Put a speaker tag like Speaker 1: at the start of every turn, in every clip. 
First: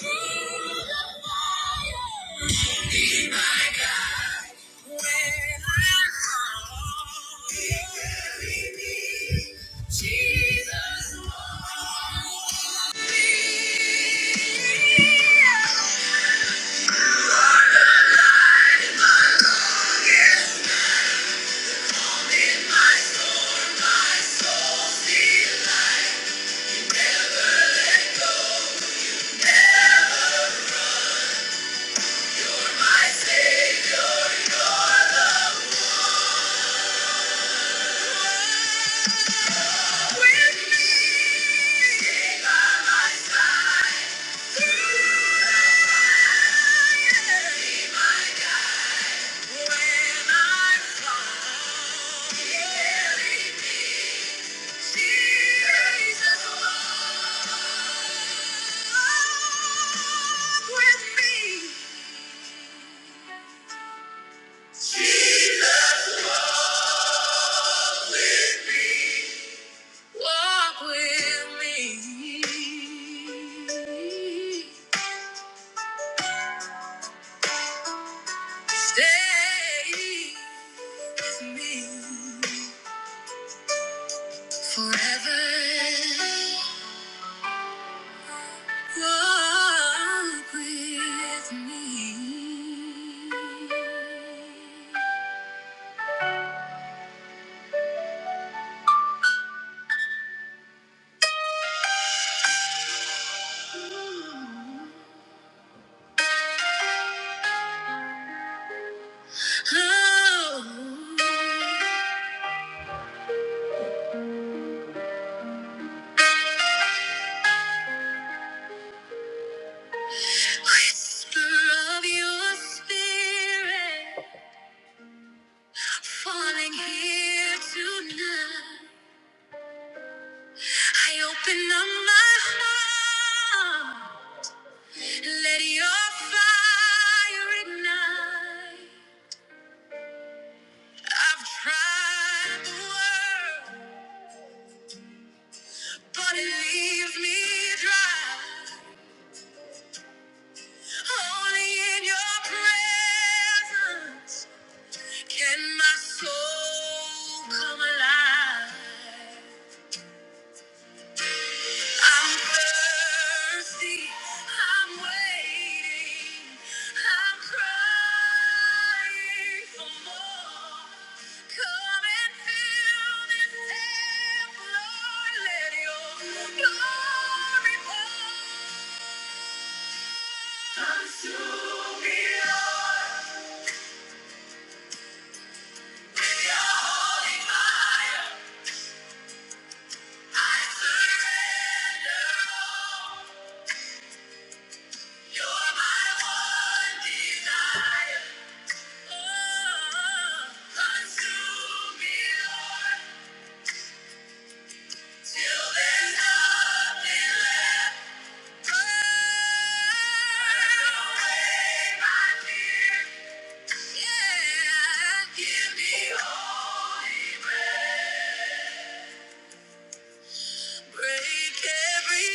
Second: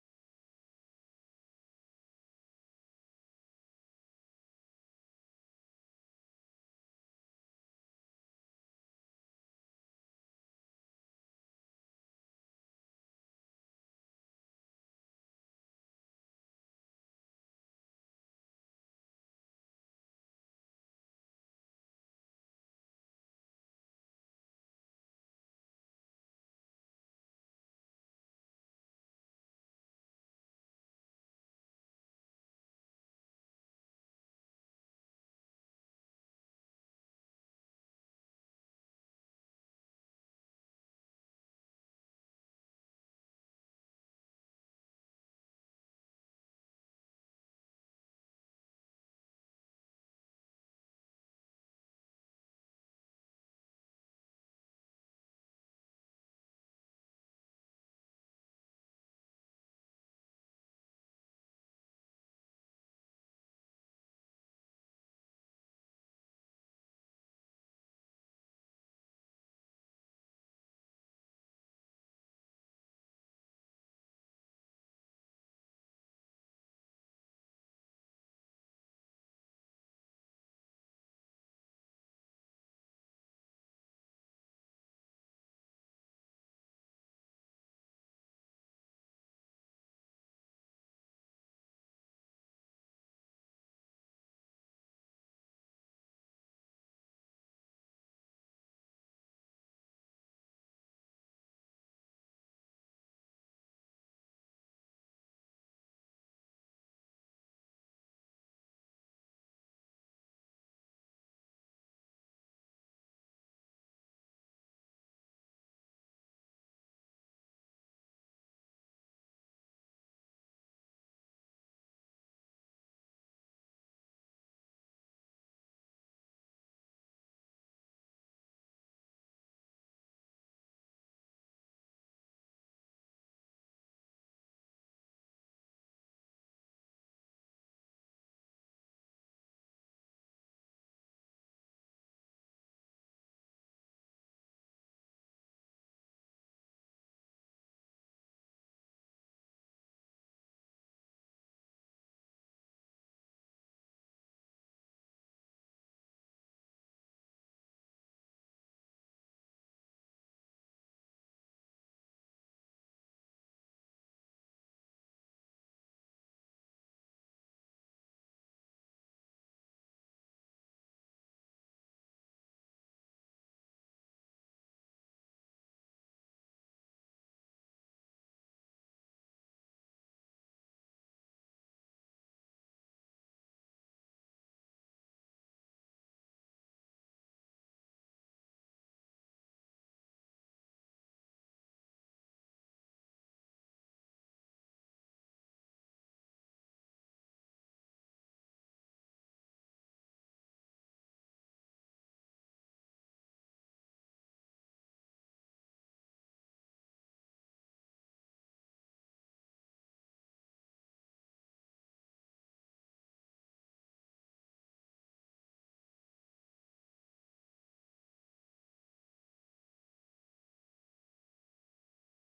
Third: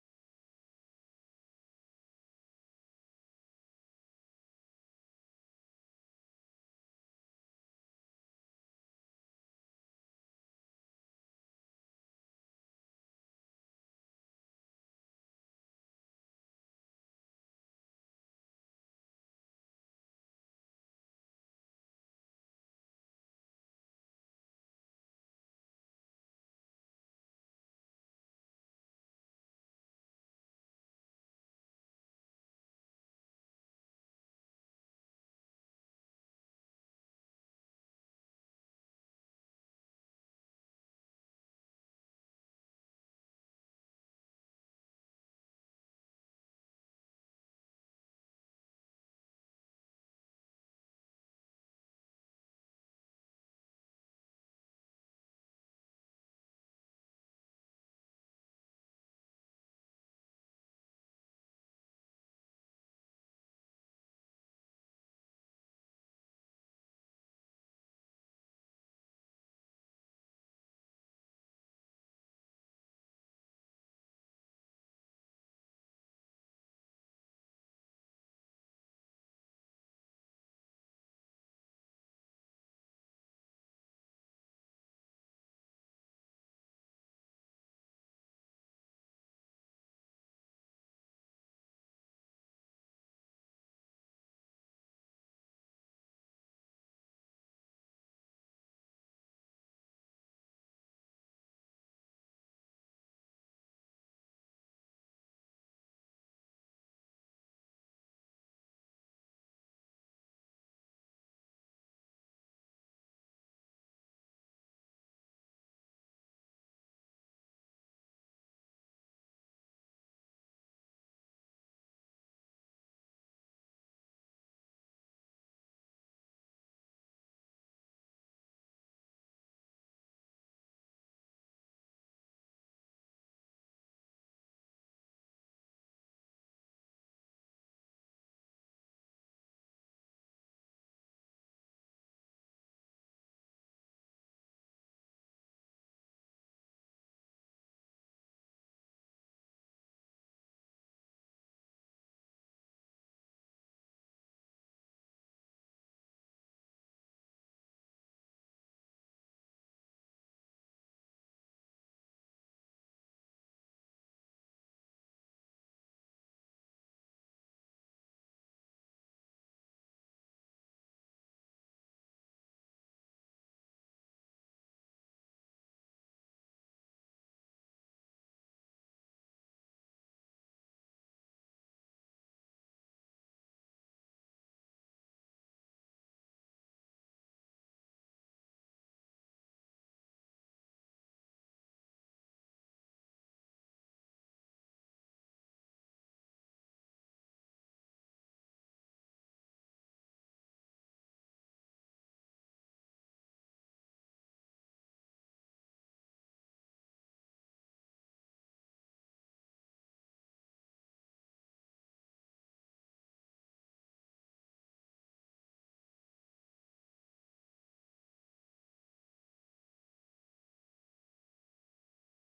Speaker 1: Yeah. My Savior, you're the with me by my side through the fire. Be my guide when I'm gone. He carried me, Jesus walk with me. Jesus, walk with me. Stay with me forever. Walk with me. Oh, whisper of your spirit. Falling here tonight, I open up my heart. Let your fire ignite. I've tried the world, but it leaves me dry. Only in your presence can my soul come alive. I'm thirsty. I'm waiting. I'm crying for more. Come and fill this temp, Lord. Let your glory pour. Consume me, Lord, with your holy fire. I surrender all. You're my one desire. Oh, consume me, Lord, till there's nothing left. Burn away my fears. Yeah. Give me holy breath. Break every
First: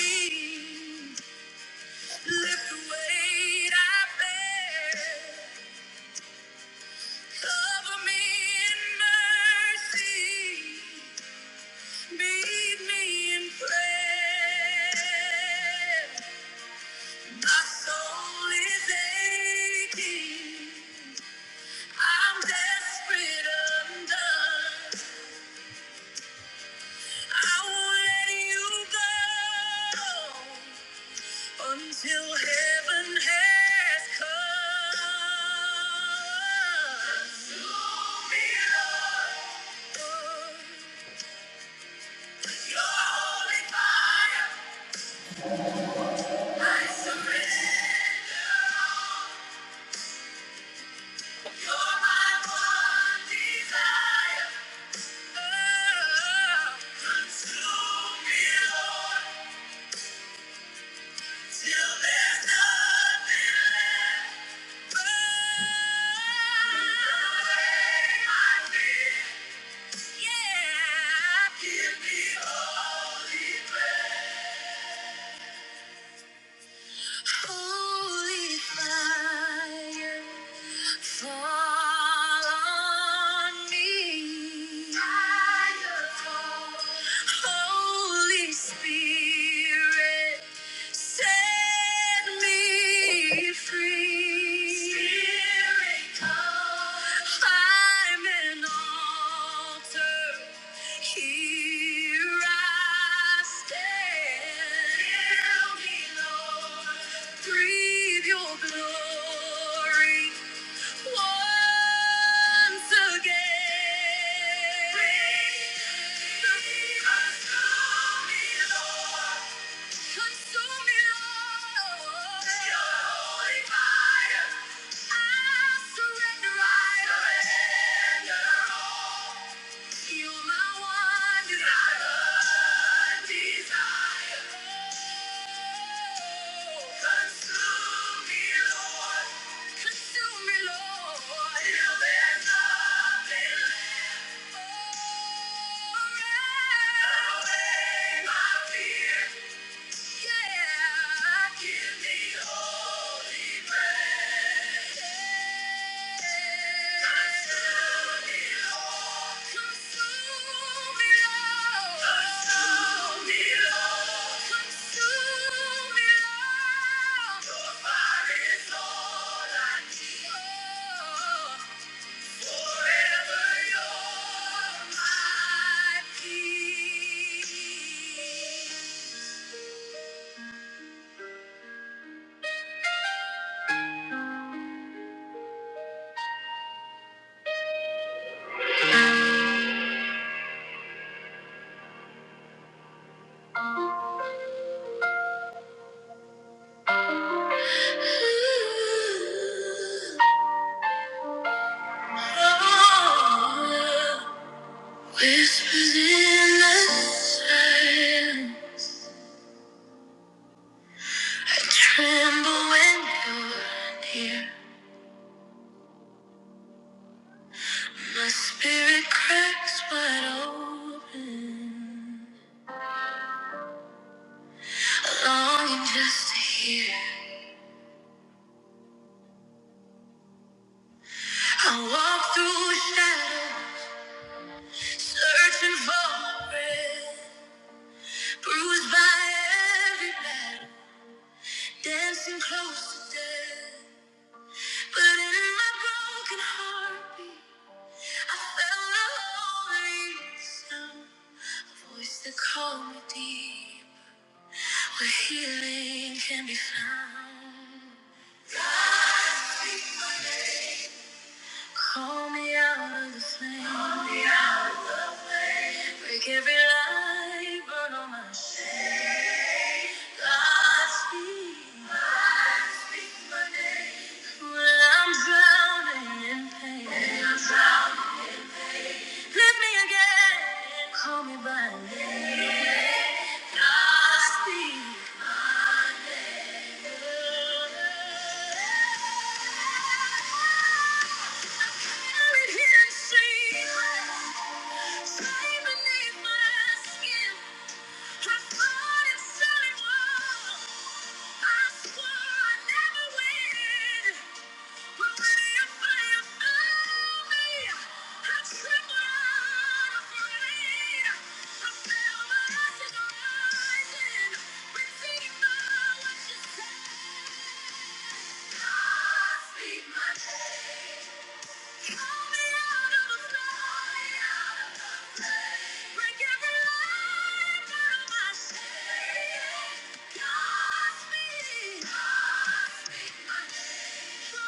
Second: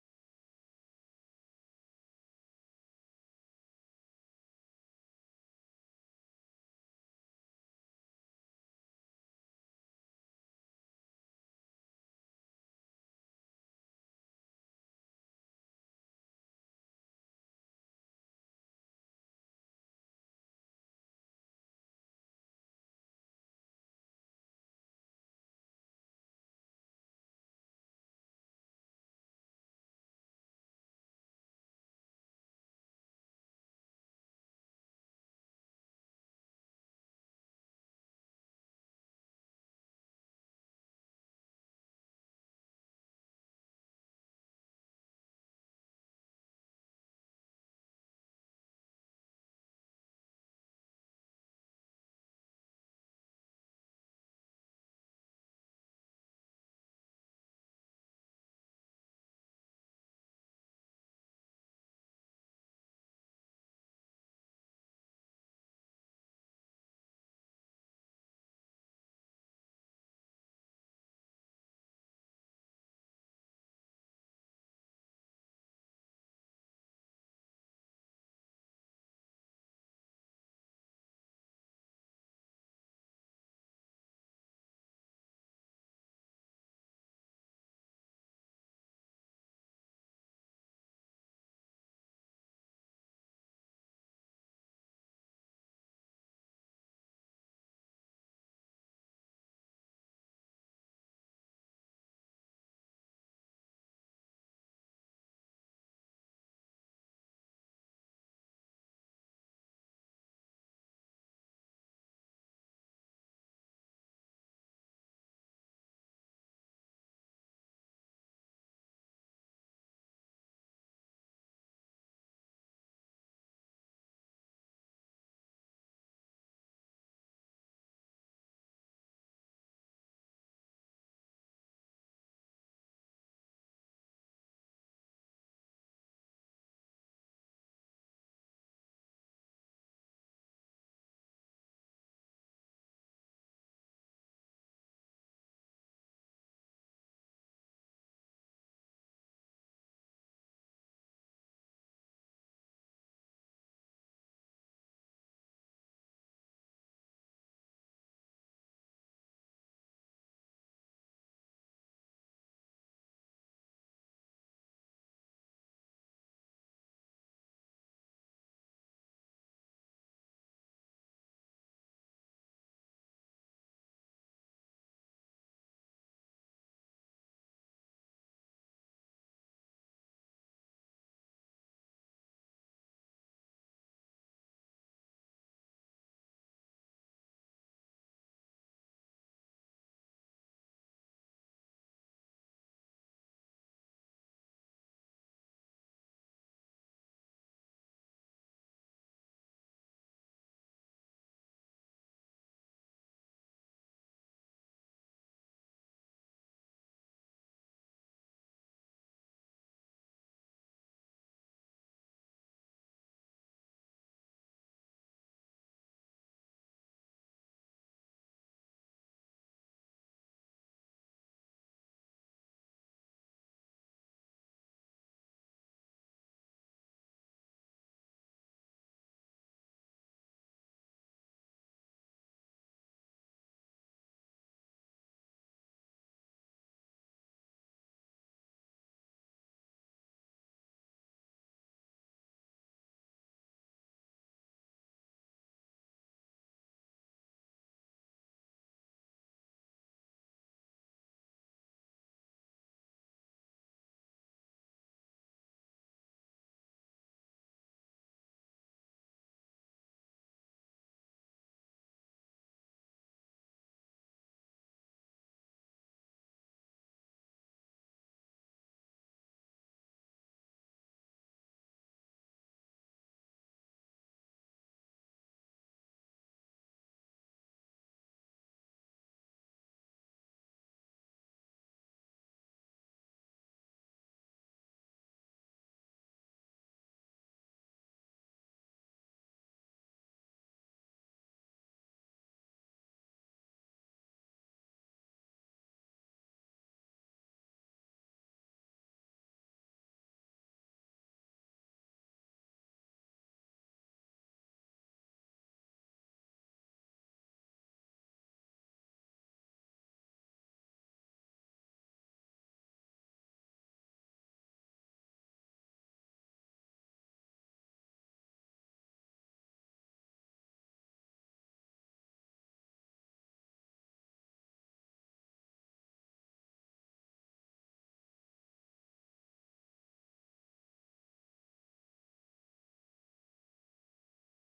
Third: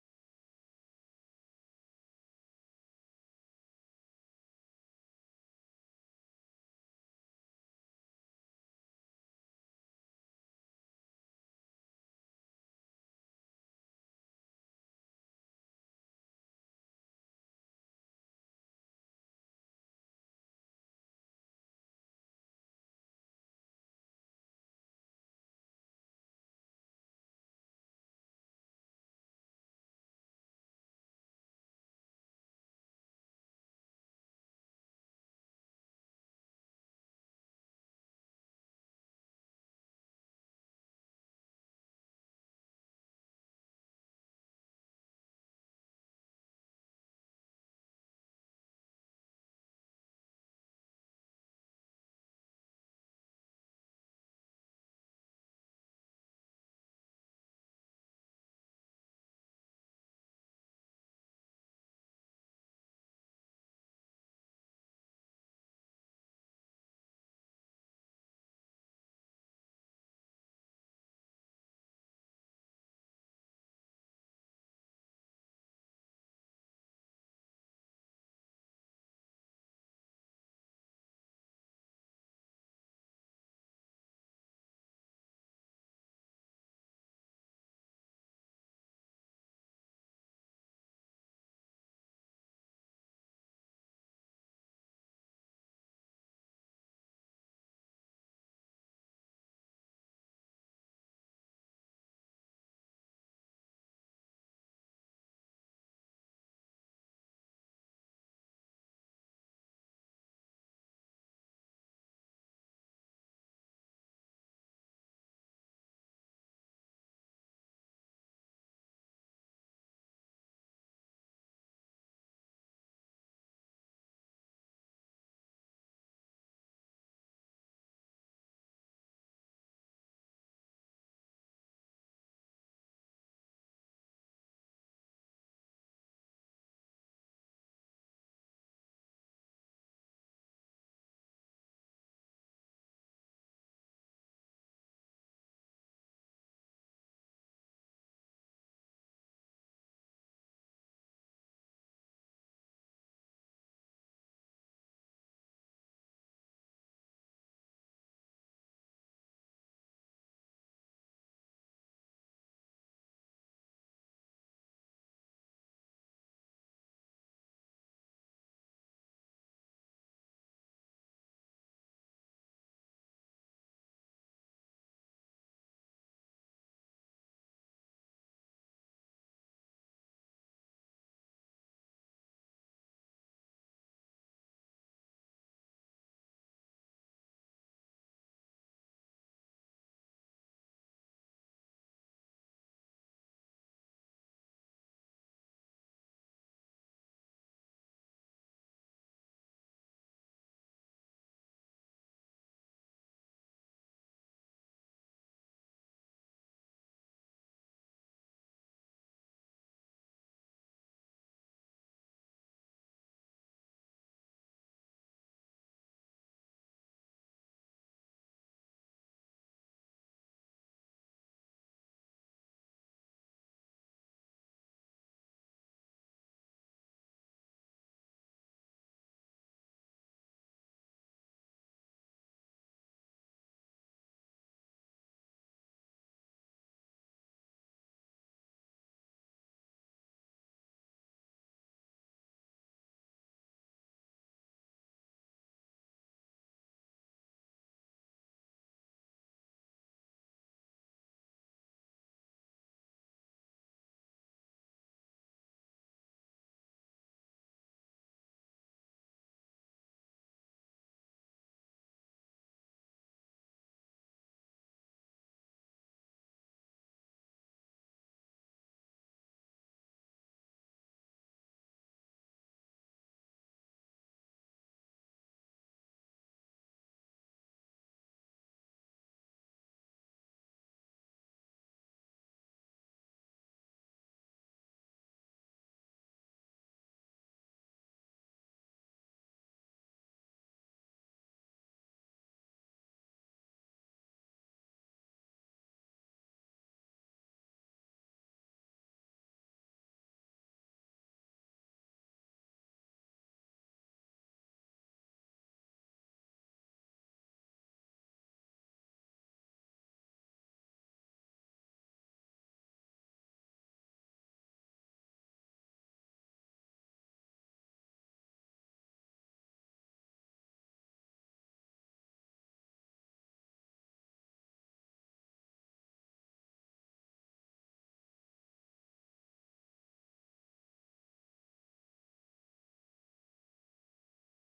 Speaker 1: chain. Lift the weight I bear. Cover me in mercy. Meet me in prayer. My soul is aching. I'm desperate, undone. I won't let you go until heaven has come. Consume me, Lord. Yeah. Give me holy breath. Holy fire, fall on me. Fire, fall. Holy Spirit. Set me free. Spirit, come. I'm an altar. Here I stand. Fill me, Lord. Breathe your glory once again. Breathe, breathe us through me, Lord. Consume me, Lord. Your holy fire. I surrender, I surrender all. You're my one desire. Desire. Oh, consume me, Lord. Consume me, Lord. Till there's nothing left. Oh, burn away my fear. Forever you're my peace. Whispers in the silence. I tremble when you're near. My spirit cracks wide open. Longing just to hear. I walk through shadows, searching for my breath. Bruised by every battle, dancing close to death. But in my broken heartbeat, I felt a holy sound, a voice that called me deep, where healing can be found. Call me out of the flame, Call me out. break every lie, burn all my shame. God speak when I'm drowning in pain. When I'm drowning- Lift me again, call me by name. God speak. I swore I never win my speak Yeah. Forever.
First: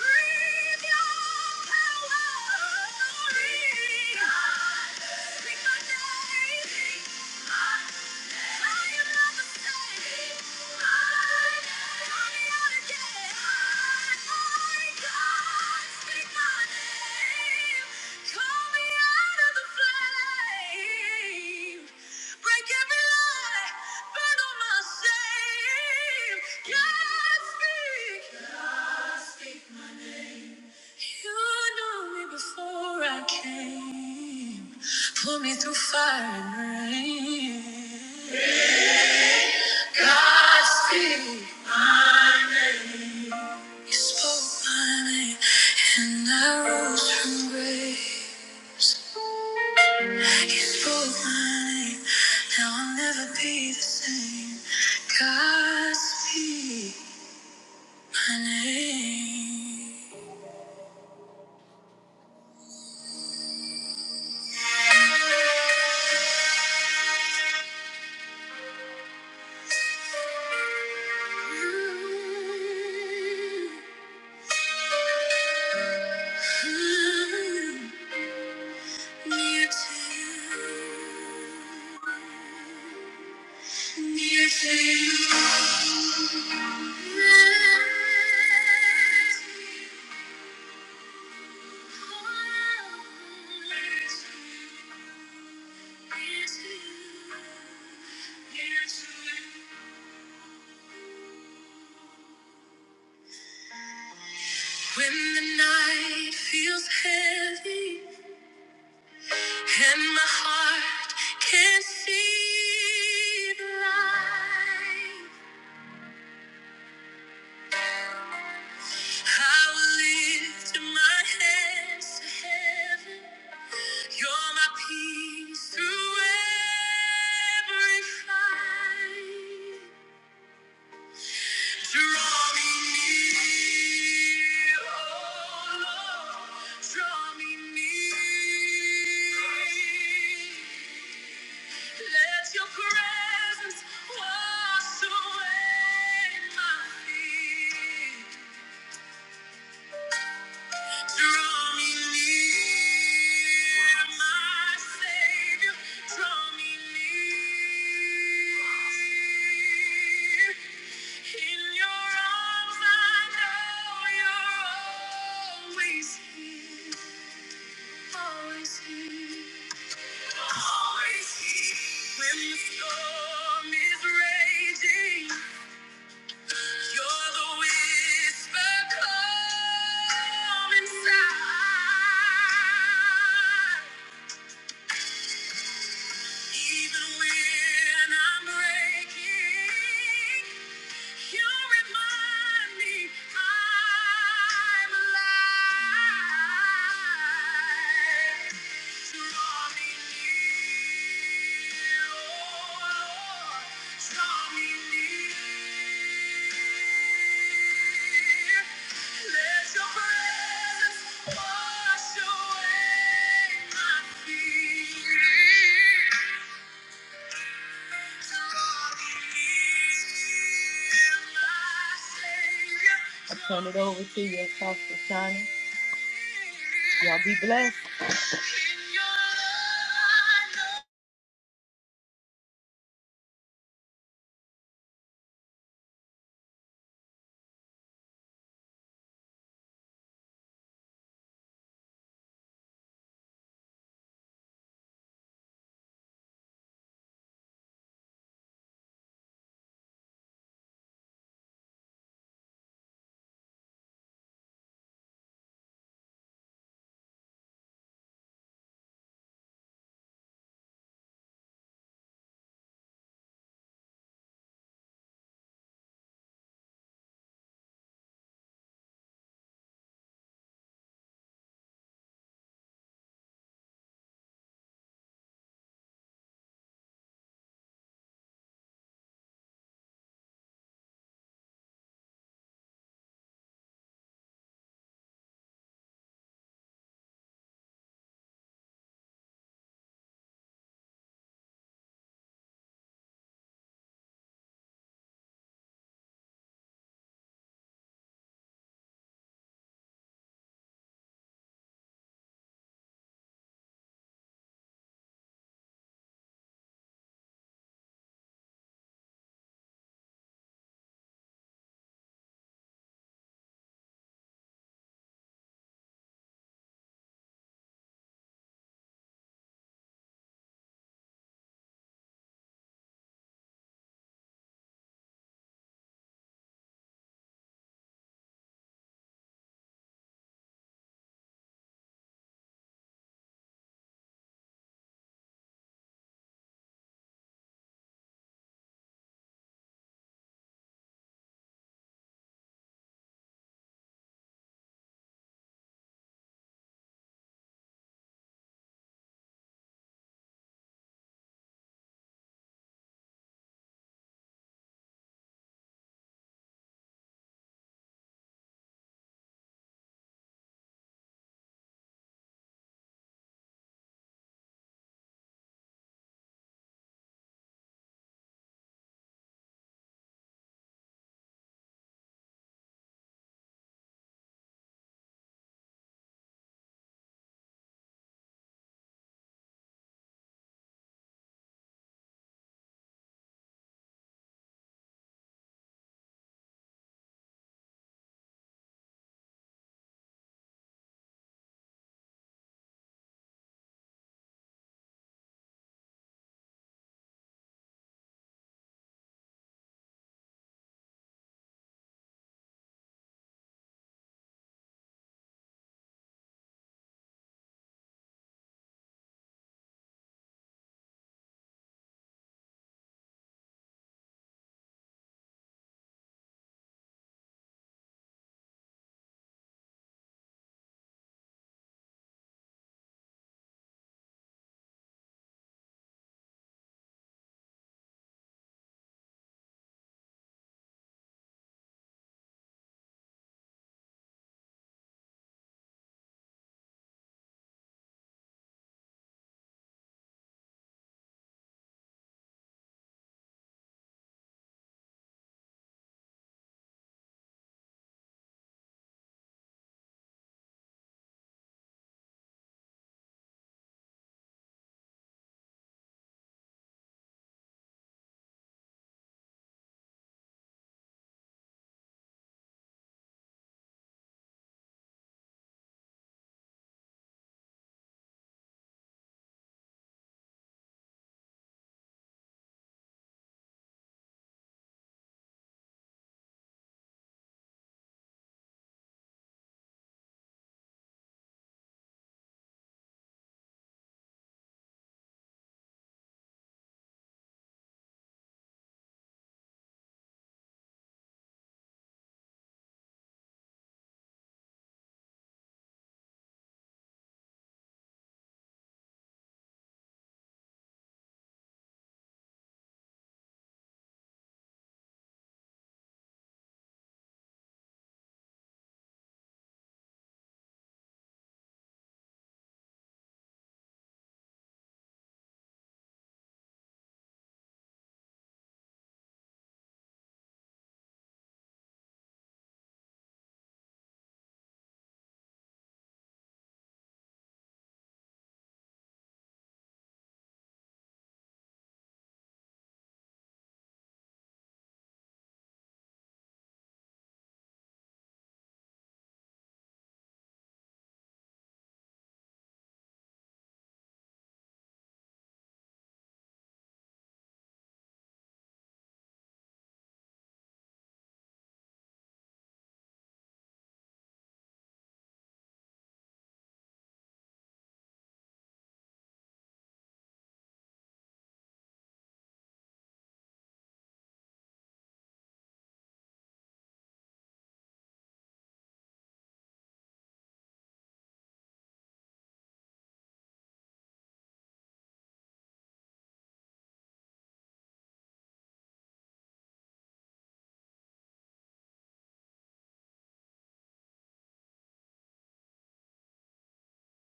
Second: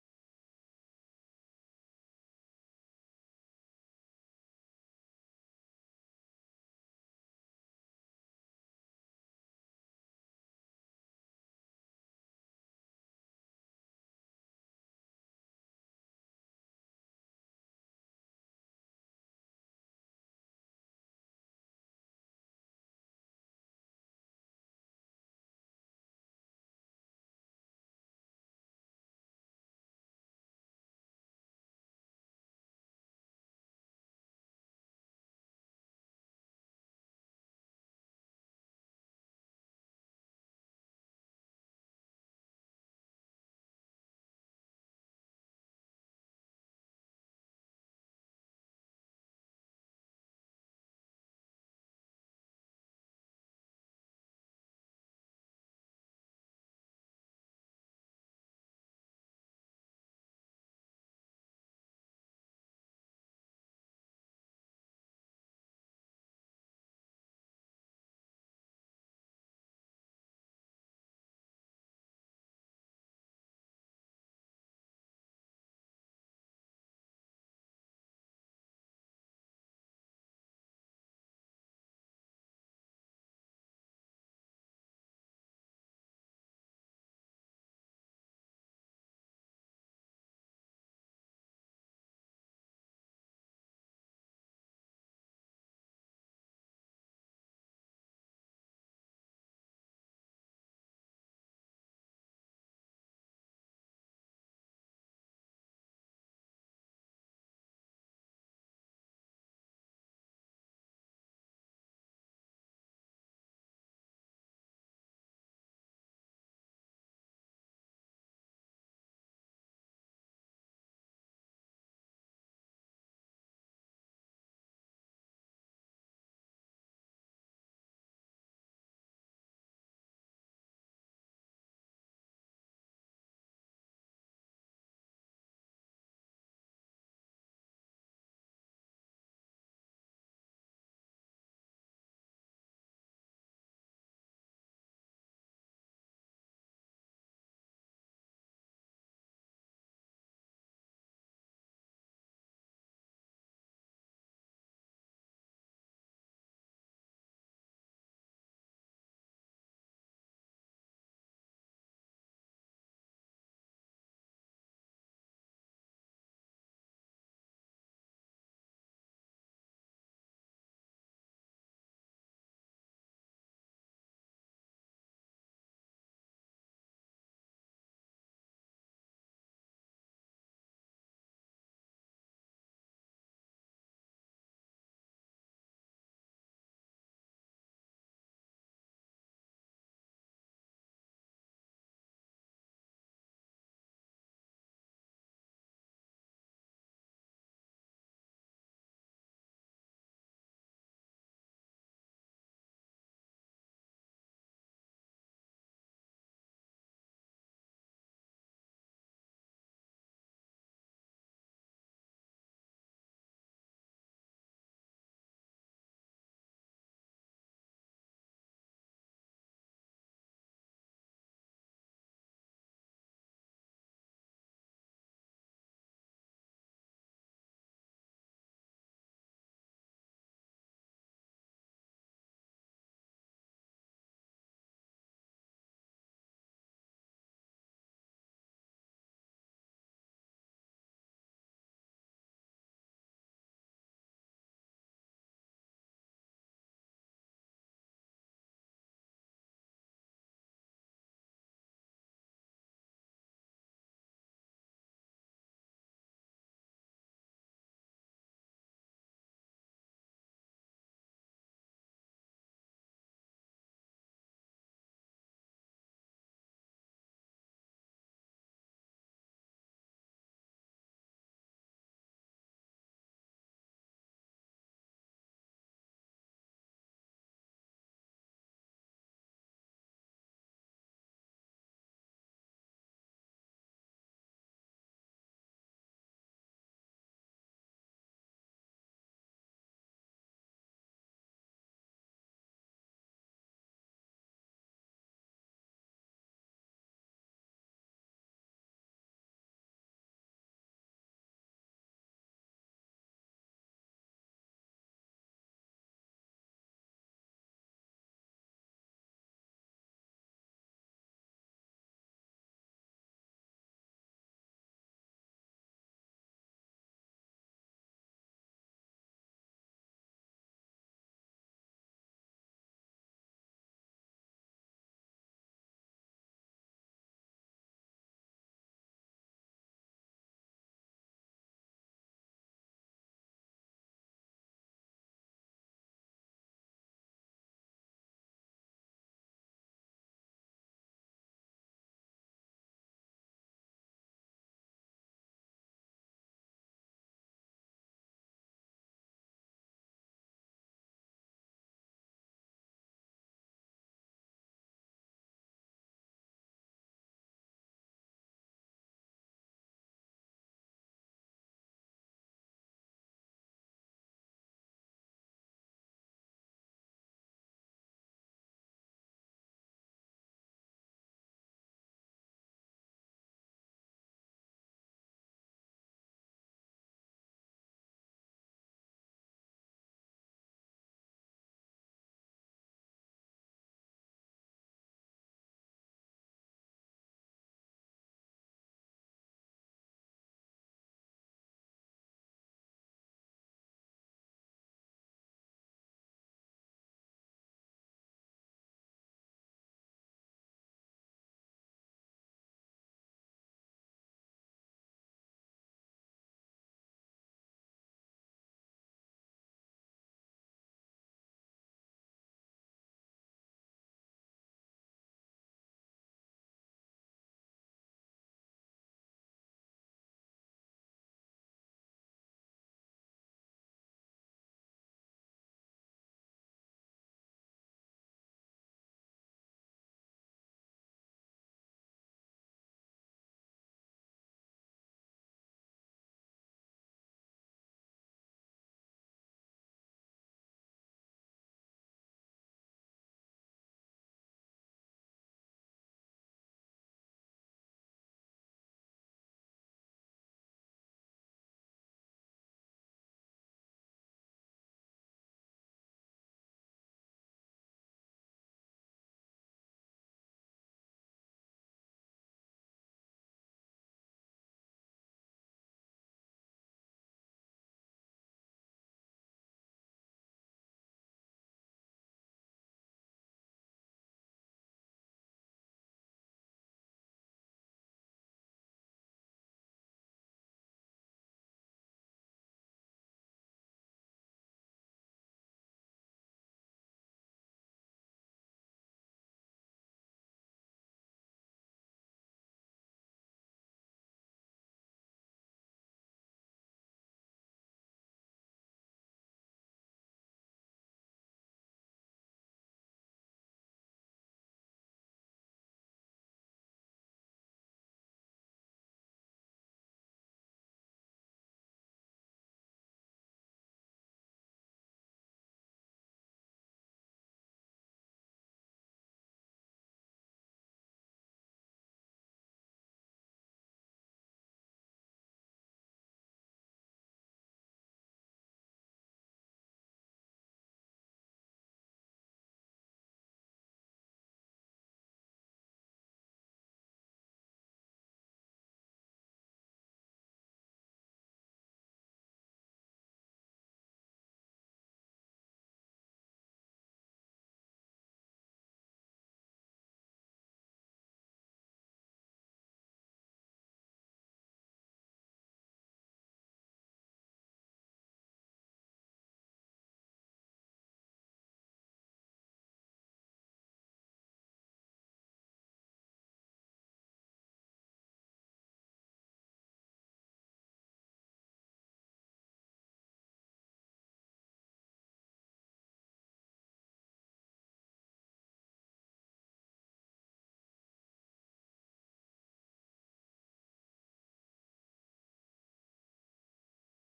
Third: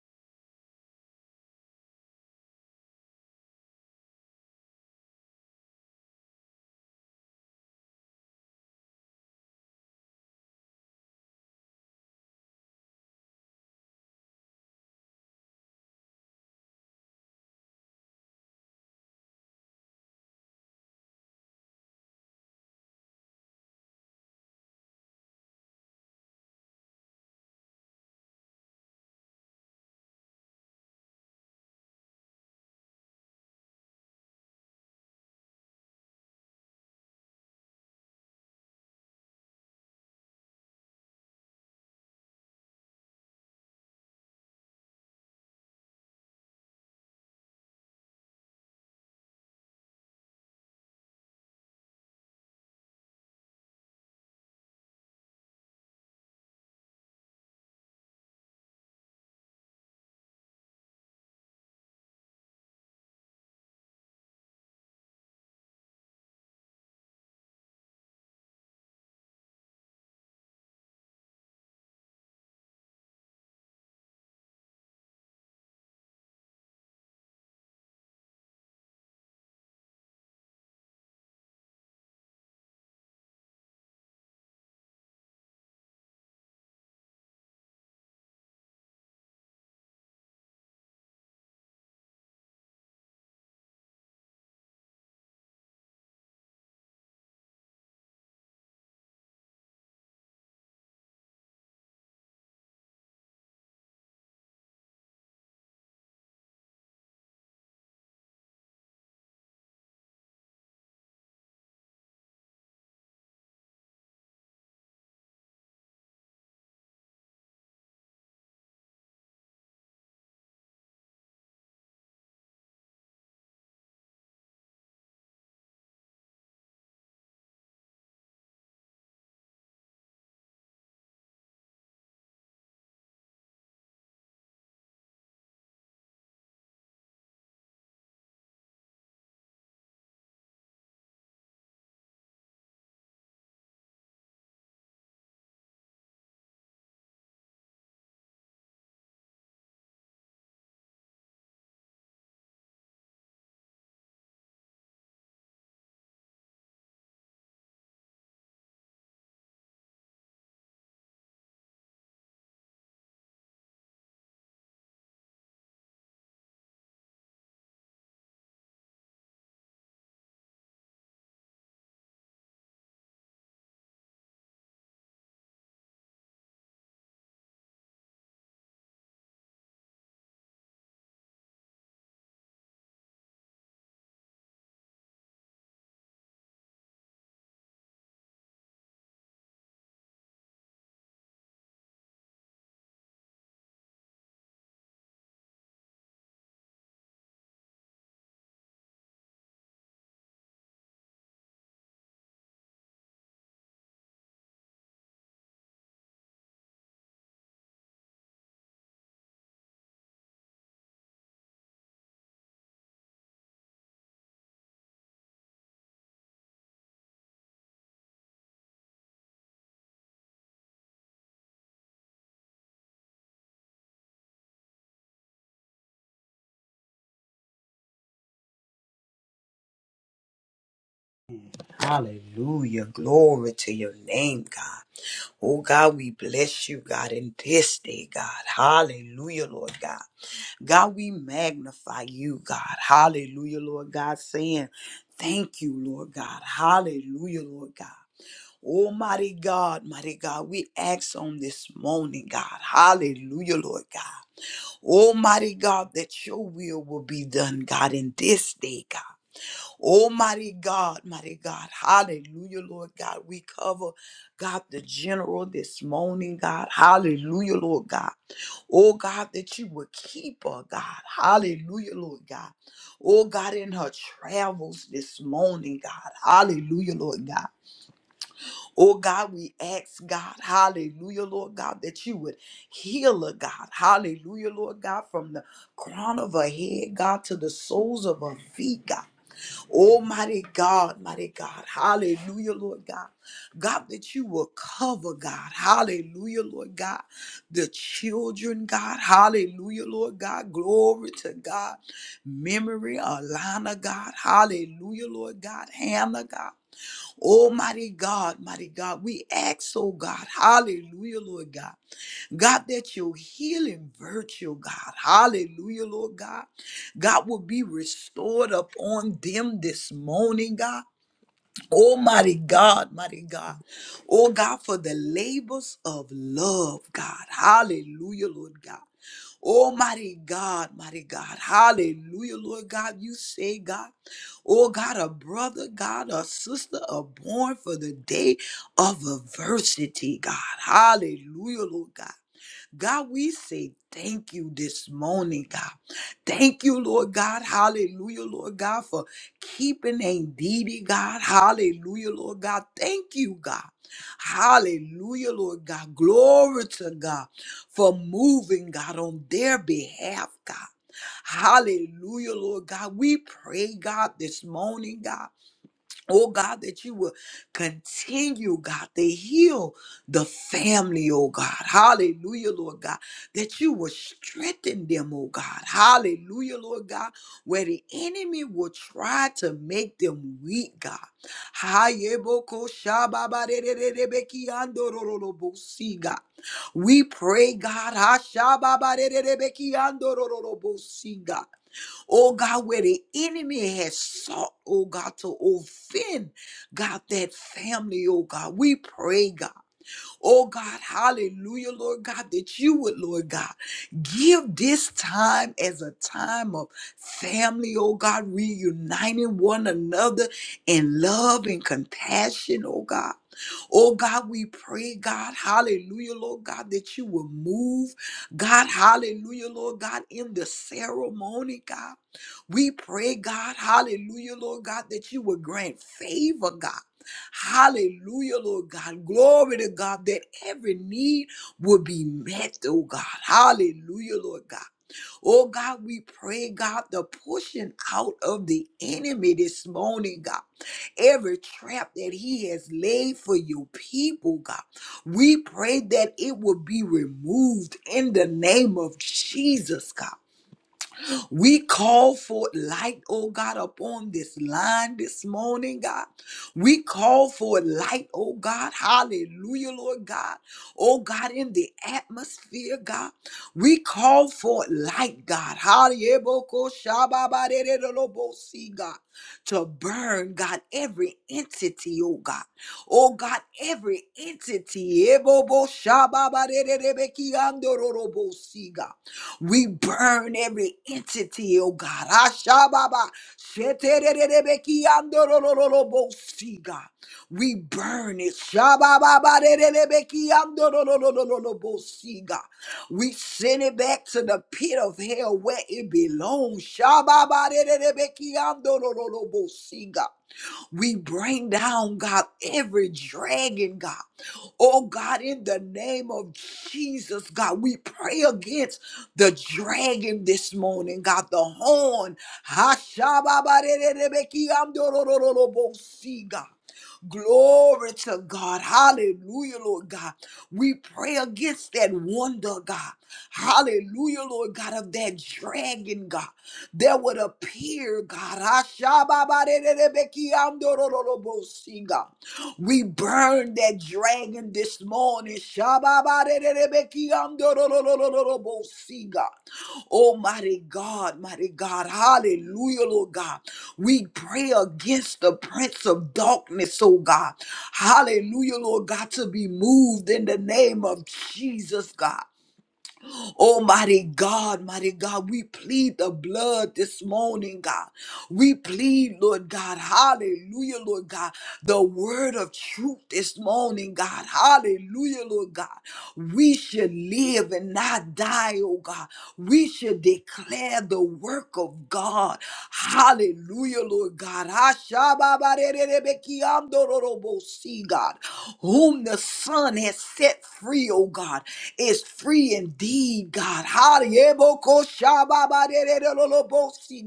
Speaker 1: Breathe your power. Breathe. Break every lie, burn all my shame. God, speak. You knew me before I came. Put me through fire and rain. God speak. You spoke my name, and I rose from graves. You spoke my name, now I'll never be the same. God speak my name. Mm. I'm near to, near to. When the night feels heavy and my heart can't see the light, I will lift my hands to heaven. You're my peace through every fight. Draw me near, oh Lord. Draw me near. Let your presence wash away my fear. Draw me near, my Savior. Draw me near. In your arms, I know you're always here, always here, always here. When the storm is raging. You're the whisper calm inside. Even when I'm breaking, you remind me I'm alive. Draw me near, oh Lord. Draw me near. Let your presence wash away my fear. I turn it over to you, Pastor Shana. Y'all be blessed.
Speaker 2: Hallelujah. Glory to your name, God. Oh, God, we bless you, God, in this day, God. Hallelujah, Lord God. God, we magnify you, God. Hallelujah, Lord God, saying, Thank you, Lord God. Hallelujah, Lord God. Almighty God, mighty God, we ask on this morning, God. Hallelujah, Lord God. Almighty God, that your will will be done, God, in this day, God. Oh, mighty God, mighty God. Hallelujah, Lord God. We cover, God, the general this morning, God. Hallelujah, Lord God. Oh, God, that you would keep her, God. Hallelujah, Lord God. Oh, God, in her travels this morning, God. Hallelujah, Lord God. Oh, God, we ask, God. Hallelujah, Lord God, that you would heal her, God. Hallelujah, Lord God, from the crown of her head, God, to the soles of her feet, God. Oh, mighty God, mighty God. Hallelujah, Lord God. God, that you will cover, God. Hallelujah, Lord God. The children, God. Hallelujah, Lord God. Glory to God. Memory, Alana, God. Hallelujah, Lord God. Hannah, God. Almighty God, mighty God, we ask, oh God, hallelujah, Lord God. God, that your healing virtue, God, hallelujah, Lord God, God will be restored upon them this morning, God. Almighty God, mighty God. Oh God, for the labors of love, God. Hallelujah, Lord God. Almighty God, mighty God. Hallelujah, Lord God. You say, God, oh God, a brother, God, a sister are born for the day of adversity, God. Hallelujah, Lord God. God, we say thank you this morning, God. Thank you, Lord God. Hallelujah, Lord God, for keeping Indeedy, God. Hallelujah, Lord God. Thank you, God. Hallelujah, Lord God. Glory to God for moving, God, on their behalf, God. Hallelujah, Lord God. We pray, God, this morning, God. Oh God, that you will continue, God, to heal the family, oh God. Hallelujah, Lord God. That you will strengthen them, oh God. Hallelujah, Lord God. Where the enemy will try to make them weak, God. Hayeboko shababarererebekiandorororobosi, God. We pray, God. hashababarererebekiandorororobosi, God Oh God, where the enemy has sought, oh God, to offend, God, that family, oh God. We pray, God. Oh God, hallelujah, Lord God, that you would, Lord God, give this time as a time of family, oh God, reuniting one another in love and compassion, oh God. Oh God, we pray, God, hallelujah, Lord God, that you will move, God, hallelujah, Lord God, in the ceremony, God. We pray, God, hallelujah, Lord God, that you will grant favor, God. Hallelujah, Lord God. Glory to God that every need will be met, oh God. Hallelujah, Lord God. Oh God, we pray, God, the pushing out of the enemy this morning, God every trap that he has laid for your people, God. We pray that it will be removed in the name of Jesus, God. We call for light, oh God, upon this line this morning, God. We call for light, oh God. Hallelujah, Lord God. Oh God, in the atmosphere, God. We call for light, God. hallelujah, God. To burn, God, every entity, oh God. Oh God, every entity. See, God. We burn every entity, oh God. Ashababa. Sheterererebekiandorororobosi, God. We burn it. Shabababarererebekiandororororobosi, God. We send it back to the pit of hell where it belongs. Shababarererebekiandorororobosi, God. We bring down, God, every dragon, God. Oh, God, in the name of Jesus, God, we pray against the dragon this morning, God, the horn. Hashababarerebekiandorororobosi, God. Glory to God. Hallelujah, Lord God. We pray against that wonder, God. Hallelujah, Lord God, of that dragon, God, that would appear, God. Ashababarerebekiamdorororobosi, God. We burn that dragon this morning. Shababarerebekiamdororororobosi, God. Almighty God, mighty God. Hallelujah, Lord God. We pray against the prince of darkness, oh God. Hallelujah, Lord God, to be moved in the name of Jesus, God. Almighty God, mighty God, we plead the blood this morning, God. We plead, Lord God, hallelujah, Lord God, the word of truth this morning, God, hallelujah, Lord God. We should live and not die, oh God. We should declare the work of God, hallelujah, Lord God. Ashababarererebekiandororobosi, God, whom the Son has set free, oh God, is free indeed, God. Hallelujah.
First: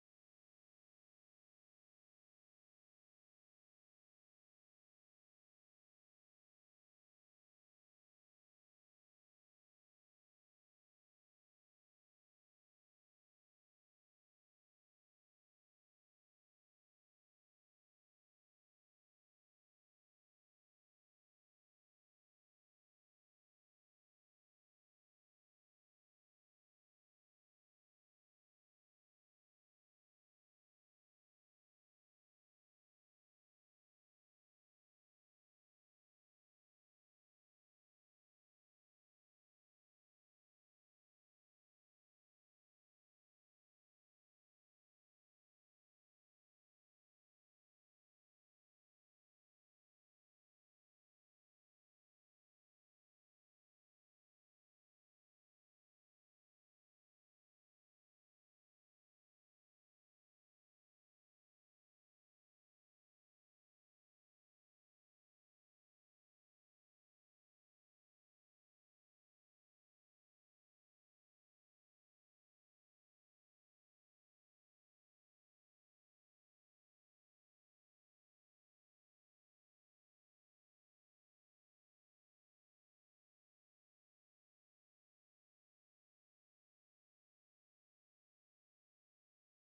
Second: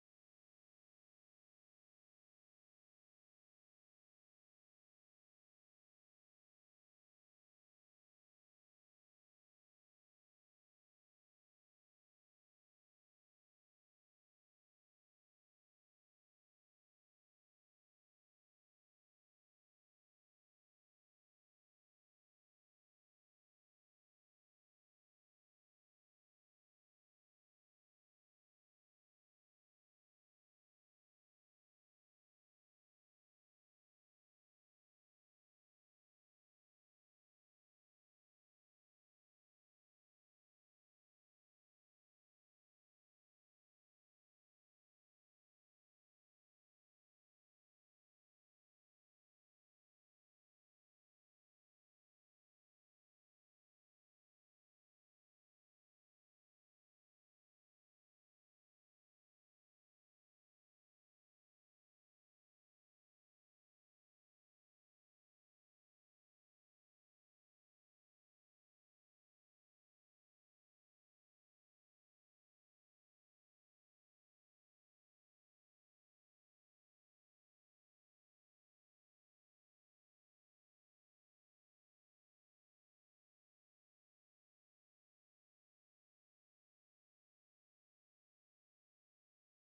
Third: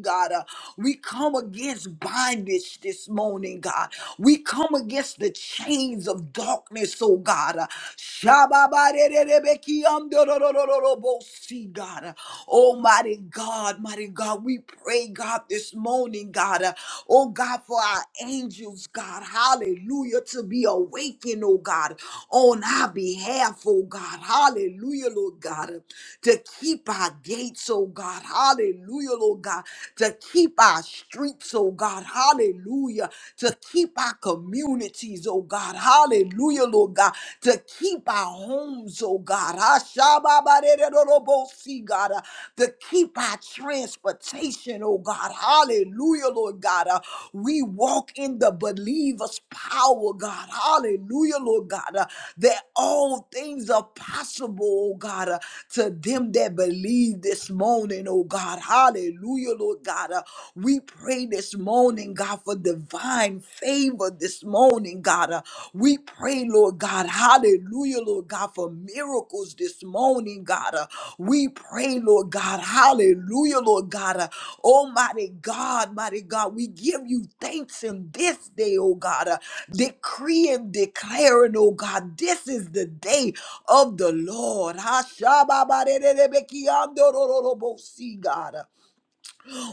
Speaker 2: God. Uh, We come against bondage this morning, God. We come against the chains of darkness, oh God. Uh, Shababarererebekiamdororororobosi, God. Uh, Almighty God, mighty God, we pray, God, this morning, God. uh, Oh God, for our angels, God. Hallelujah. To be awakened, oh God, on our behalf, oh God. Hallelujah, Lord God to keep our gates, oh God. Hallelujah, Lord God. To keep our streets, oh God. Hallelujah. To keep our communities, oh God. Hallelujah, Lord God. To keep our homes, oh God. Ashababarerorobosi, God. Uh, To keep our transportation, oh God. Hallelujah, Lord God. Uh, uh, we walk in the believer's power, God. Hallelujah, Lord God. Uh, that all things are possible, oh God, uh, to them that believe this morning, oh God. Hallelujah, Lord God. Uh, we pray this morning, God, for divine favor this morning, God. Uh, we pray, Lord God. Hallelujah. Hallelujah, Lord God, for miracles this morning, God. Uh, we pray, Lord God. Hallelujah, Lord God. Uh, Almighty God, mighty God, we give you thanks in this day, oh God. Uh, decree declaring, oh God, this is the day of the Lord. Ha, shababarerebekiandorororobosi, God. Uh,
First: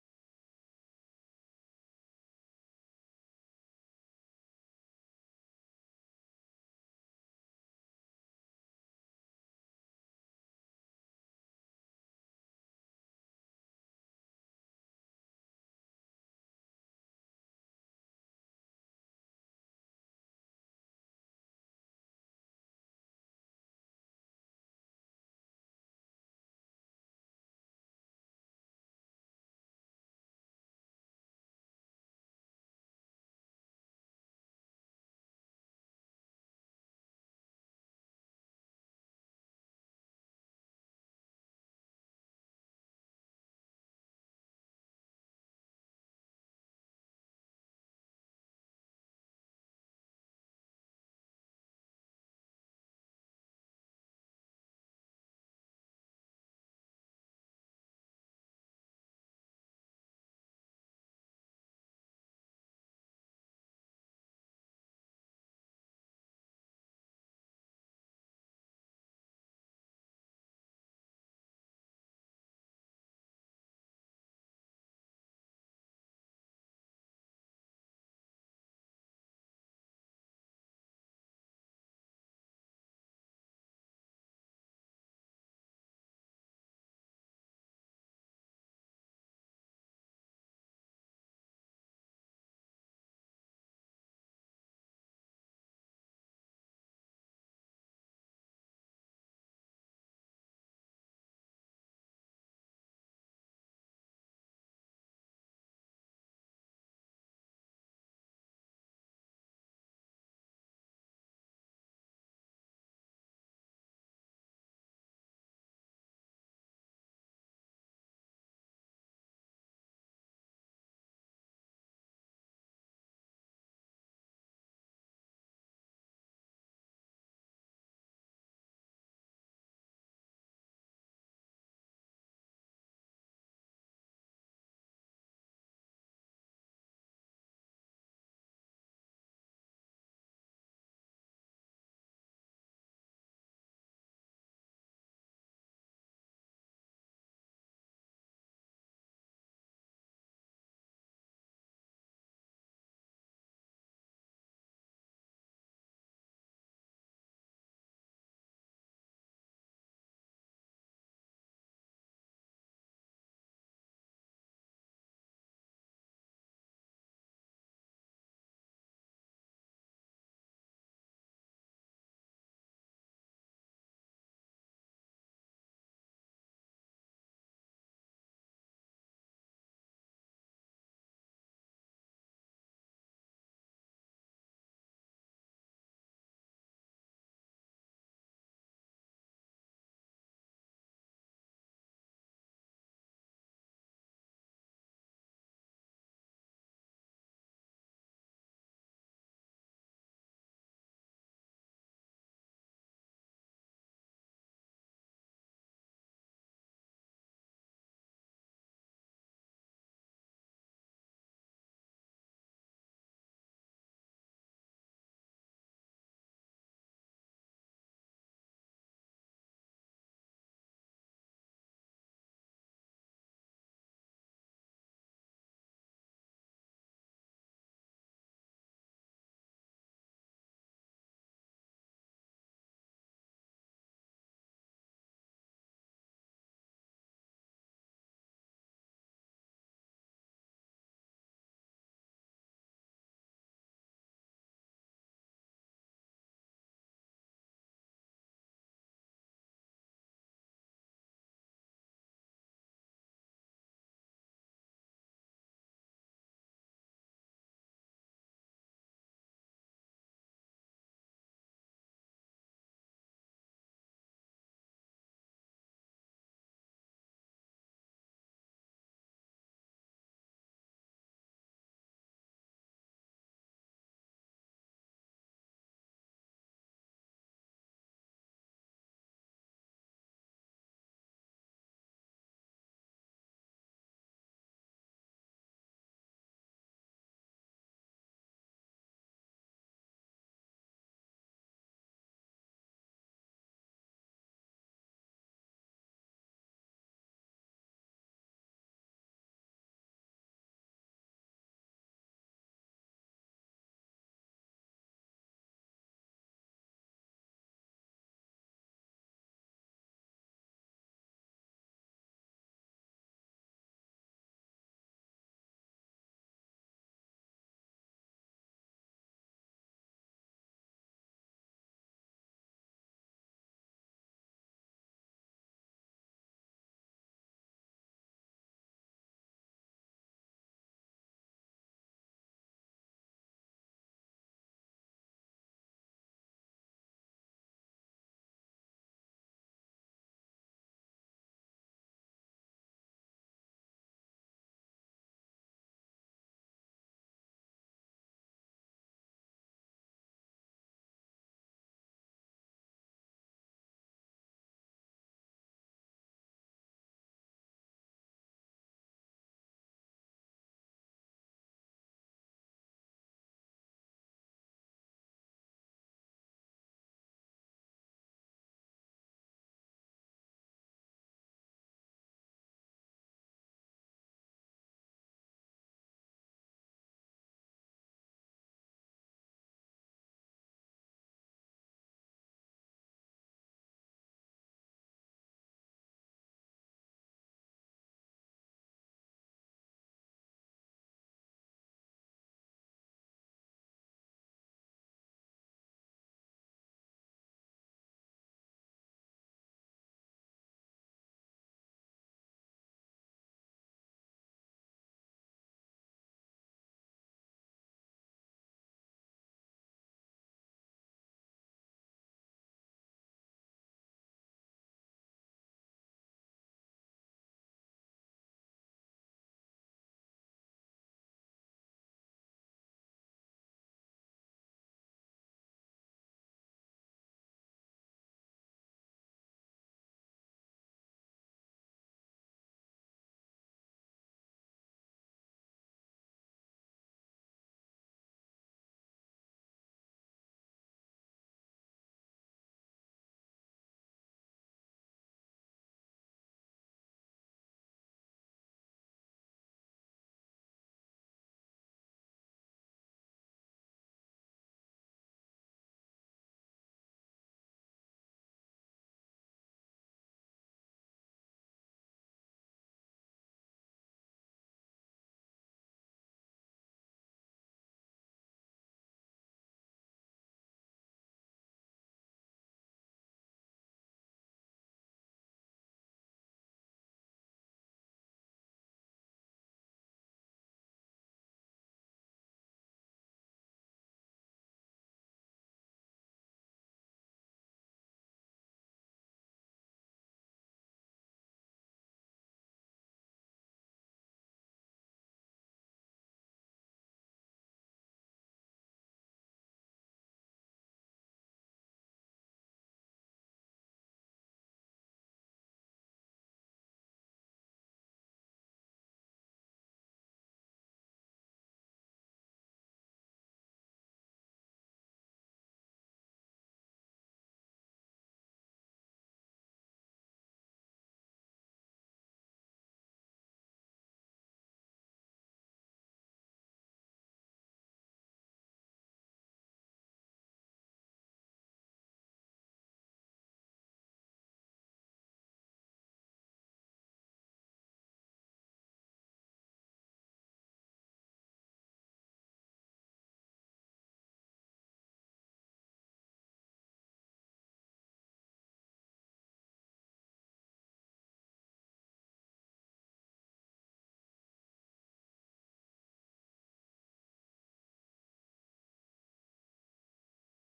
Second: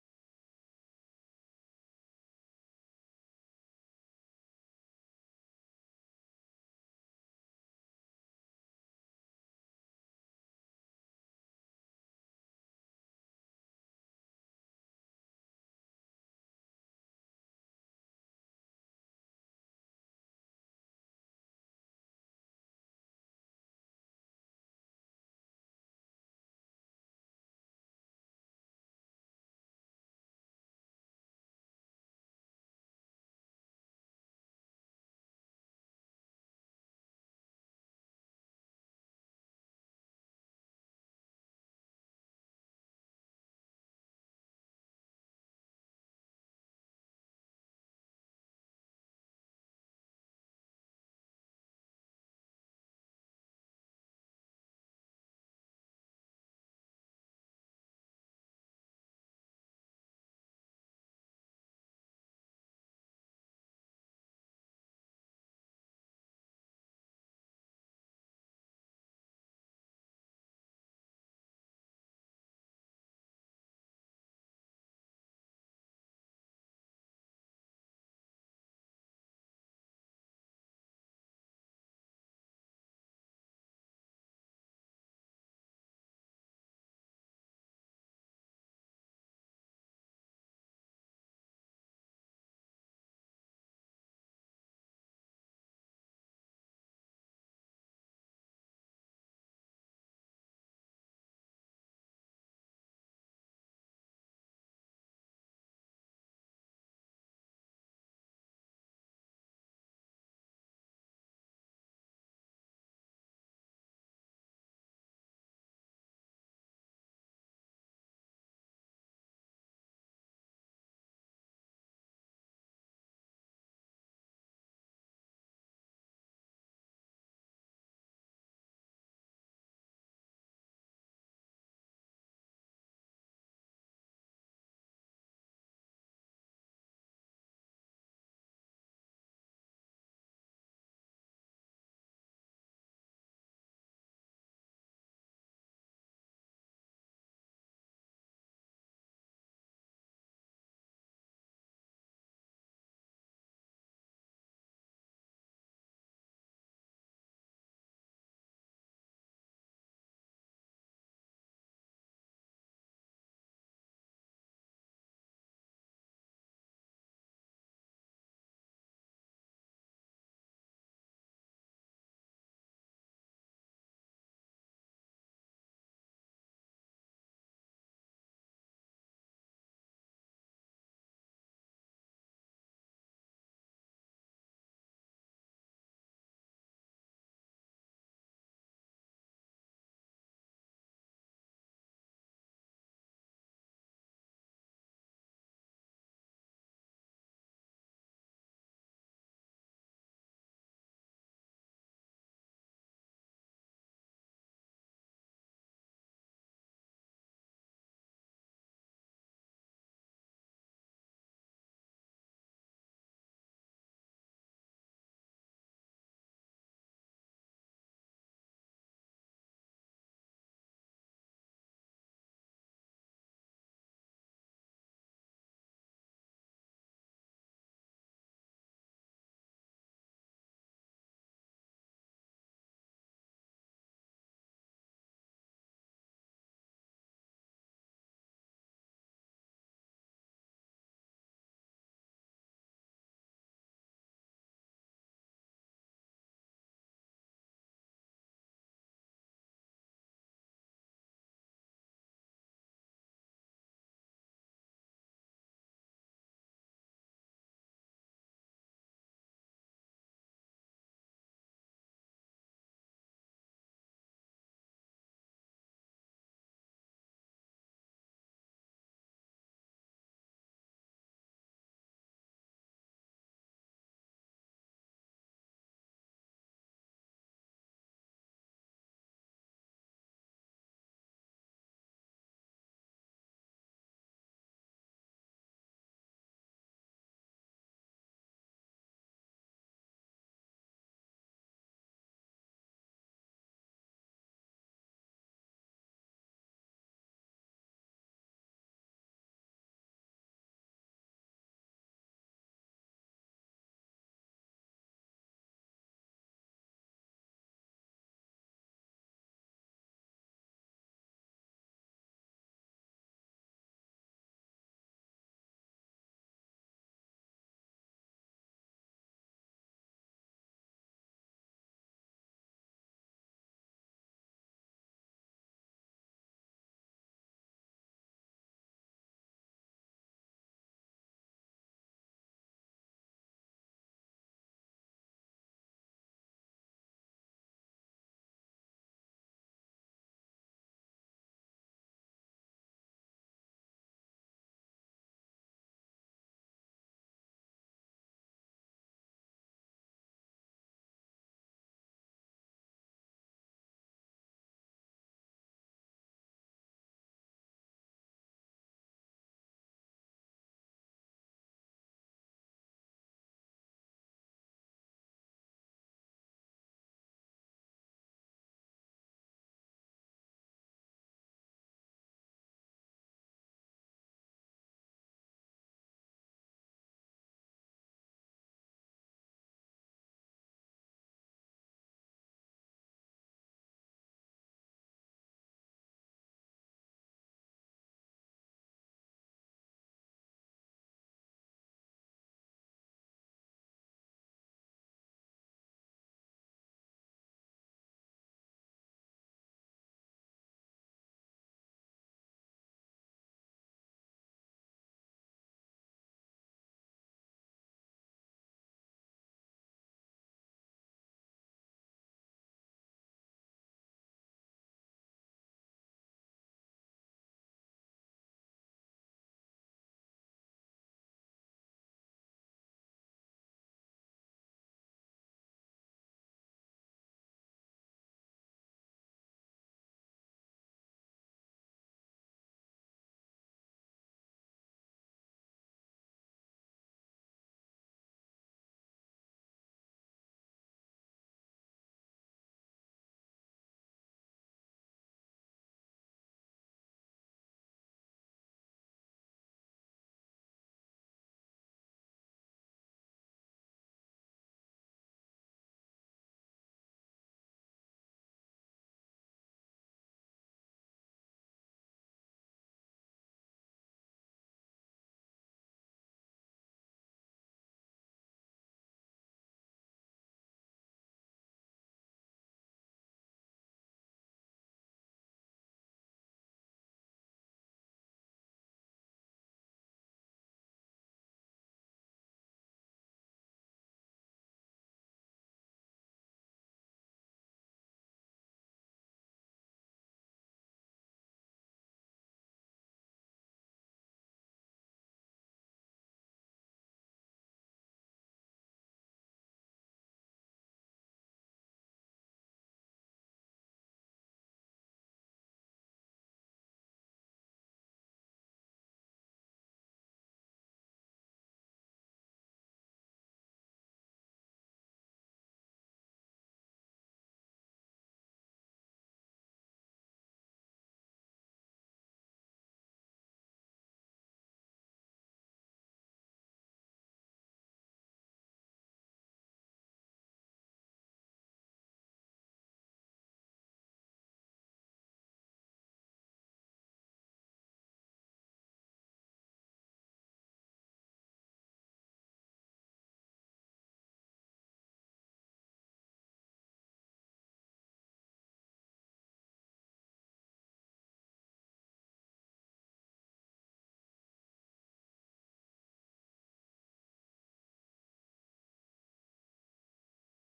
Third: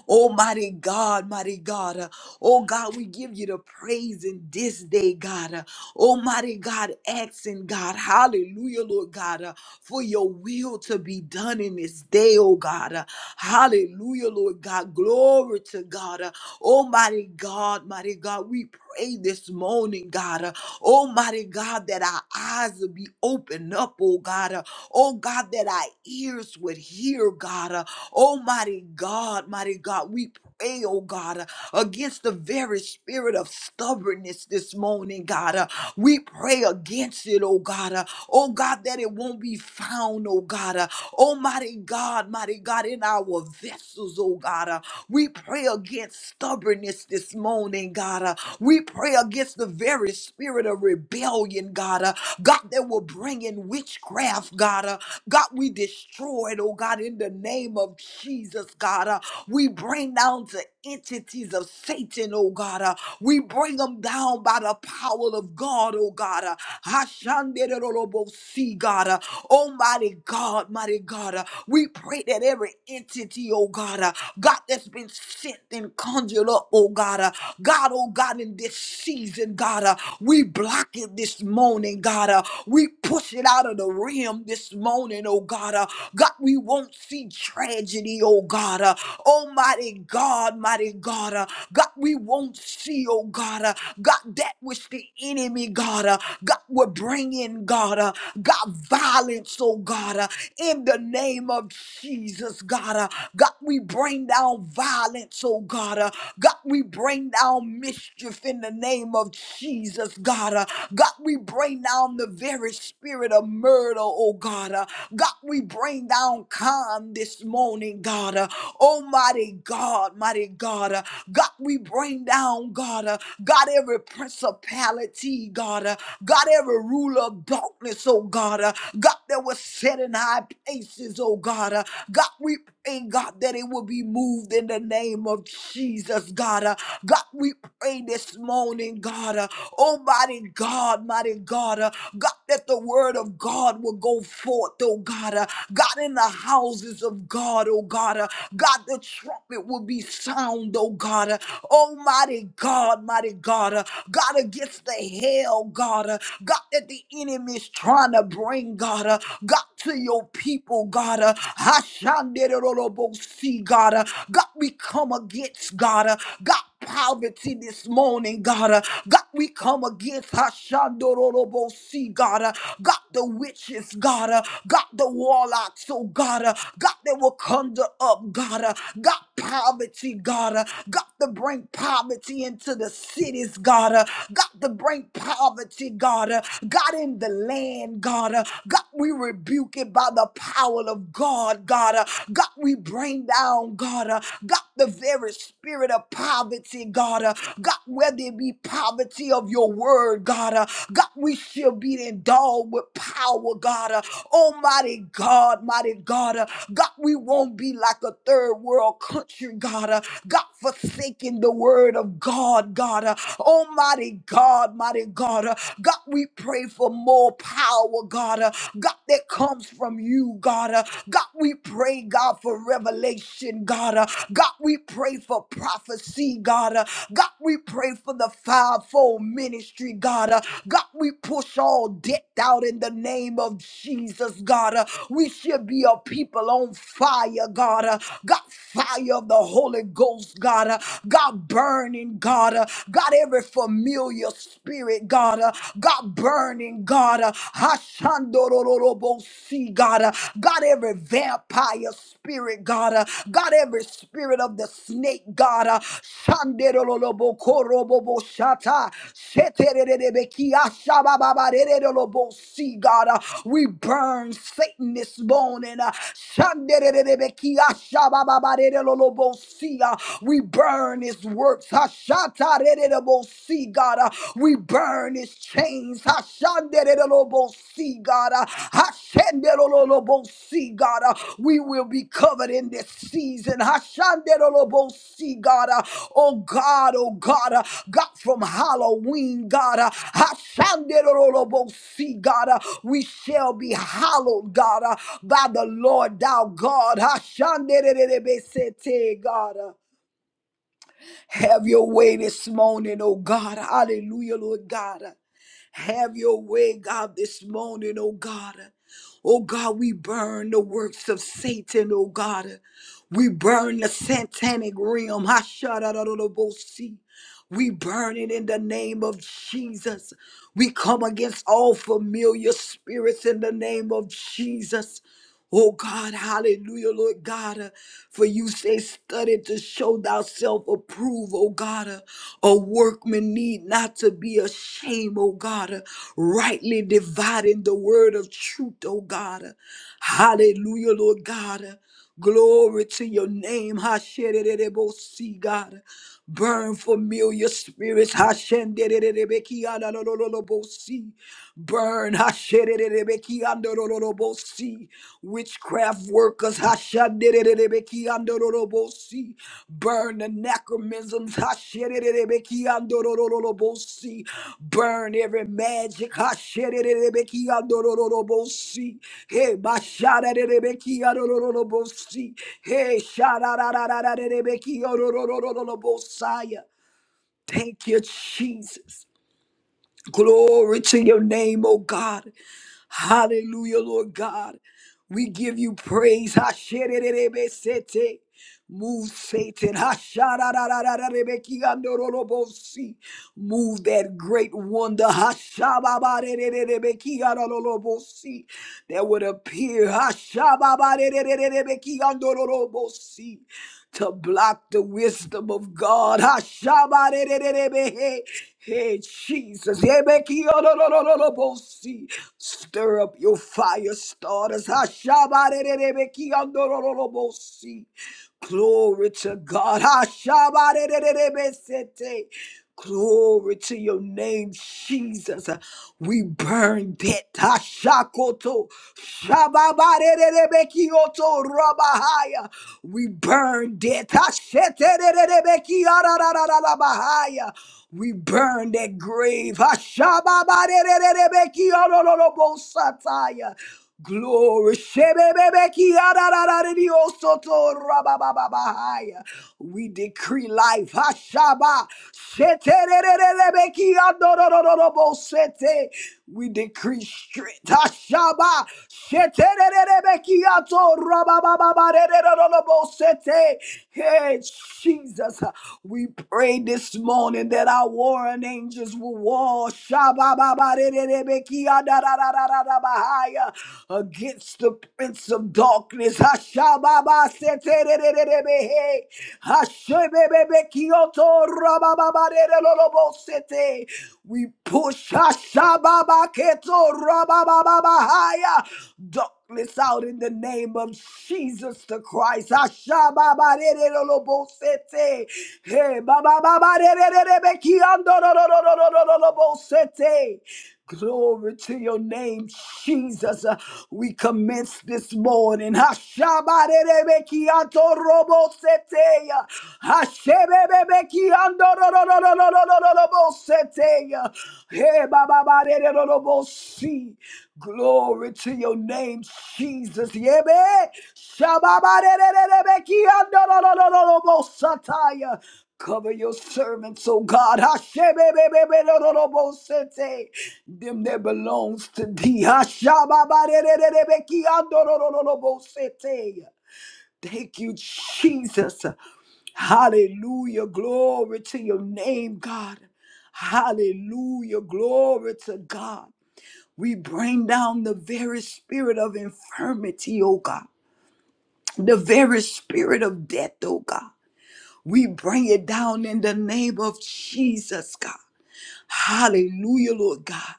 Speaker 2: Oh, mighty God, mighty God. Uh, Oh, God, we give you the praise in this day, God. Uh, Oh, mighty God, asking God, hallelujah, Lord God, uh, for your will to be done in this day, oh God. Uh, Hallelujah, Lord God. Glory to God. Uh, Almighty God, mighty God, we pray this morning, God, uh, Almighty God, that our eyes will be opened up, oh God. uh, Oh God, that our ears would hear, God. uh, Almighty God, mighty God, we pray, oh God, uh, against the very spirit of stubbornness this morning, God. uh, We pray against it, oh God. uh, Oh God, that it won't be found, oh God. uh, Almighty God, mighty God, in our vessels, oh God. uh, We pray against stubbornness this morning, God. uh, we pray against the very spirit of rebellion, God. Uh, God, that will bring in witchcraft, God. Uh, God, we destroy it, oh God, in the name of Jesus, God. Uh, we bring down to entities of Satan, oh God. Uh, we bring them down by the power of God, oh God. Uh, Hashanderolobosi, God. Uh, Almighty God, mighty God. uh, we pray that every entity, oh God, uh, God that's been sent and conjured up, oh God, uh, God, oh God, in this season, God, uh, we block it this morning, God, uh, we push it out of the realm this morning, oh God, uh, God, we won't see tragedy, oh God, uh, Almighty God, mighty God, uh, God, we won't see, oh God, uh, God, that which the enemy, God, uh, God, will bring in, God, uh, God, violence, oh God, uh, in the name of Jesus, God. Uh, God, we bring down violence, oh God. Uh, God, we bring down mischief in the name of Jesus, God. Uh, God, we bring down the very spirit of murder, oh God. Uh, God, we bring down calm this morning, God. Uh, Almighty God, mighty God. Uh, God, we bring down, God. Uh, God, every principality, God. Uh, God, every ruler of darkness, oh God. Uh, God, that was set in high places, oh God. Uh, God, we pray, God, that it will be moved in the name of Jesus, God. Uh, God, we pray this morning, God. Uh, oh, mighty God, mighty God. Uh, God, that the word of God will go forth, oh God. Uh, God, in the houses of God, oh God. Uh, God, the trumpet will be sound, oh God. Uh, Almighty God, mighty God. Uh, God, against the hell, God. Uh, God, that the enemy enemy's trying to bring, God, uh, God, to your people, God. Uh, Hashanderorobosi, God, uh, God, we come against, God, uh, God, poverty this morning, God. Uh, God, we come against Hashandororobosi, God. Uh, God, the witches, God. Uh, God, the warlocks, oh God. Uh, God, that will conjure up, God. Uh, God, poverty, God. Uh, God, to bring poverty into the cities, God. Uh, God, to bring poverty, poverty, God. Uh, God, in the land, God. Uh, God, we rebuke it by the power of God, God. Uh, God, we bring down, God. Uh, God, the very spirit of poverty, God. Uh, God, whether it be poverty of your word, God. Uh, God, we shall be endowed with power, God. Uh, Almighty God, mighty God. Uh, God, we won't be like a third world country, God. Uh, God, forsaking the word of God, God. Uh, Almighty God. God, mighty God. Uh, God, we pray for more power, God. Uh, God, that comes from you, God. Uh, God, we pray, God, for revelation, God. Uh, God, we pray for prophecy, God. Uh, God, we pray for the fivefold ministry, God. Uh, God, we push all debt out in the name of Jesus, God. Uh, we should be a people on fire, God. Uh, God, fire of the Holy Ghost, God. Uh, God, burning, God. Uh, God, every familiar spirit, God, uh, God, burning, God, uh, Hashandorororobosi, God, uh, God, every vampire spirit, God, uh, God, every spirit of the snake, God, uh, Shanderolobokoroboboshata, Shetererebekiashabababarerolobosi, God, uh, we burn Satan this morning, uh, Shandererebekiashabababarerolobosi, uh, we burn his works. Hashatarerebosi, God. Uh, We burn his chains. Hashandererebosi, God. Uh, Hashandererebosi, God. Uh, We will be covered in this season. Hashandererebosi, God. Uh, Oh God, oh God. Uh, God, from Halloween, God. Uh, Hashandererebosi, God. Uh, We shall be hallowed, God, uh, by the Lord thou God. Hashandererebosi, God. uh, have your way this morning, oh God. Hallelujah, Lord God. Have your way, God, this morning, oh God. Oh God, we burn the works of Satan, oh God. We burn the satanic realm. Hashadadadabosi. We burn it in the name of Jesus. We come against all familiar spirits in the name of Jesus. Oh God, hallelujah, Lord God. uh, for you say, study to show thyself approved, oh God. uh, a workman need not to be ashamed, oh God. uh, rightly dividing the word of truth, oh God. uh, hallelujah, Lord God. uh, Glory to your name, Hashem. God. Uh, Burn familiar spirits, Hashem. Burn hashererebeki andororobosi. Witchcraft workers hashadererebeki andororobosi. Burn the necromisms hashererebeki andororobosi. Burn every magic hashererebeki andororobosi. Hey, basharerebeki andororobosi. Hey, sharararerebeki andororobosaya. Thank you, Jesus. Glory to your name, oh God. Hallelujah, Lord God. We give you praise. Hashererebesete. Move Satan. Hashararararebekiandorolobosi. Move that great wonder. Hashababarererebekiandorolobosi. That would appear. Hashababarererebekiandorolobosi. To block the wisdom of God. Hashabarererebehe. Hey, Jesus. Yebekiyororororobosi. Stir up your fire starters. Hashabarerebekiyororororobosi. Glory to God. Hashabarererebesete. Glory to your name, Jesus. We burn that Tashakoto Shababarerebekioto Rabahaya. We burn that Tasheterebekiararararabahaya. We burn that grave. Hashababarerebekiororobosataya. Glory. Shebebebeki adadadadidio soto rabababahaya. We decree life. Hashaba. Shetererelebeki adodododobosete. We decree strength. Hashaba. Shetererelebeki ato rababababadedododobosete. Hey, Jesus. We pray this morning that our warring angels will war Shabababarererebekiadadadadadabahaya, against the prince of darkness. Hashababaseterererebehe. Hashebebebekioto rabababarerelolobosete. We push Hashababaketo rababababahaya. darkness out in the name of Jesus the Christ. Hashababarerelolobosete. Hey, babababarererebekiandororororororobosete. Glory to your name, Jesus. Uh, we commence this morning. Hashabarerebekiatoroboseteya. Hashebebebekiandorororororororoboseteya. Hebababarerorobosi. Glory to your name, Jesus. Yebe. Shababarerebekiandorororororobosataya. Cover your servants, oh God. Hashem-e-be-be-be-do-do-do-bo-sete. Them that belongs to thee. Hashem-a-ba-de-de-de-de-be-ki-a-do-do-do-do-do-bo-sete. Thank you, Jesus. Hallelujah. Glory to your name, God. Hallelujah. Glory to God. We bring down the very spirit of infirmity, oh God. The very spirit of death, oh God. We bring it down in the name of Jesus, God. Hallelujah, Lord God.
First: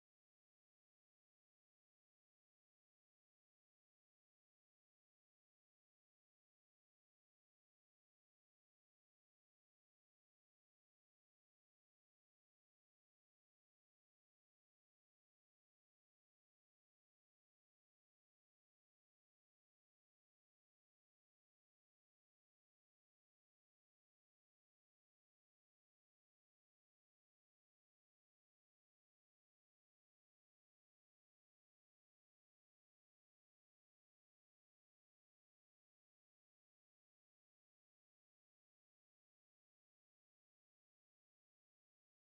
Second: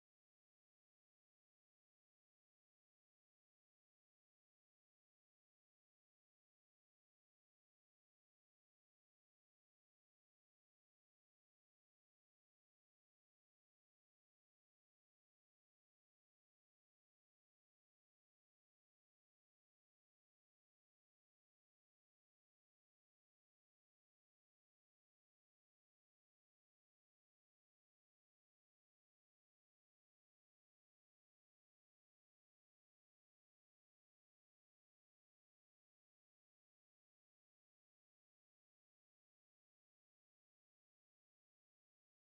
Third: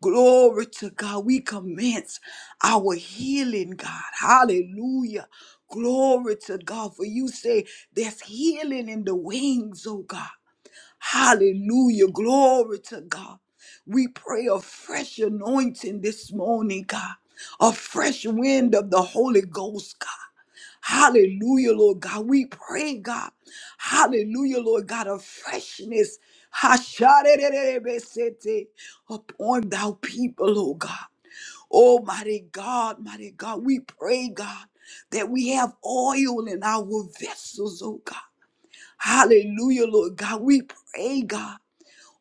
Speaker 2: Glory to God. We commence our healing, God. Hallelujah. Glory to God. For you say there's healing in the wings, oh God. Hallelujah. Glory to God. We pray a fresh anointing this morning, God. A fresh wind of the Holy Ghost, God. Hallelujah, Lord God. We pray, God. Hallelujah, Lord God, a freshness. Hasharererebesete Upon thou people, oh God. Almighty God, mighty God, we pray, God, that we have oil in our vessels, oh God. Hallelujah, Lord God. We pray, God.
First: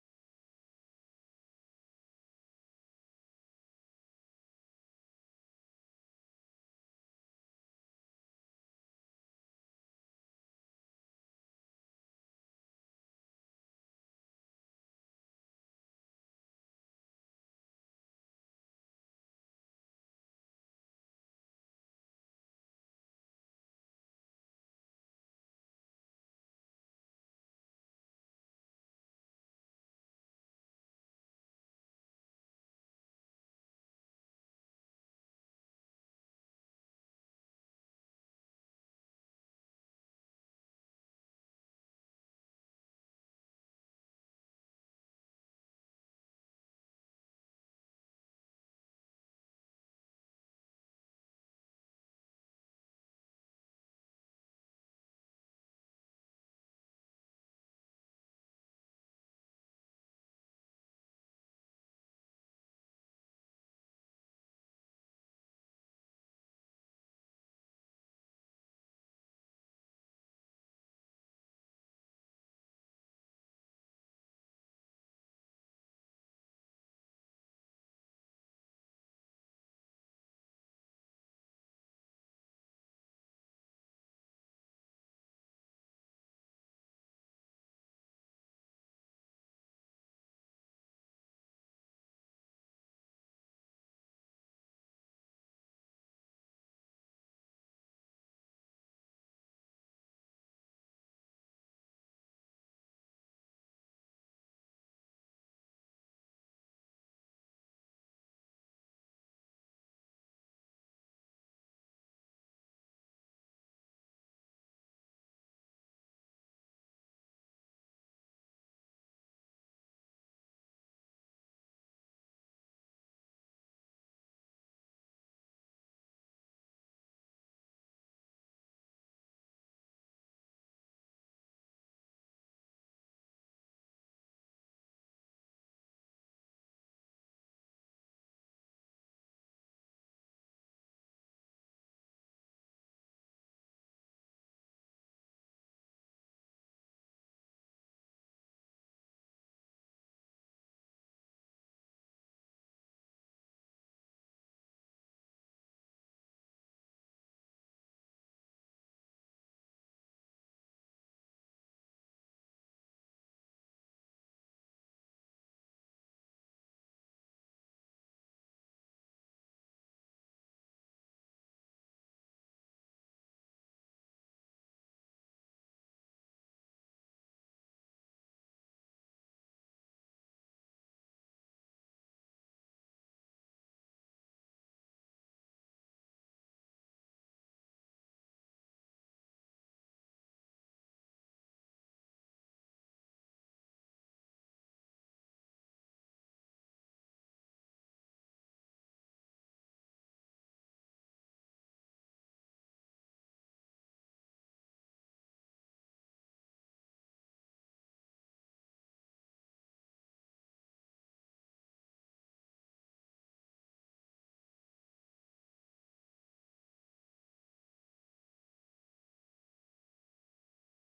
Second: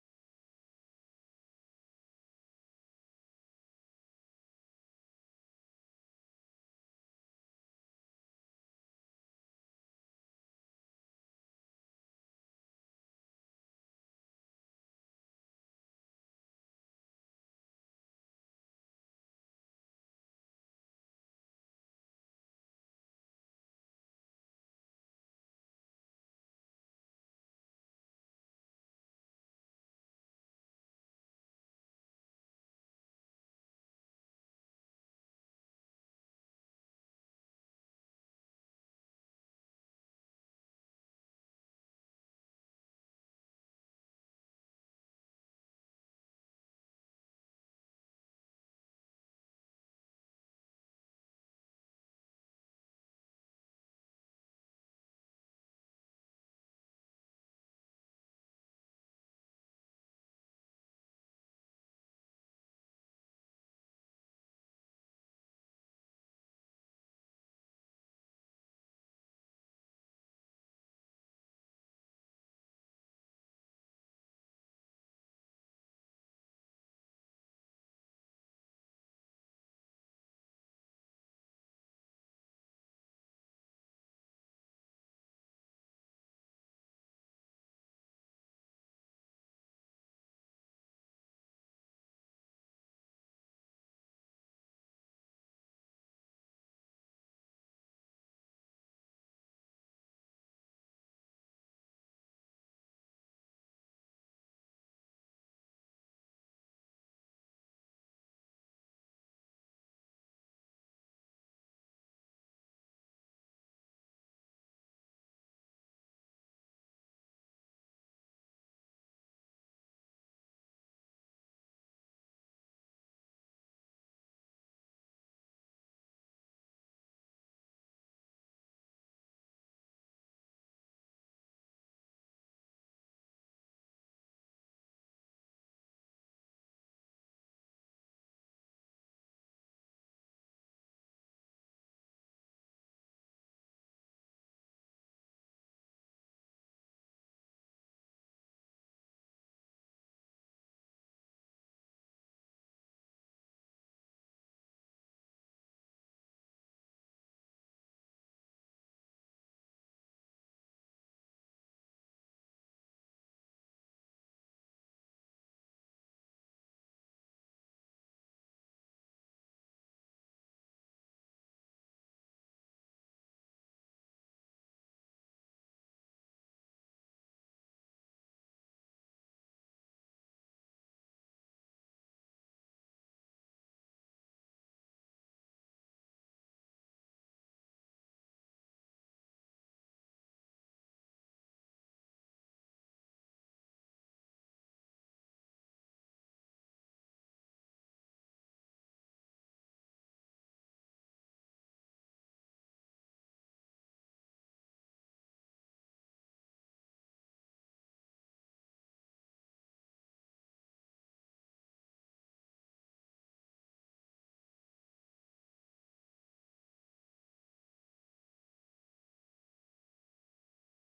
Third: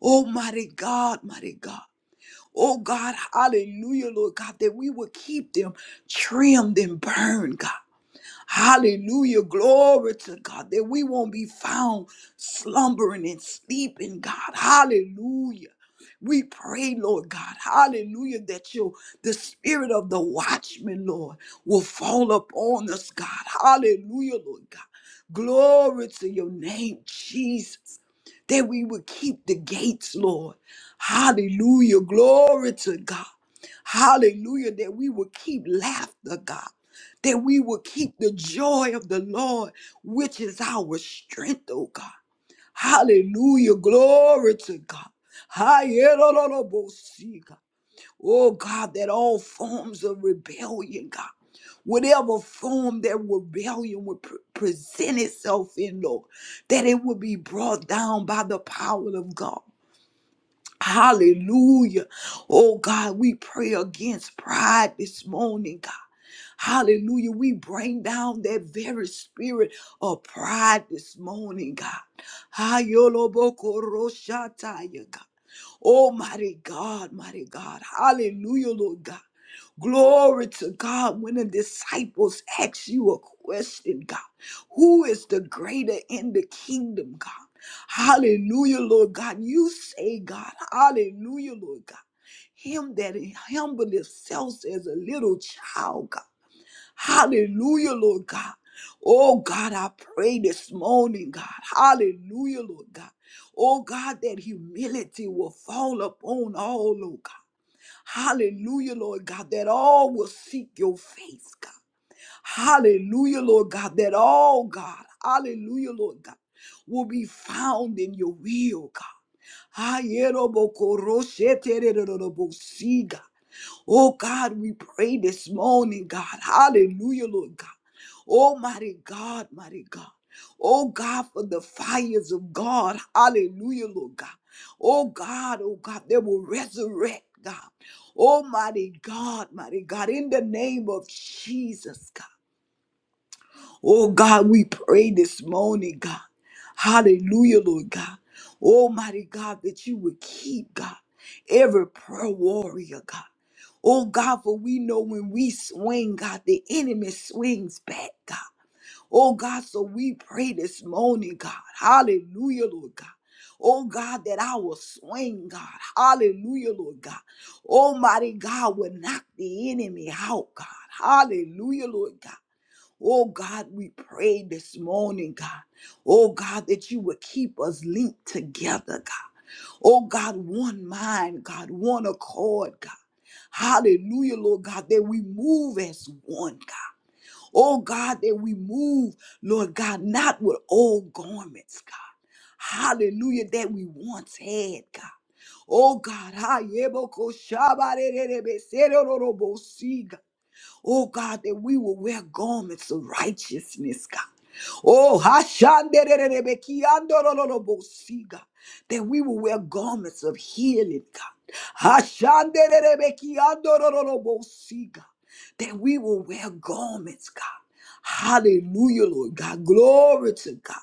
Speaker 2: Oh, mighty God, mighty God. Oh, God, hallelujah, Lord God, that we will keep them trimmed and burned, God. Hallelujah. Glory to God that we won't be found slumbering and sleeping, God. Hallelujah. We pray, Lord God, hallelujah, that your the spirit of the watchman, Lord, will fall upon us, God. Hallelujah, Lord God. Glory to your name, Jesus. That we would keep the gates, Lord. Hallelujah. Glory to God. Hallelujah. That we would keep laughter, God that we will keep the joy of the Lord, which is our strength, oh God. Hallelujah. Glory to God. Hayerororobosi, God. Oh God, that all forms of rebellion, God, whatever form that rebellion would pre- present itself in, Lord, that it would be brought down by the power of God. Hallelujah. Oh God, we pray against pride this morning, God. Hallelujah. We bring down that very spirit of pride this morning, God. Hayolobokoroshataya, God. Oh, mighty God, mighty God. Hallelujah, Lord God. Glory to God when the disciples ask you a question, God. Who is the greater in the kingdom, God? Hallelujah, Lord God. You say, God. Hallelujah, Lord God. Him that humbled himself as a little child, God. Hallelujah, Lord God. Oh God, I pray this morning, God. Hallelujah, Lord God. Oh God, that humility will fall upon all, Lord God. Hallelujah, Lord God, that all will seek your face, God. Hallelujah, Lord God, that all, God, hallelujah, Lord God, will be found in your will, God. Hayerobokorosetererobosiga. Oh God, we pray this morning, God. Hallelujah, Lord God. Oh mighty God, mighty God. Oh God, for the fires of God. Hallelujah, Lord God. Oh God, oh God, they will resurrect, God. Almighty God, mighty God, in the name of Jesus, God. Oh God, we pray this morning, God. Hallelujah, Lord God. Almighty God, that you would keep, God, every prayer warrior, God. Oh God, for we know when we swing, God, the enemy swings back, God. Oh God, so we pray this morning, God. Hallelujah, Lord God. Oh God, that I will swing, God. Hallelujah, Lord God. Almighty God will knock the enemy out, God. Hallelujah, Lord God. Oh God, we pray this morning, God. Oh God, that you would keep us linked together, God. Oh God, one mind, God, one accord, God. Hallelujah, Lord God, that we move as one, God. Oh God, that we move, Lord God, not with old garments, God. Hallelujah, that we once had, God. Oh God, ha, yebo ko shaba re re re be se ro ro ro bo si, God. Oh God, that we will wear garments of righteousness, God. Oh, hashandererebekiandorolobosi, God, that we will wear garments of healing, God. Hashandererebekiandorolobosi, God, That we will wear garments, God. Hallelujah, Lord God. Glory to God.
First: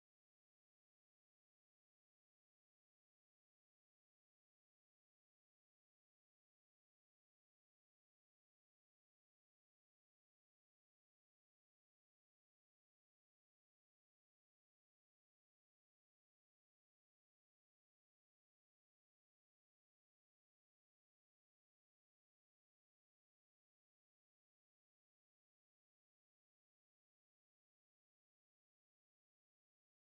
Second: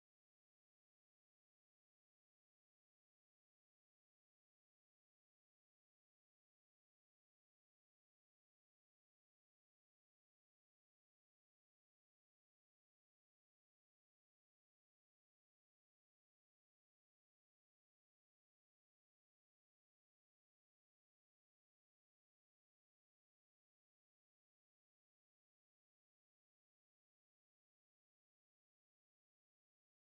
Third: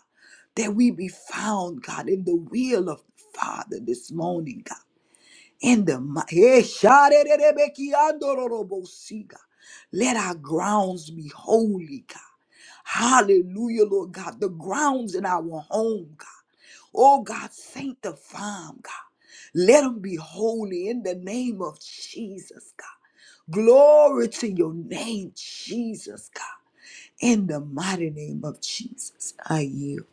Speaker 2: That we be found, God, in the will of the Father this morning, God in the mi- Eh, sharererebekiandororobosiga. let our grounds be holy, God. Hallelujah, Lord God. The grounds in our home, God. Oh, God, sanctify 'em, God. Let them be holy in the name of Jesus, God. Glory to your name, Jesus, God. In the mighty name of Jesus, I yield.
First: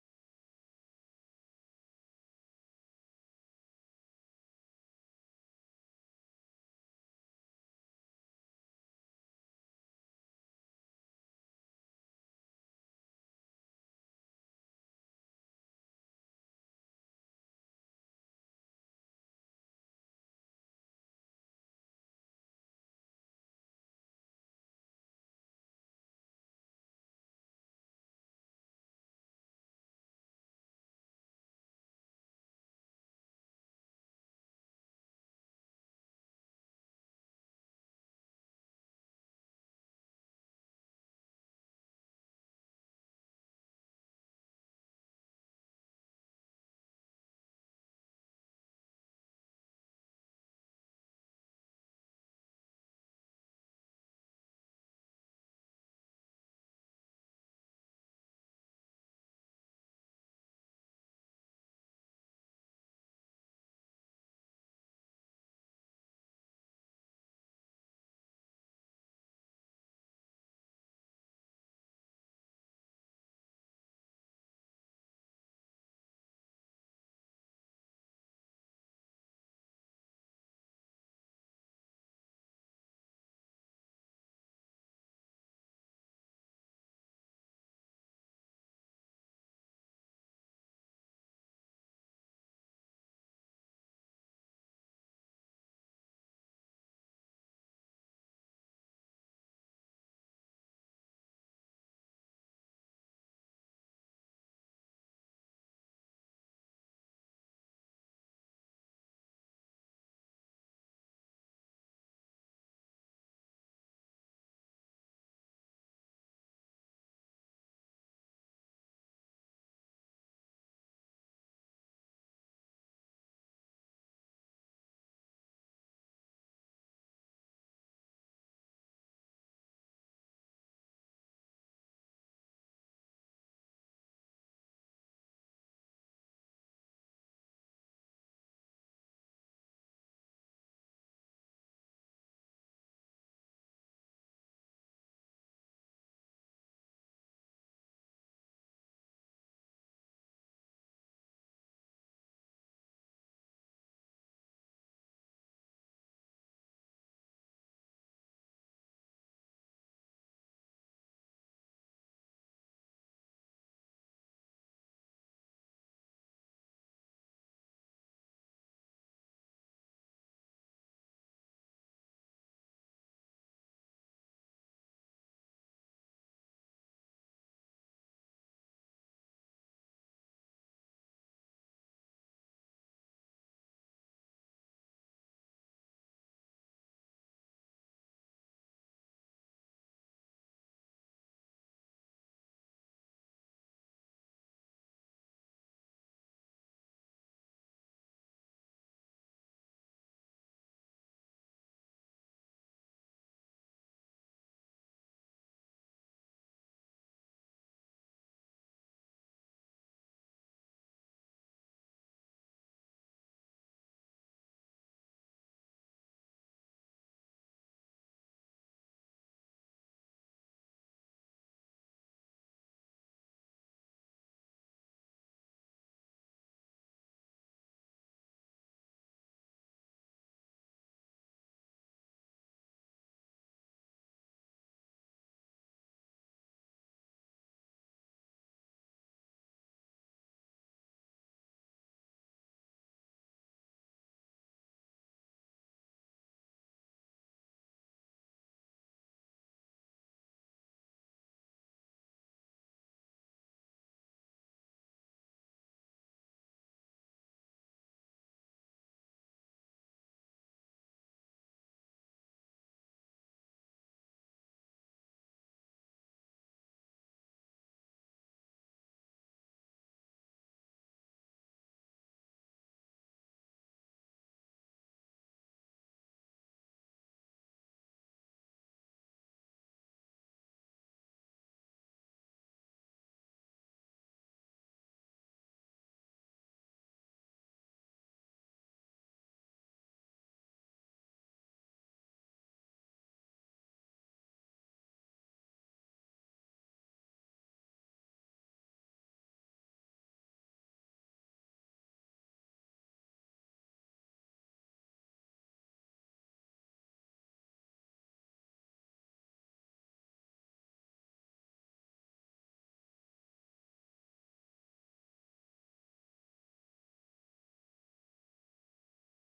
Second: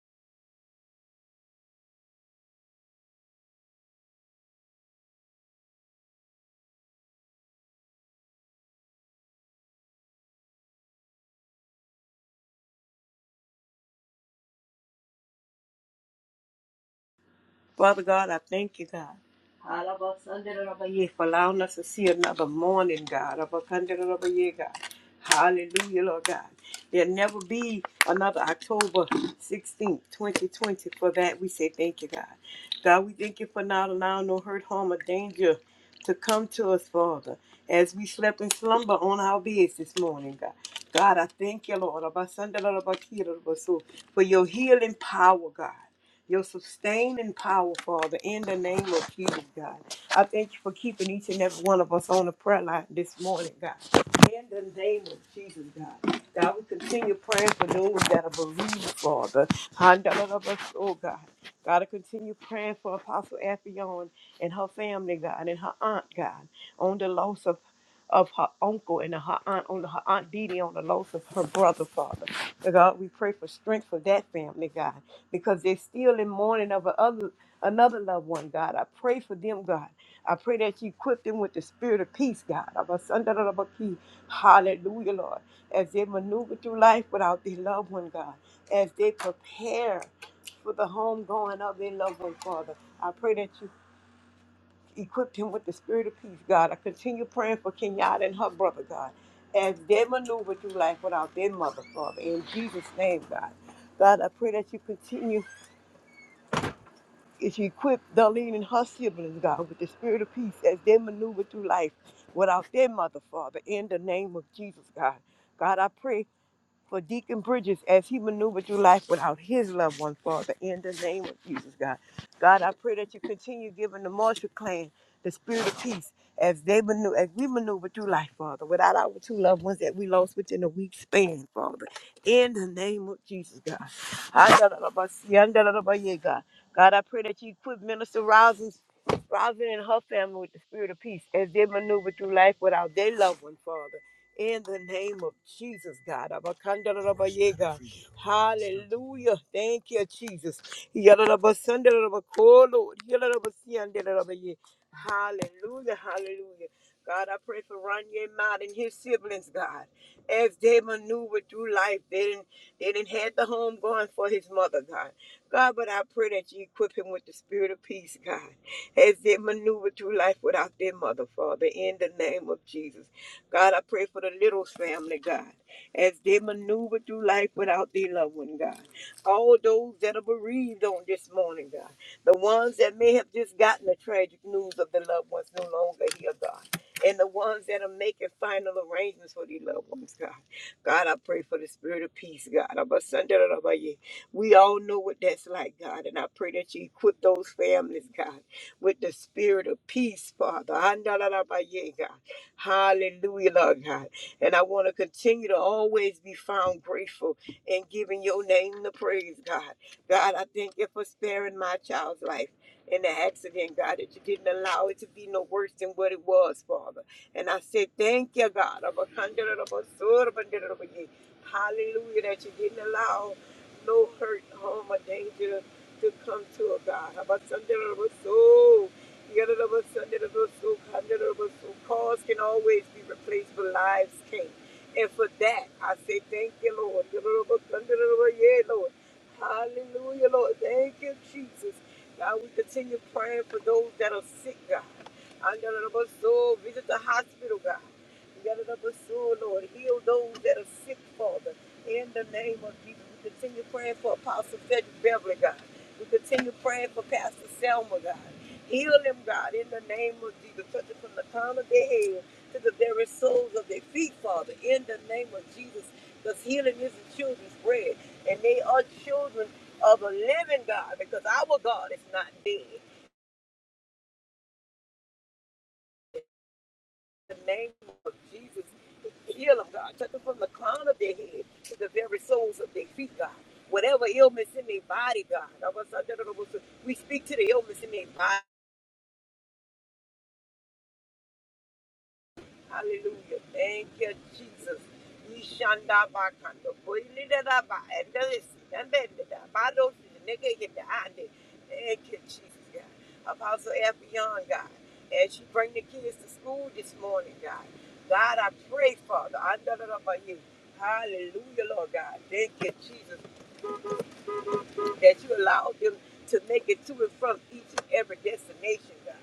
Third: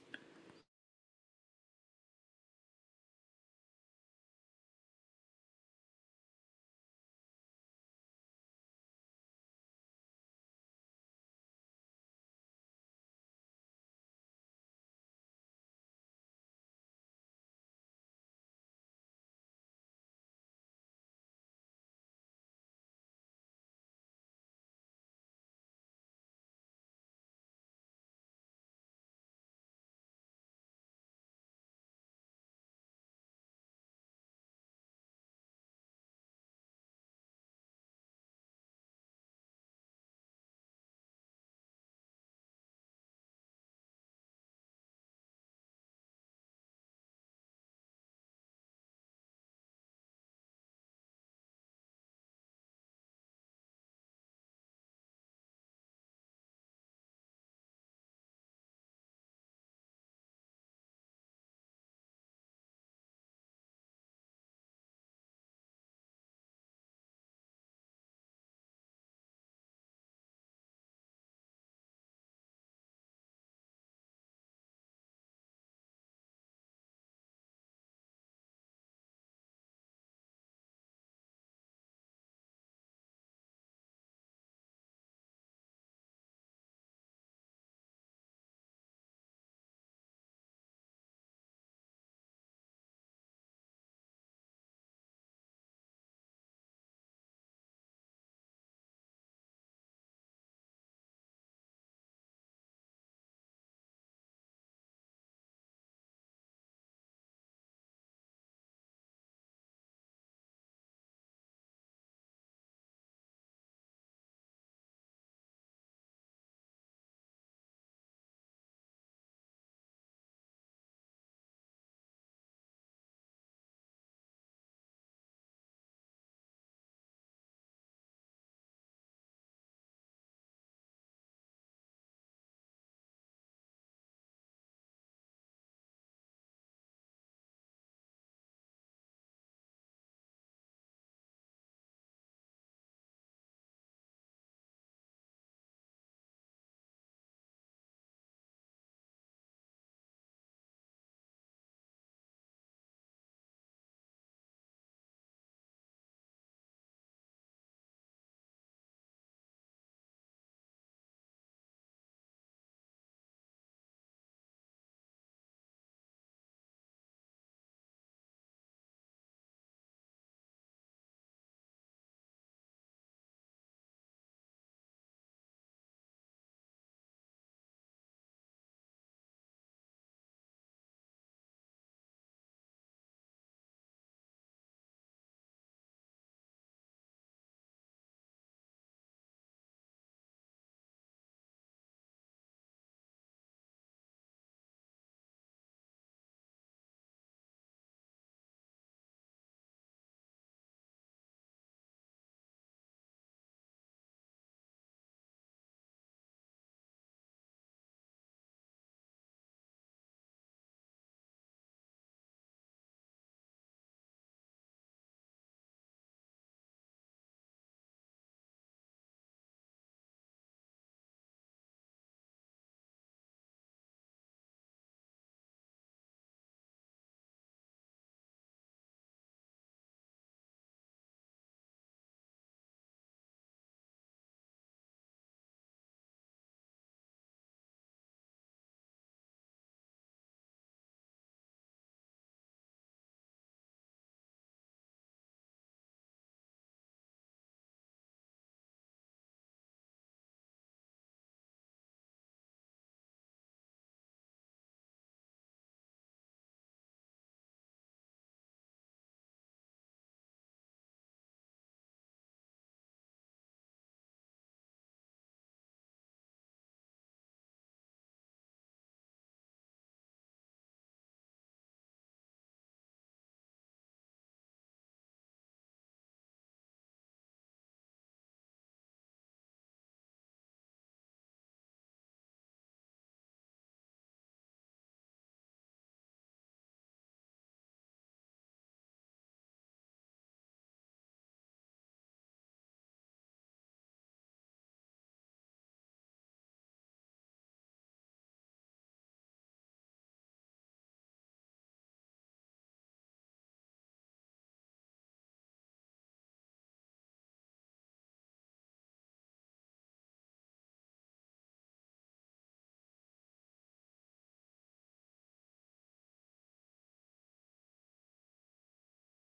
Speaker 3: Father God, I thank you, God, for allowing us to see another morning, God, of a hundred of a year, God. Hallelujah, Lord God. There'll never be another October 16th, 2020. For that, we say thank you, God. God, we thank you for not allowing no hurt, harm, or danger to come to us, Father, as we slept in slumber on our beds this morning, God. God, I thank you, Lord, of about Sunday, Lord, of about Kira, Lord, of so for your healing power, God your sustaining power, Father, in the name of Jesus, God. I thank you for keeping each and every one of us on the prayer line this morning, God. In the name of Jesus, God. God, we continue praying for those that are bereaved, Father. Handalabas, Oh, God. God, I continue praying for Apostle Affion and her family, God, and her aunt, God, on the loss of of her uncle and her aunt on her aunt Didi on the loss of her brother, Father. God, we pray for strength for that family, God, because they're still in mourning of another another loved one, God. I pray for them, God. I pray that you equip them with the spirit of peace, God. Of a son, da, da, da, ba, key. Hallelujah, Lord. As they maneuver through life without their loved one, God. As they prepare for the home going of their loved one, Father. I pray that you equipped him with the spirit of peace, God. I continue praying for Kenyatta and her brother, God, as they maneuver through life without their mother, Father. In Jesus' name, God. God, I pray that you continue to equip Darlene and her siblings, God, with the spirit of peace as they maneuver through life without their mother, Father. In the name of Jesus, God. God, I pray for Deacon Bridges as he maneuvered through life without his loved ones, Father, in the name of Jesus, God. God, I pray that you continue giving the Marshall clan the spirit of peace as they maneuver, as we maneuver through life, Father, without our two loved ones that we lost within a week span, Father, in the name of Jesus, God. God, God I pray that you equip Minister Rousins, Rousing and her family with the spirit of peace as they maneuver through life without their loved one, Father in the name of Jesus, God. Abakandarabaye, God. Hallelujah. Thank you, Jesus. Yadarabasandarabakoh, Lord. Yadarabasiandarabaye. Hallelujah. Hallelujah. God, I pray for Ronye Mott and his siblings, God. As they maneuver through life, they didn't, they didn't have the home going for his mother, God. God, but I pray that you equip him with the spirit of peace, God, as they maneuver through life without their mother, Father, in the name of Jesus. God, I pray for the little family, God, as they maneuver through life without their loved one, God. All those that are bereaved on this morning, God. The ones that may have just gotten the tragic news of the loved ones no longer here, God. And the ones that are making final arrangements for their loved ones, God. God, I pray for the spirit of peace, God. Abasandarabaye. We all know what that's like, God. And I pray that you equip those families, God, with the spirit of peace, Father. Andalabaye, God. Hallelujah, Lord God. And I want to continue to always be found grateful and giving your name the praise, God. God, I thank you for sparing my child's life in the accident, God, that you didn't allow it to be no worse than what it was, Father. And I said, thank you, God. Hallelujah, that you didn't allow no hurt, harm, or danger to come to, oh God. About Sunday of us, oh, yet of us, Sunday of us, oh, hundred of us, oh, cars can always be replaced, but lives can't. And for that, I say thank you, Lord. Yet of us, Sunday of us, yeah, Lord. Hallelujah, Lord. Thank you, Jesus. God, we continue praying for those that are sick, God. Under the bus, so visit the hospital, God. Yadadabasu, Lord, heal those that are sick, Father. In the name of Jesus, we continue praying for Apostle Frederick Beverly, God. We continue praying for Pastor Selma, God. Heal them, God, in the name of Jesus. Touch them from the crown of their head to the very soles of their feet, Father. In the name of Jesus, because healing is the children's bread, and they are children of a living God, because our God is not dead. the name of Jesus. Heal them, God. Touch them from the crown of their head to the very soles of their feet, God. Whatever illness in their body, God. We speak to the illness in their body. Hallelujah. Thank you, Jesus. Ishanda bakando koili da da ba endelisi endende da ba dosi nigga get the ande. Thank you, Jesus God. Apostle Effion God, as you bring the kids to school this morning, God. God, I pray, Father, under the love of you. Hallelujah, Lord God. Thank you, Jesus that you allow them to make it to and from each and every destination, God.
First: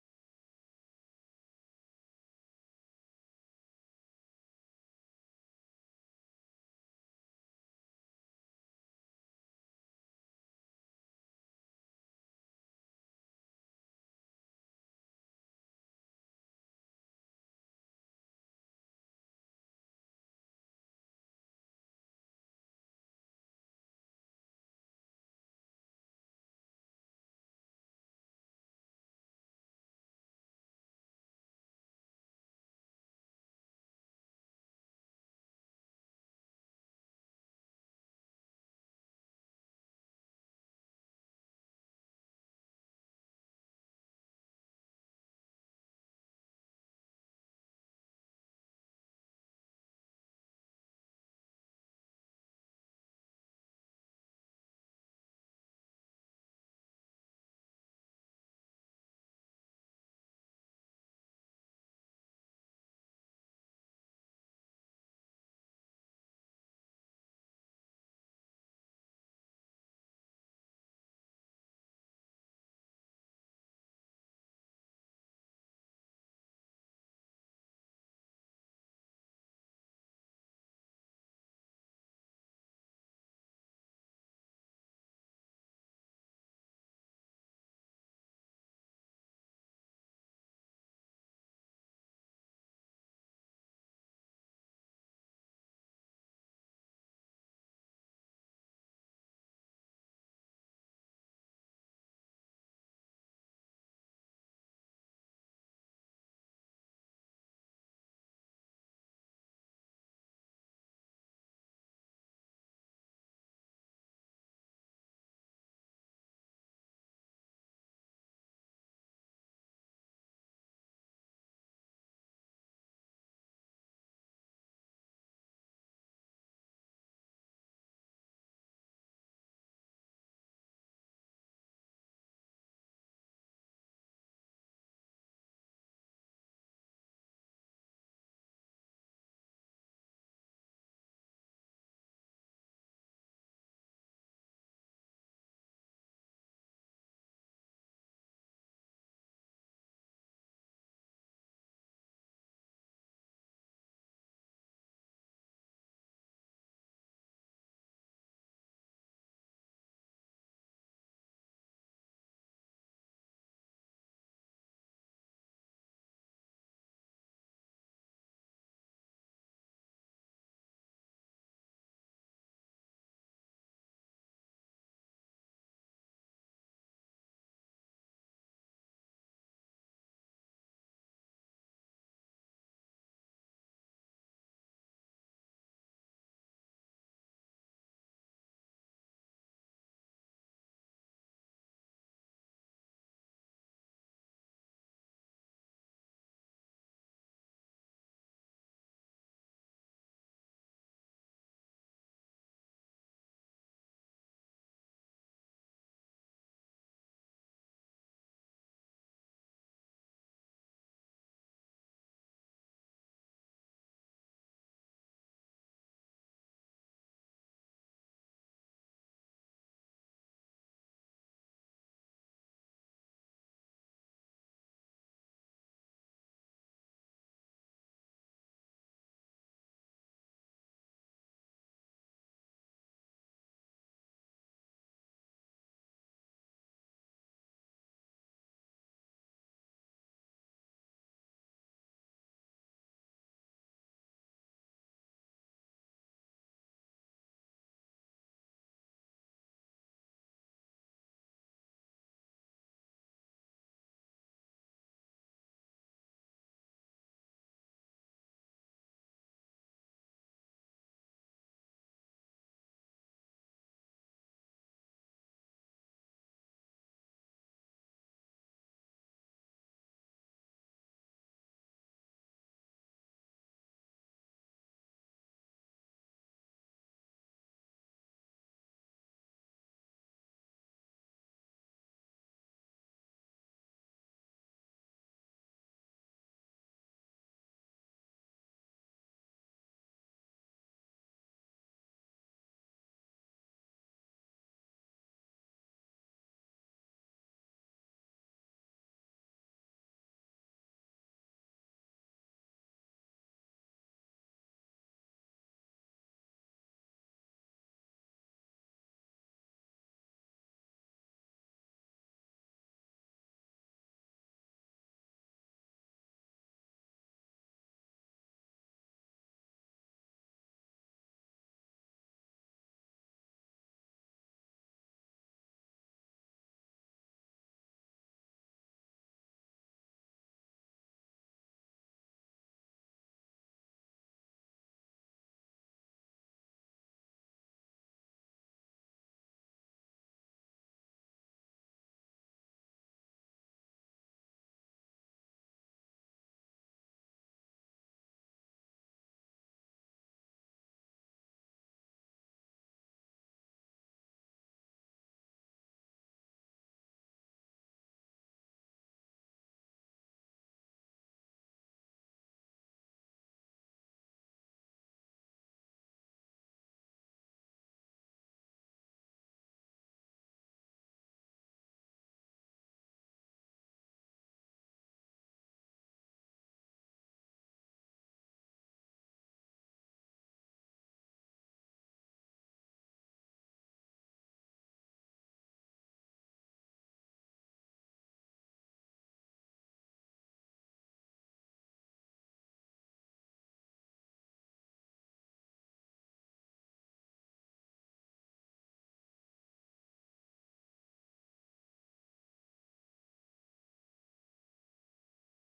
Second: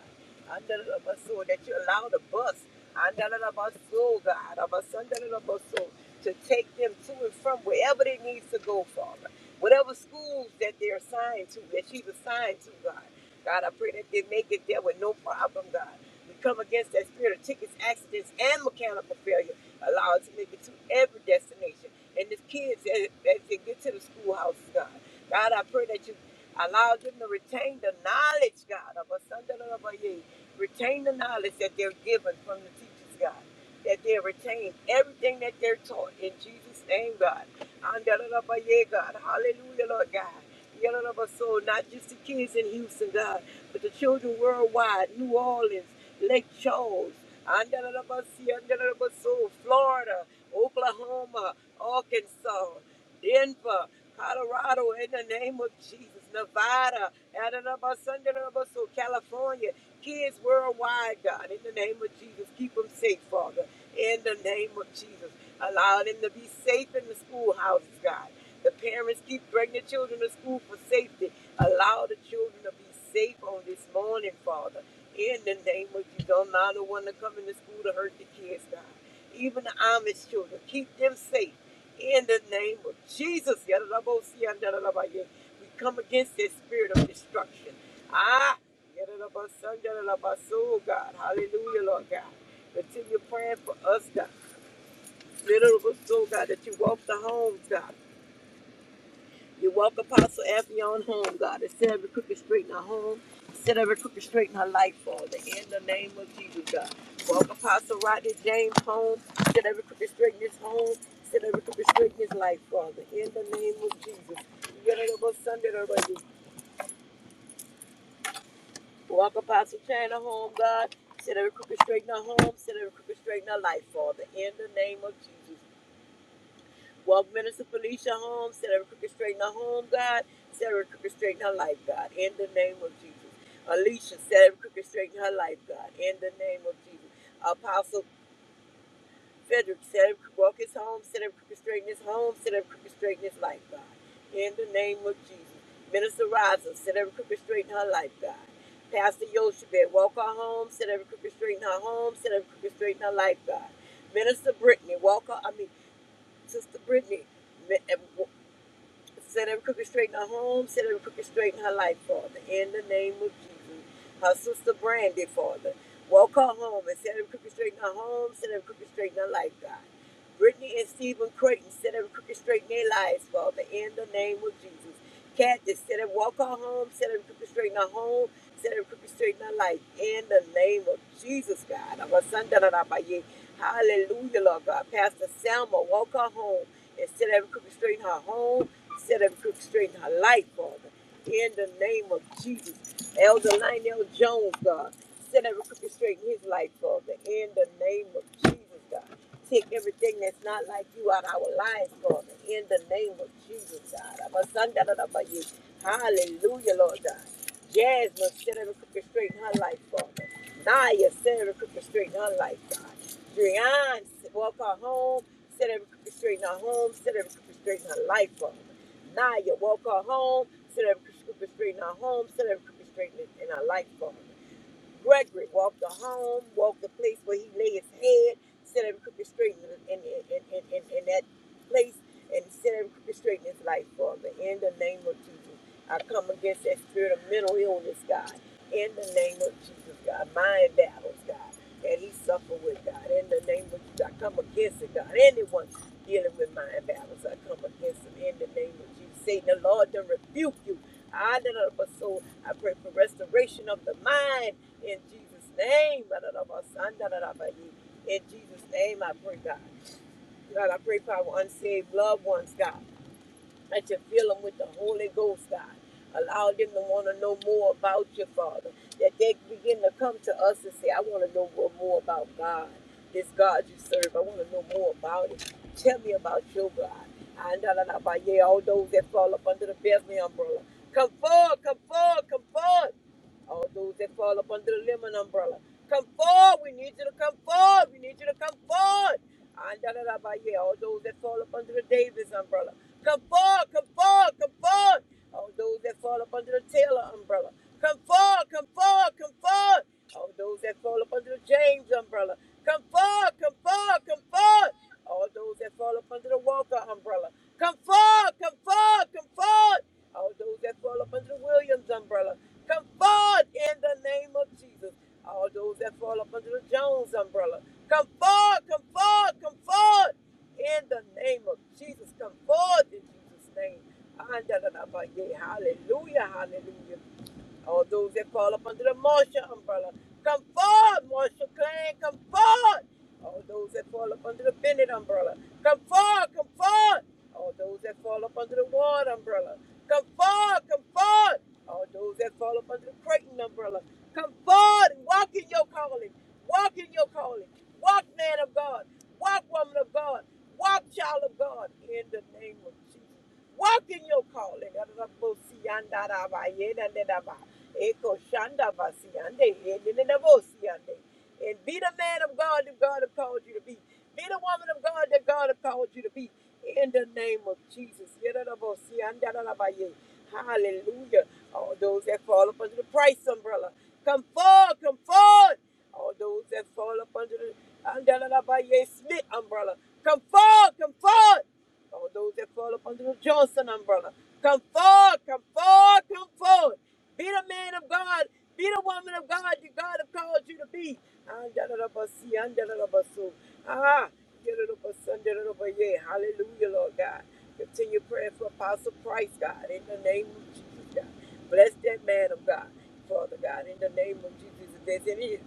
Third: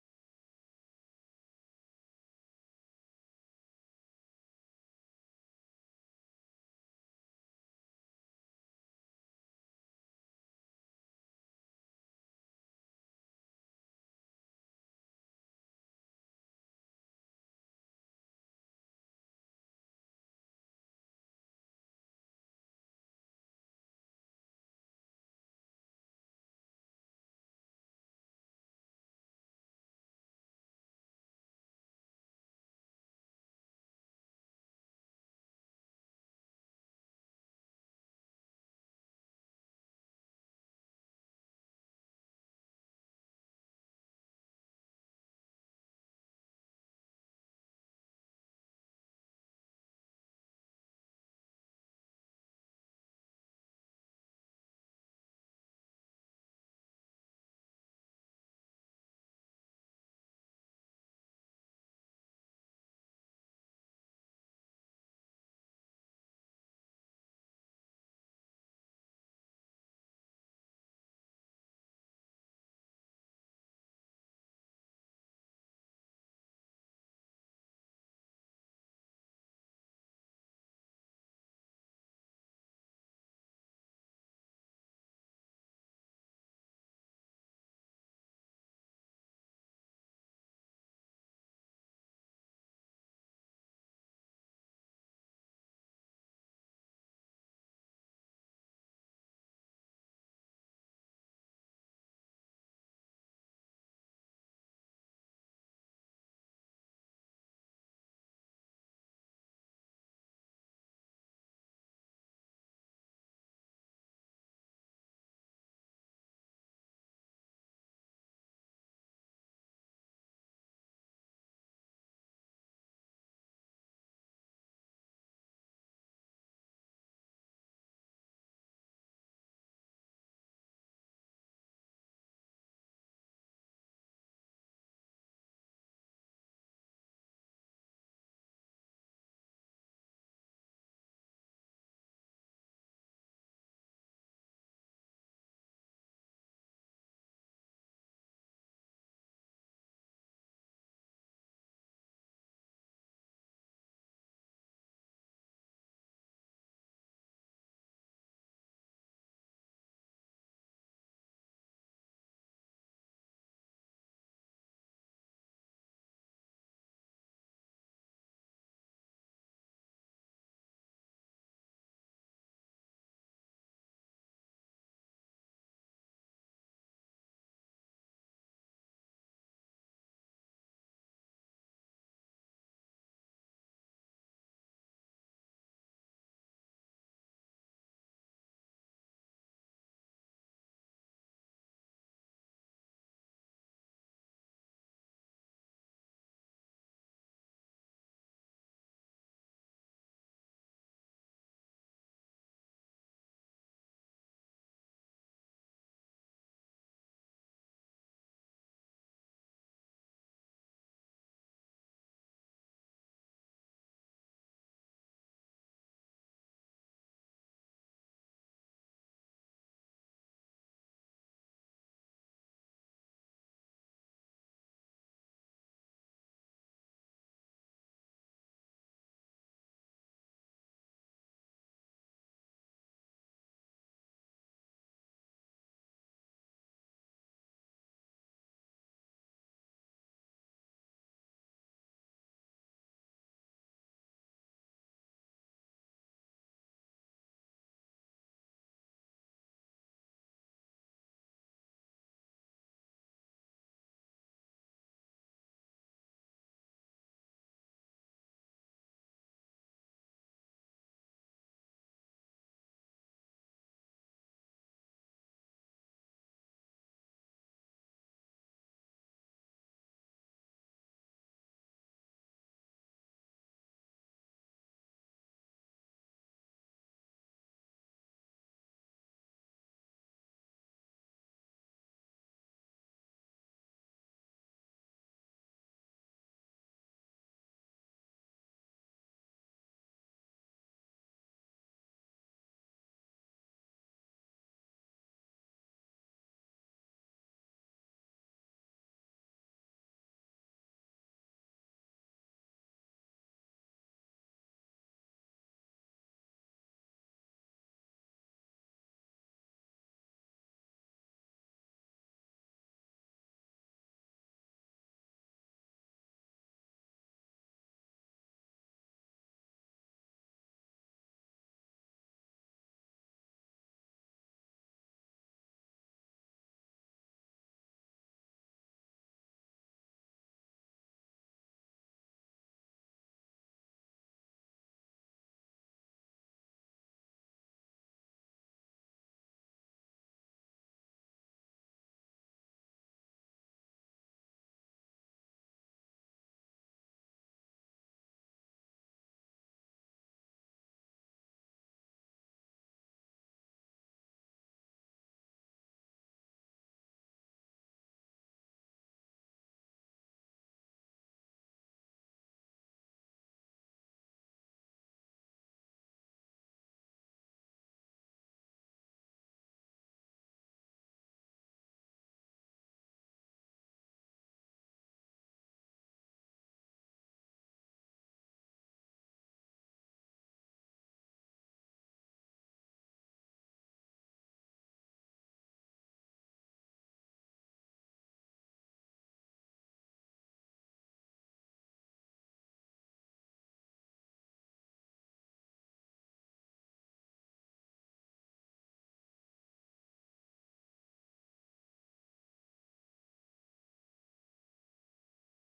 Speaker 3: Andalabaso, That you allow the bus, Andalabaso, God, Abasandalabaso, to take them to and from wherever they need to go, Father. Whatever schools that they're assigned to, that she's assigned to, God. God, I pray that they make it there with no problem, God. We come against that spirit of tickets, accidents, and mechanical failure. Allow us to make it to every destination. And the kids, as, as they get to the schoolhouse, God. God, I pray that you allow them to retain the knowledge, God, of a son of a ye. Retain the knowledge that they're given from the teachers, God. That they retain everything that they're taught in Jesus' name, God. Andalabaye, God. Hallelujah, Lord God. Yeah, So not just the kids in Houston, God, but the children worldwide, New Orleans, Lake Charles, and da- so Florida, Oklahoma, Arkansas, Denver, Colorado, in the name of Jesus, Nevada, Adanabasundanamasu, California, kids worldwide, God, in the name of Jesus, keep them safe, Father, in the name of Jesus. Allow them to be safe in the schoolhouses, God. The parents keep bringing the children to school for safety. Allow the children to be safe on this morning, Father. In the name of Jesus, don't allow the one to come into school to hurt the kids, God. Even the Amish children, keep them safe. In the name of Jesus, Yadadabosia, we come against this spirit of destruction. Ah, God. Hallelujah, Lord God. Continue praying for us, God. Little soul, God, that you walk the homes, God. You walk Apostle Affion home, God, and set every crooked straight in her home. Set every crooked straight in her life, Father, in the name of Jesus, God. Walk Apostle Rodney James home, set every crooked straight in his home. Set every crooked straight in his life, Father, in the name of Jesus. You gotta go Sunday already. Walk Apostle China home, God. Set every crooked straight in her home. Set every crooked straight in her life, Father, in the name of Jesus. Walk Minister Felicia home. Set every crooked straight in her home, God. Set every crooked straight in her life, God. In the name of Jesus. Alicia, set every crooked straight in her life, God. In the name of Jesus. Apostle Frederick, set every crooked walk his home. Set every crooked straight in his home. Set every crooked straight in his life, God. In the name of Jesus. Minister Rosa, set every crooked straight in her life, God. Pastor Yoshebed, walk her home. Set every crooked straight in her home. Set every crooked straight in her life, God. Minister Brittany, walk her, I mean, Sister Brittany, Set every crooked straight in her home. Set every crooked straight in her life, Father. In the name of Jesus. Her sister Brandy, Father. Walk her home and set every crooked straight in her home. Set every crooked straight in her life, God. Brittany and Stephen Creighton, set every crooked straight in their lives, Father. In the name of Jesus. Kathy, set every walk her home. Set every crooked straight in her home. Set every crooked straight in our life. In the name of Jesus, God. Hallelujah, Lord God. Pastor Selma, walk her home and set every crooked straight in her home. Set every crooked straight in her life, Father. In the name of Jesus. Elder Lionel Jones, God. Set every crooked straight in his life, Father. In the name of Jesus, God. Take everything that's not like you out of our lives, Father. In the name of Jesus, God. Hallelujah, Lord God. Jasmine, set every crooked straight in her life, Father. Naya, set every crooked straight in her life, God. Drian, walk her home, set every crooked straight in her home, set every crooked straight in her life, Father. Naya, walk her home, set every crooked straight in her home, set every crooked straight in her life, Father. Gregory walked the home, walked the place where he lay his head, set every crooked straight in, in, in, in, in, in that place, and set every crooked straight in his life, Father. In the name of Jesus, I come against that spirit of mental illness, God. In the name of Jesus, God. Mind battles, God. That he suffered with, God. In the name of Jesus, I come against it, God. Anyone dealing with mind battles, I come against them. In the name of Jesus, Satan, the Lord, to rebuke you. I, the soul, I pray for restoration of the mind in Jesus' name, in Jesus' name, I pray, God. God, I pray for our unsaved loved ones, God, that you fill them with the Holy Ghost, God. Allow them to want to know more about you, Father. That they begin to come to us and say, I want to know more about God, this God you serve. I want to know more about it. Tell me about your God. And all those that fall up under the Bethlehem umbrella. Come forward, come forward, come forward all those that fall up under the lemon umbrella. Come forward. We need you to come forward. We need you to come forward. yeah. All those that fall up under the Davis umbrella. Come forward. Come forward. Come forward. All those that fall up under the Taylor umbrella. Come forward. Come forward. Come forward. All those that fall up under the James umbrella. Come forward. Come forward. Come forward. All those that fall up under the Walker umbrella, come forward, come forward, come forward. All those that fall up under the Williams umbrella, come forward in the name of Jesus. All those that fall up under the Jones umbrella, come forward, come forward, come forward. In the name of Jesus, come forward in Jesus' name. Hallelujah, hallelujah. All those that fall up under the Marshall umbrella, come forward, Marshall Clan, come forward. All those that fall up under the Bennett umbrella, come forward, come forward. All those that fall up under the Ward umbrella, come forward, come forward. All those that fall up under the Creighton umbrella, come forward and walk in your calling. Walk in your calling. Walk, man of God. Walk, woman of God. Walk, child of God. In the name of Jesus. Walk in your calling. Arabosiyandarabayedandedaba. And be the man of God that God has called you to be. Be the woman of God that God has called you to be. In the name of Jesus. Hallelujah. All those that fall up under the price umbrella. Come forward, come forward. All those that fall up under the under the Smith umbrella. Come forward, come forward. All those that fall up under the Johnson umbrella, come forward, come forward, come forward. Be the man of God, be the woman of God that God have called you to be. Andalabasi, andalabasu. Ah, yadalabasa, andalabaya. Hallelujah, Lord God. Continue praying for Apostle Price, God, in the name of Jesus. God. Bless that man of God, Father God, in the name of Jesus. If there's any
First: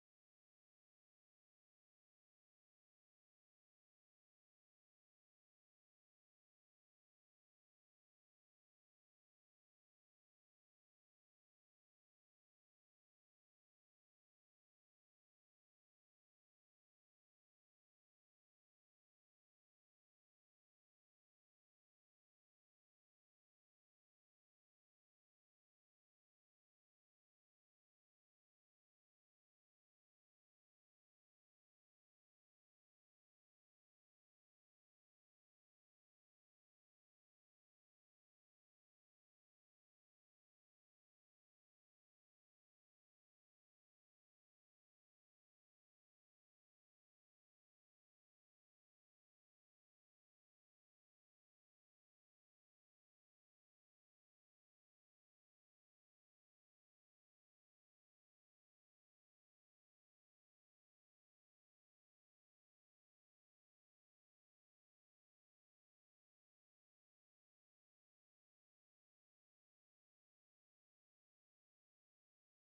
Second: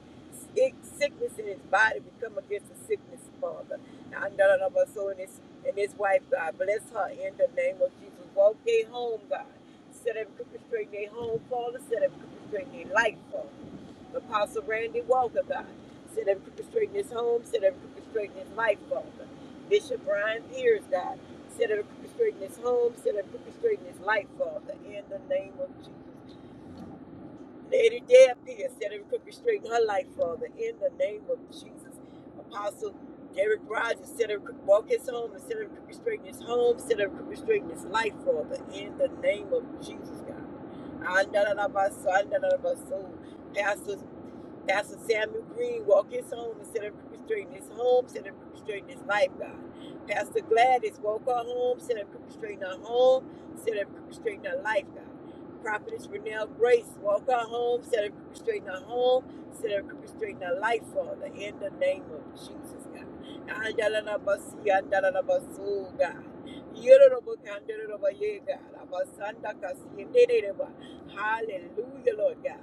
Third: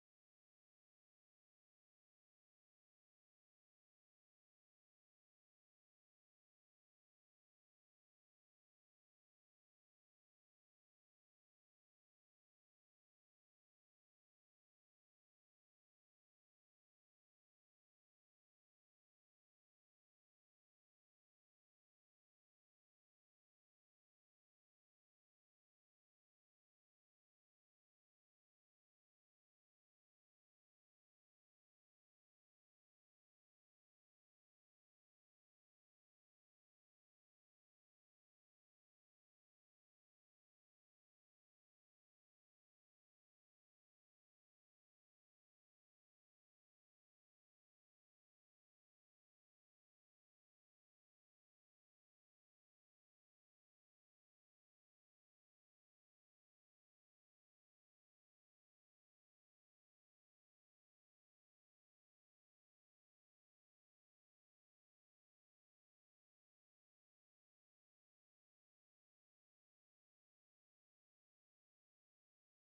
Speaker 3: sickness in his body, we come against the sickness, Father. Now, none of us, so in his, in his wife, God, bless her in the name of Jesus. Walk they home, God. Set them crooked straight in their home, Father. Set them crooked straight in their life, Father. Apostle Randy Walker, God. Set them crooked straight in his home. Set them crooked straight in his life, Father. Bishop Brian Pierce, God. Set her straight in his home. Set her straight in his life, Father, in the name of Jesus. Lady Deb here, set her straight in her life, Father, in the name of Jesus. Apostle Derek Rogers, set him walk his home and set him straight in his home. Set him straight in his life, Father, in the name of Jesus, God. Pastor Pastor Samuel Green walk his home and set up people straight in his home, set up people straight in his life, God. Pastor Gladys walk her home, set up people straight in her home, set up people straight in her life, God. Prophetess Renelle Grace walk her home, set up people straight in her home, set up people straight in her life, Father, in the name of Jesus, God. Andalalabasi, andalalabasu, God. Yororobo, kandororobo, yeah, God. Abasanda kasi, ndereba. Hallelujah, Lord God.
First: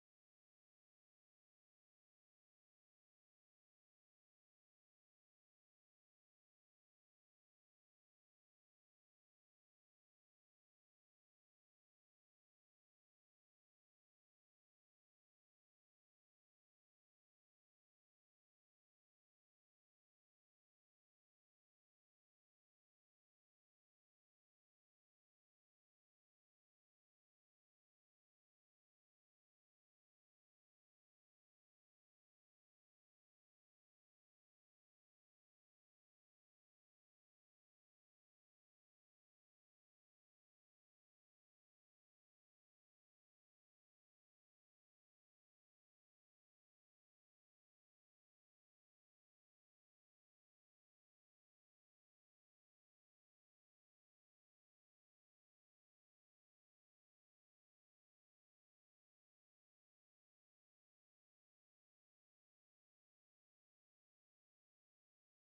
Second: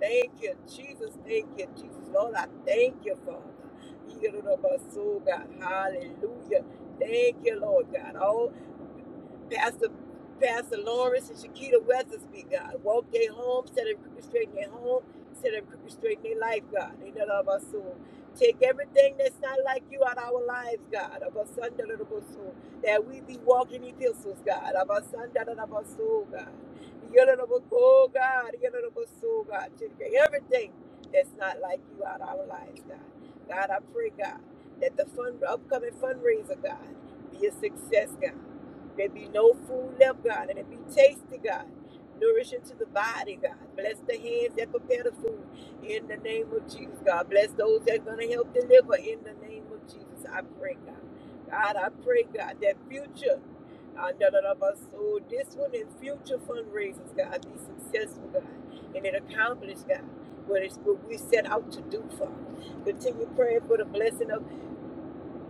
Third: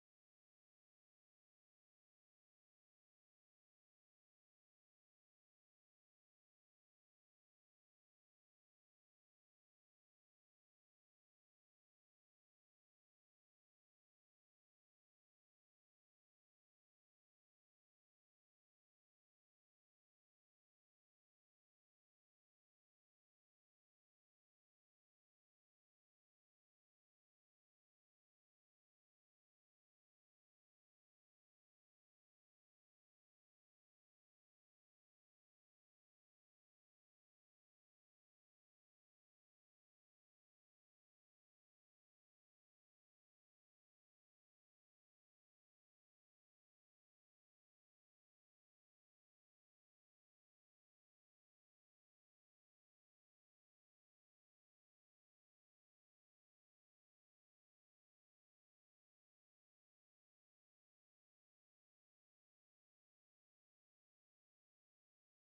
Speaker 3: Thank you, Jesus. Thank you, Jesus. Lord, I thank you, Father. Hallelujah. Thank you, Lord God. All. Pastor, Pastor Lawrence and Shakita Weathersby, God. Walk their home, set them crooked straight in their home, set them crooked straight in their life, God. In the love of our soul. Take everything that's not like you out of our lives, God. Of our son, da, da, da, da, soul. That we be walking epistles, God. Of our son, da, da, da, da, soul, God. Yada, da, da, oh, God. Yada, da, da, da, soul, God. Take everything that's not like you out of our lives, God. God, I pray, God, that the fund, upcoming fundraiser, God, be a success, God. There be no food left, God, and it be tasty, God. Nourishing to the body, God. Bless the hands that prepare the food in the name of Jesus, God. Bless those that are going to help deliver in the name of Jesus. I pray, God. God, I pray, God, that future, uh, none of us, so this one and future fundraisers, God, be successful, God, and it accomplished, God, what, it's, what we set out to do, Father. Continue praying for the blessing of.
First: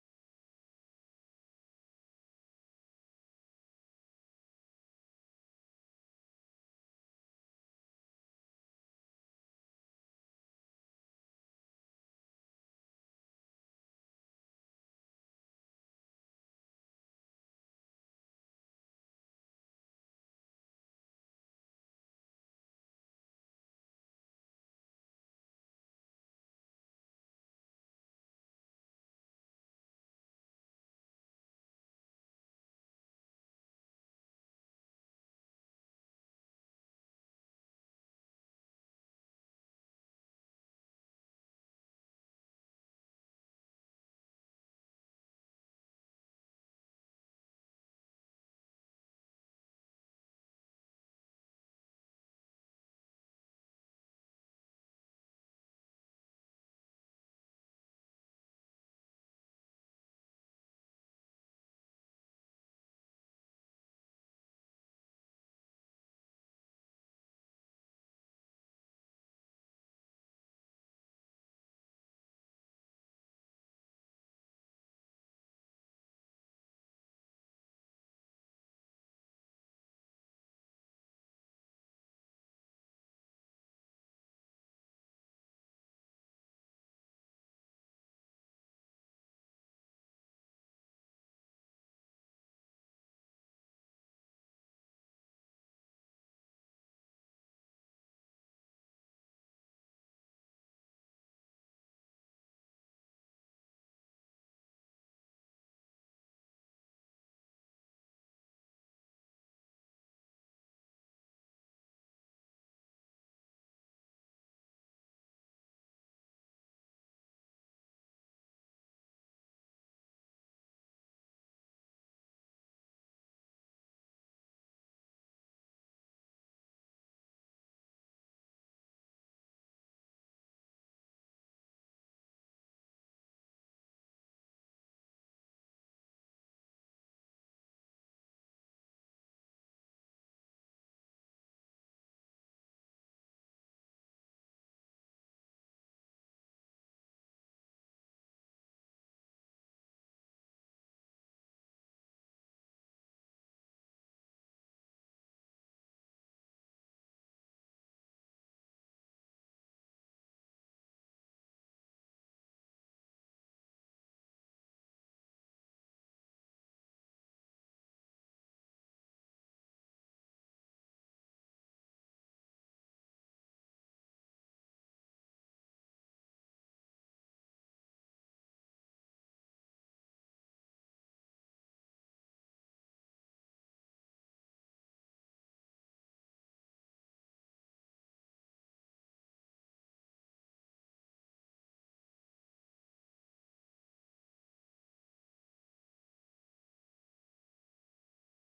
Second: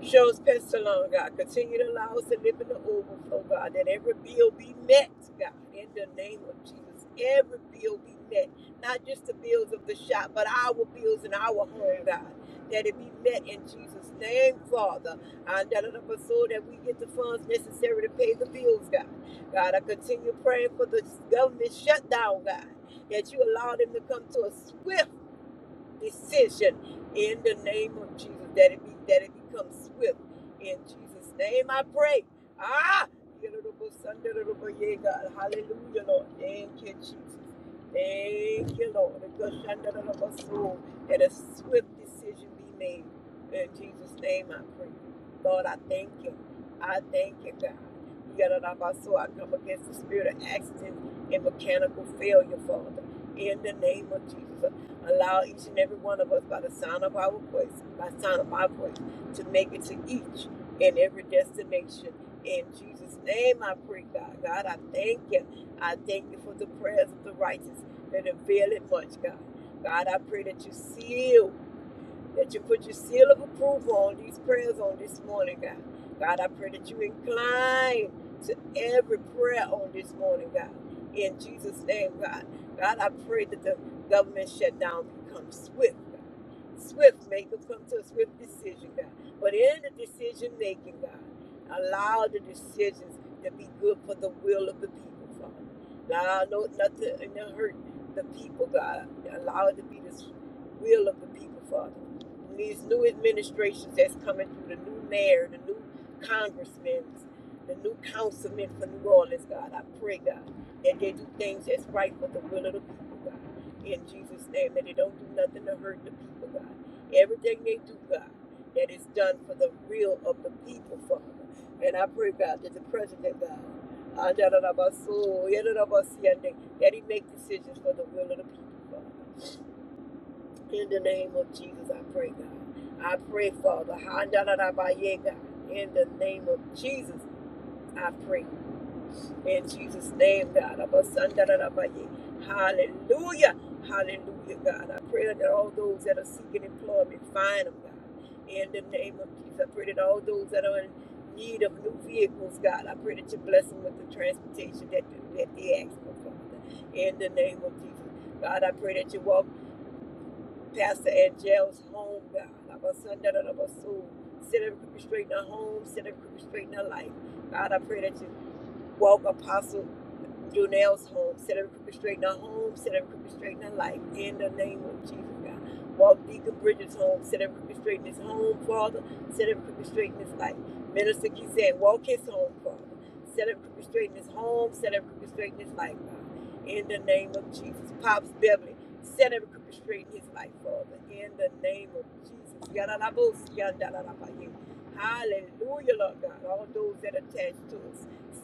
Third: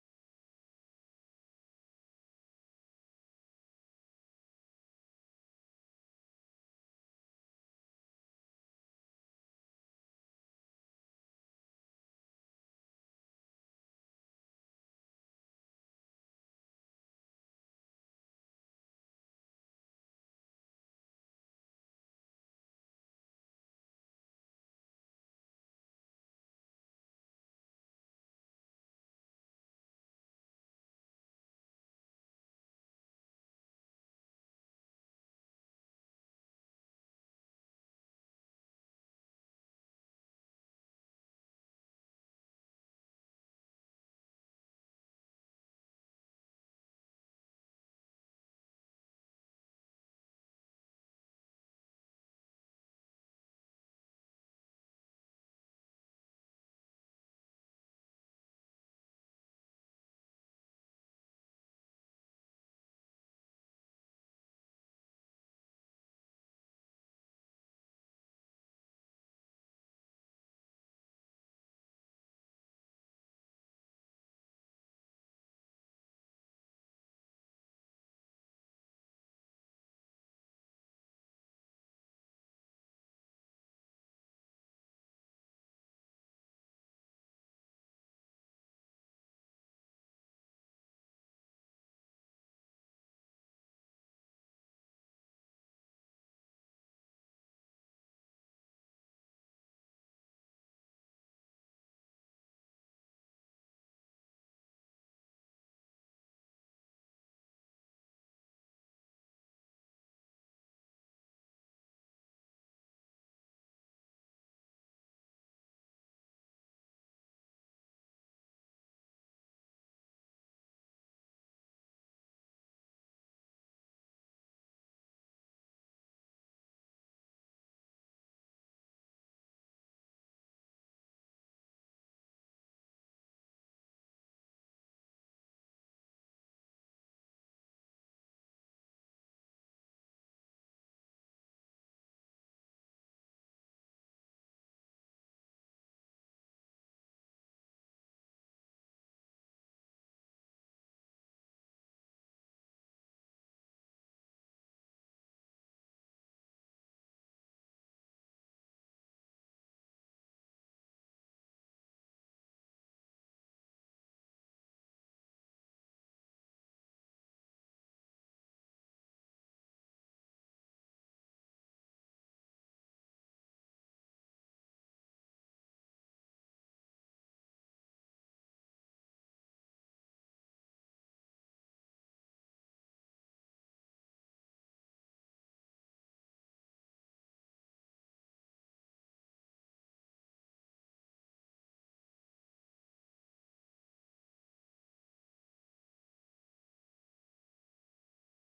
Speaker 3: Shows us along, God. Continue to allow us to live in the overflow, God. That every bill be met, God. In the name of Jesus, every bill be met. Not just the bills of the shop, but our bills in our home, God. That it be met in Jesus' name, Father. And that of us so that we get the funds necessary to pay the bills, God. God, I continue praying for the government shutdown, God. That you allow them to come to a swift decision in the name of Jesus. That it be that it becomes swift. In Jesus' name I pray. Ah Hallelujah, Lord. Thank you, Jesus. Thank you, Lord. Yadadadabaso. That a swift decision be made. In Jesus' name I pray. Lord, I thank you. I thank you, God. Yadadabaso. I come against the spirit of accident and mechanical failure, Father in the name of Jesus. Allow each and every one of us by the sound of our voice, by the sound of our voice, to make it to each and every destination. In Jesus' name I pray, God. God, I thank you. I thank you for the prayers of the righteous that avail it much, God. God, I pray that you seal that you put your seal of approval on these prayers on this morning, God. God, I pray that you incline to every prayer on this morning, God. In Jesus' name, God. God, I pray that the government shutdown becomes swift, God. Swift, make them come to a swift decision, God. But in the decision making, God, allow the decisions to be good for the will of the people, Father. Allow no, nothing to hurt the people, God. Allow it to be the will of the people, Father these new administrations that's coming through, the new mayor, the new congressmen, the new councilmen for New Orleans, God, I pray, God, that they do things that's right for the will of the people, God. In Jesus' name, that they don't do nothing to hurt the people, God. Everything they do, God, that is done for the real of the people, Father. And I pray, God, that the president, God, ah, da, so, yeah, si, that he make decisions for the will of the people, Father. In the name of Jesus, I pray, God. I pray, Father. In the name of Jesus, I pray. In Jesus' name, God. Hallelujah. Hallelujah, God. I pray that all those that are seeking employment find them, God. In the name of Jesus, I pray that all those that are in need of new vehicles, God, I pray that you bless them with the transportation that, that they ask for, Father. In the name of Jesus. God, I pray that you walk. Pastor Angel's home, God. Of our son, that of our soul. Set every crooked straight in her home, set every crooked straight in her life. God, I pray that you Walk Apostle Jonelle's home. Set every crooked straight in her home. Set every crooked straight in her life. In the name of Jesus, God. Walk Deacon Bridges' home. Set every crooked straight in his home, Father. Set every crooked straight in his life. Minister Kizet, walk his home, Father. Set every crooked straight in his home. Set every crooked straight in his life, God. In the name of Jesus. Pops Beverly, set every crooked straight in his life, Father. In the name of Jesus. Yadalabos, yadalabaye. Hallelujah, Lord God. All those that attach to us.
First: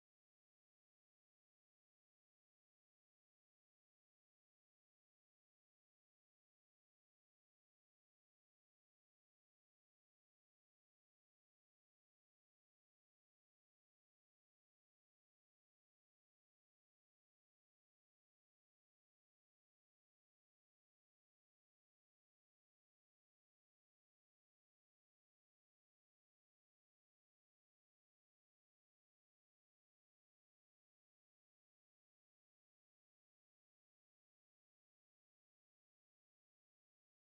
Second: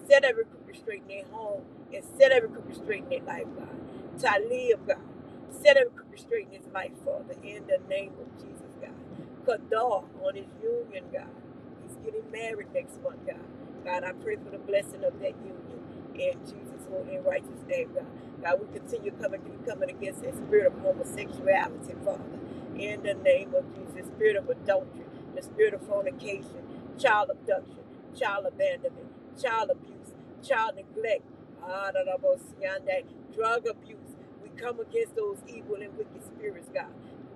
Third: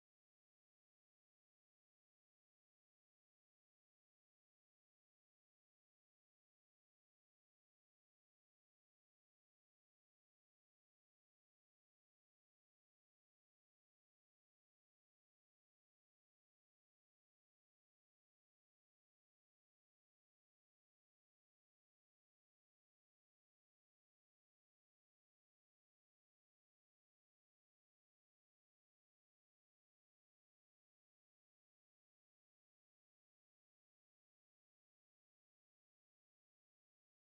Speaker 3: Set every crooked straight in their home and set every crooked straight in their life, God. To I live, God. Set every crooked straight in his life, Father, in the name of Jesus, God. Kadar on his union, God. He's getting married next month, God. God, I pray for the blessing of that union in Jesus' holy and righteous name, God. God, we continue coming, coming against that spirit of homosexuality, Father in the name of Jesus. Spirit of adultery, the spirit of fornication, child abduction, child abandonment child abuse, child neglect, ah, da, da, bo, si, drug abuse. We come against those evil and wicked spirits, God.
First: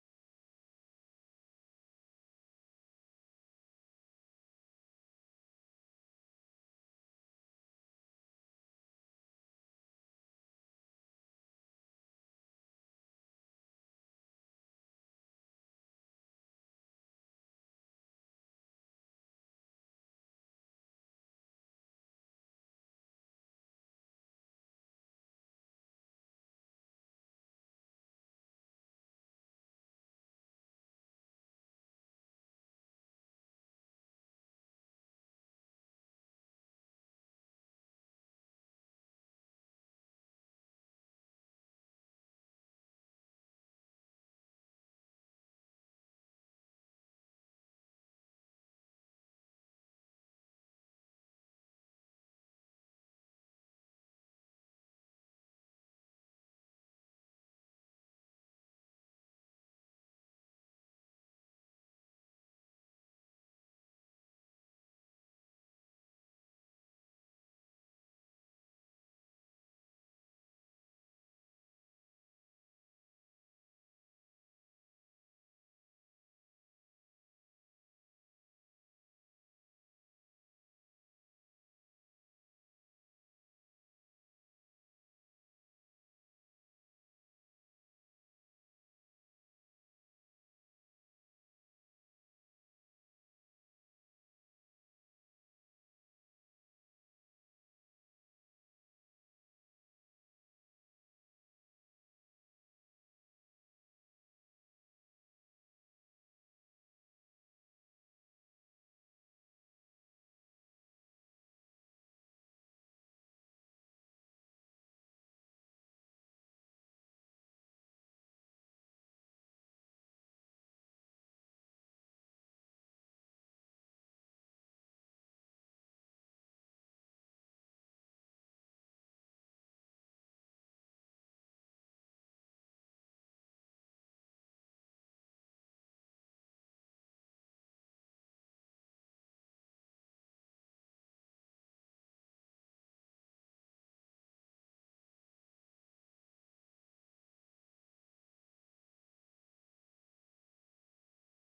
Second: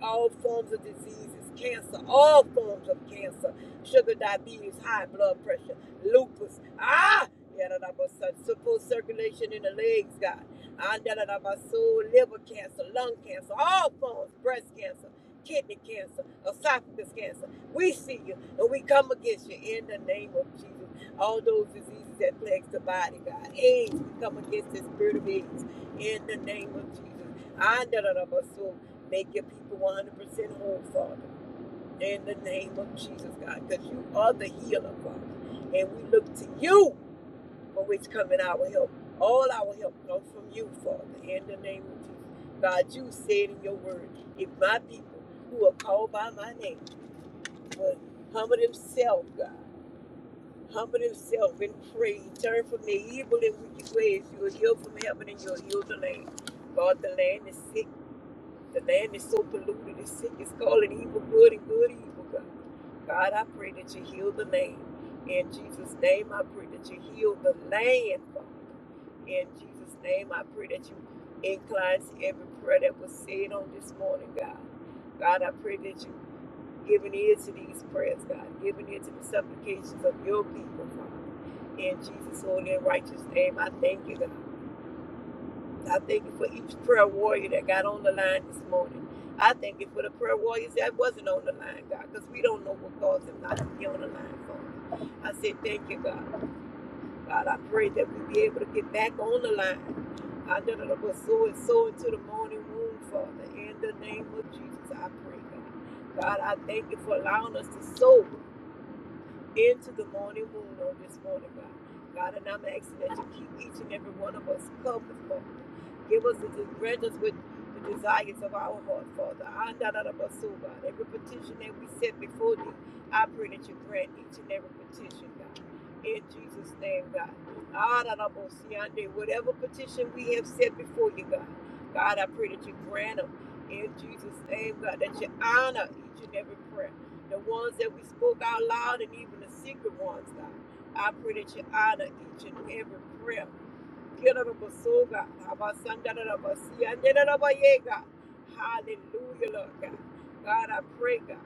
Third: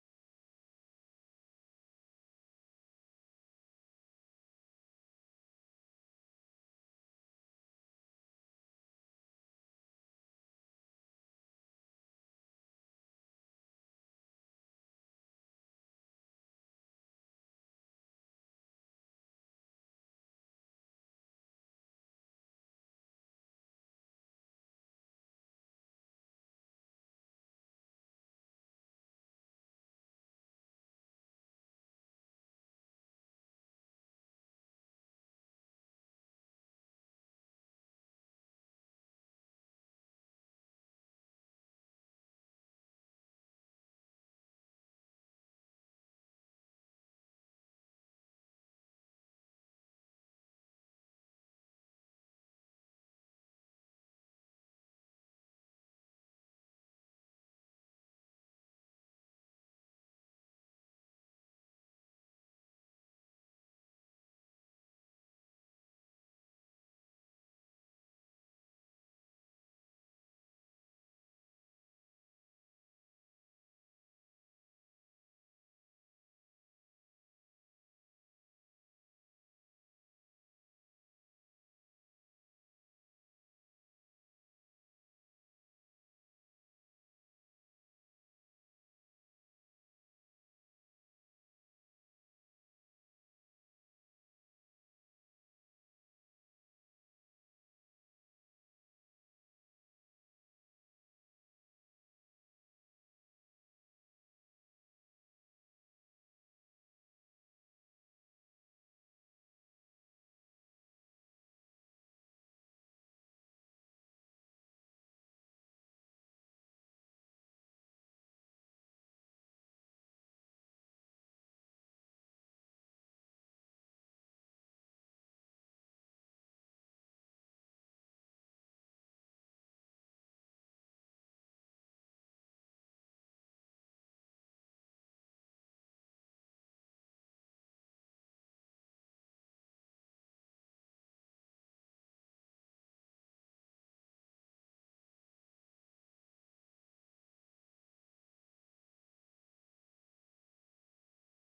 Speaker 3: All forms of diseases, cancer, all forms of cancer, sugar, diabetes, high blood pressure, lupus, ah, yeah, da, da, bo, si, simple circulation in the legs, God. Ah, da, da, da, bo, so, liver cancer, lung cancer, all forms, breast cancer, kidney cancer, esophagus cancer. We see you and we come against you in the name of Jesus all those diseases that plague the body, God. AIDS, we come against the spirit of AIDS in the name of Jesus. I none of us so make your people 100% whole, Father, in the name of Jesus, God, because you are the healer, Father. And we look to you for which coming our help. All our help comes from you, Father, in the name of Jesus. God, you said in your word, if my people who are called by my name would humble themselves, God, humble himself and pray. Turn from the evil and wicked ways. You will heal from heaven and you will heal the land. God, the land is sick. The land is so polluted. It's sick. It's calling evil good and good evil, God. God, I pray that you heal the land. In Jesus' name, I pray that you heal the land, Father. In Jesus' name, I pray that you incline to every prayer that was said on this morning, God. God, I pray that you giving ear to these prayers, God, giving ear to the supplications of your people, Father. In Jesus' holy and righteous name, I thank you, God. I thank you for each prayer warrior that got on the line this morning. I thank you for the prayer warriors that wasn't on the line, God, because we don't know what caused them not to be on the line, Father. I said, thank you, God. God, I pray that we be able to get back on the line. I know that I was so and so into the morning womb, Father. In the name of Jesus, I pray, God. God, I thank you for allowing us to sow into the morning moon on this morning, God. God, and I'm asking that you keep each and every one of us covered, Father. Give us the desires with the desires of our heart, Father. I not out of us, oh God. Every petition that we set before thee, I pray that you grant each and every petition, God. In Jesus' name, God. Ah, da, da, bo, si, Whatever petition we have set before you, God. God, I pray that you grant them. In Jesus' name, God, that you honor each and every prayer the ones that we spoke out loud and even the secret ones, God. I pray that you honor each and every prayer. Kirarabasoga, Abasandarabasia, Nderarabayega. Hallelujah, Lord God. God, I pray, God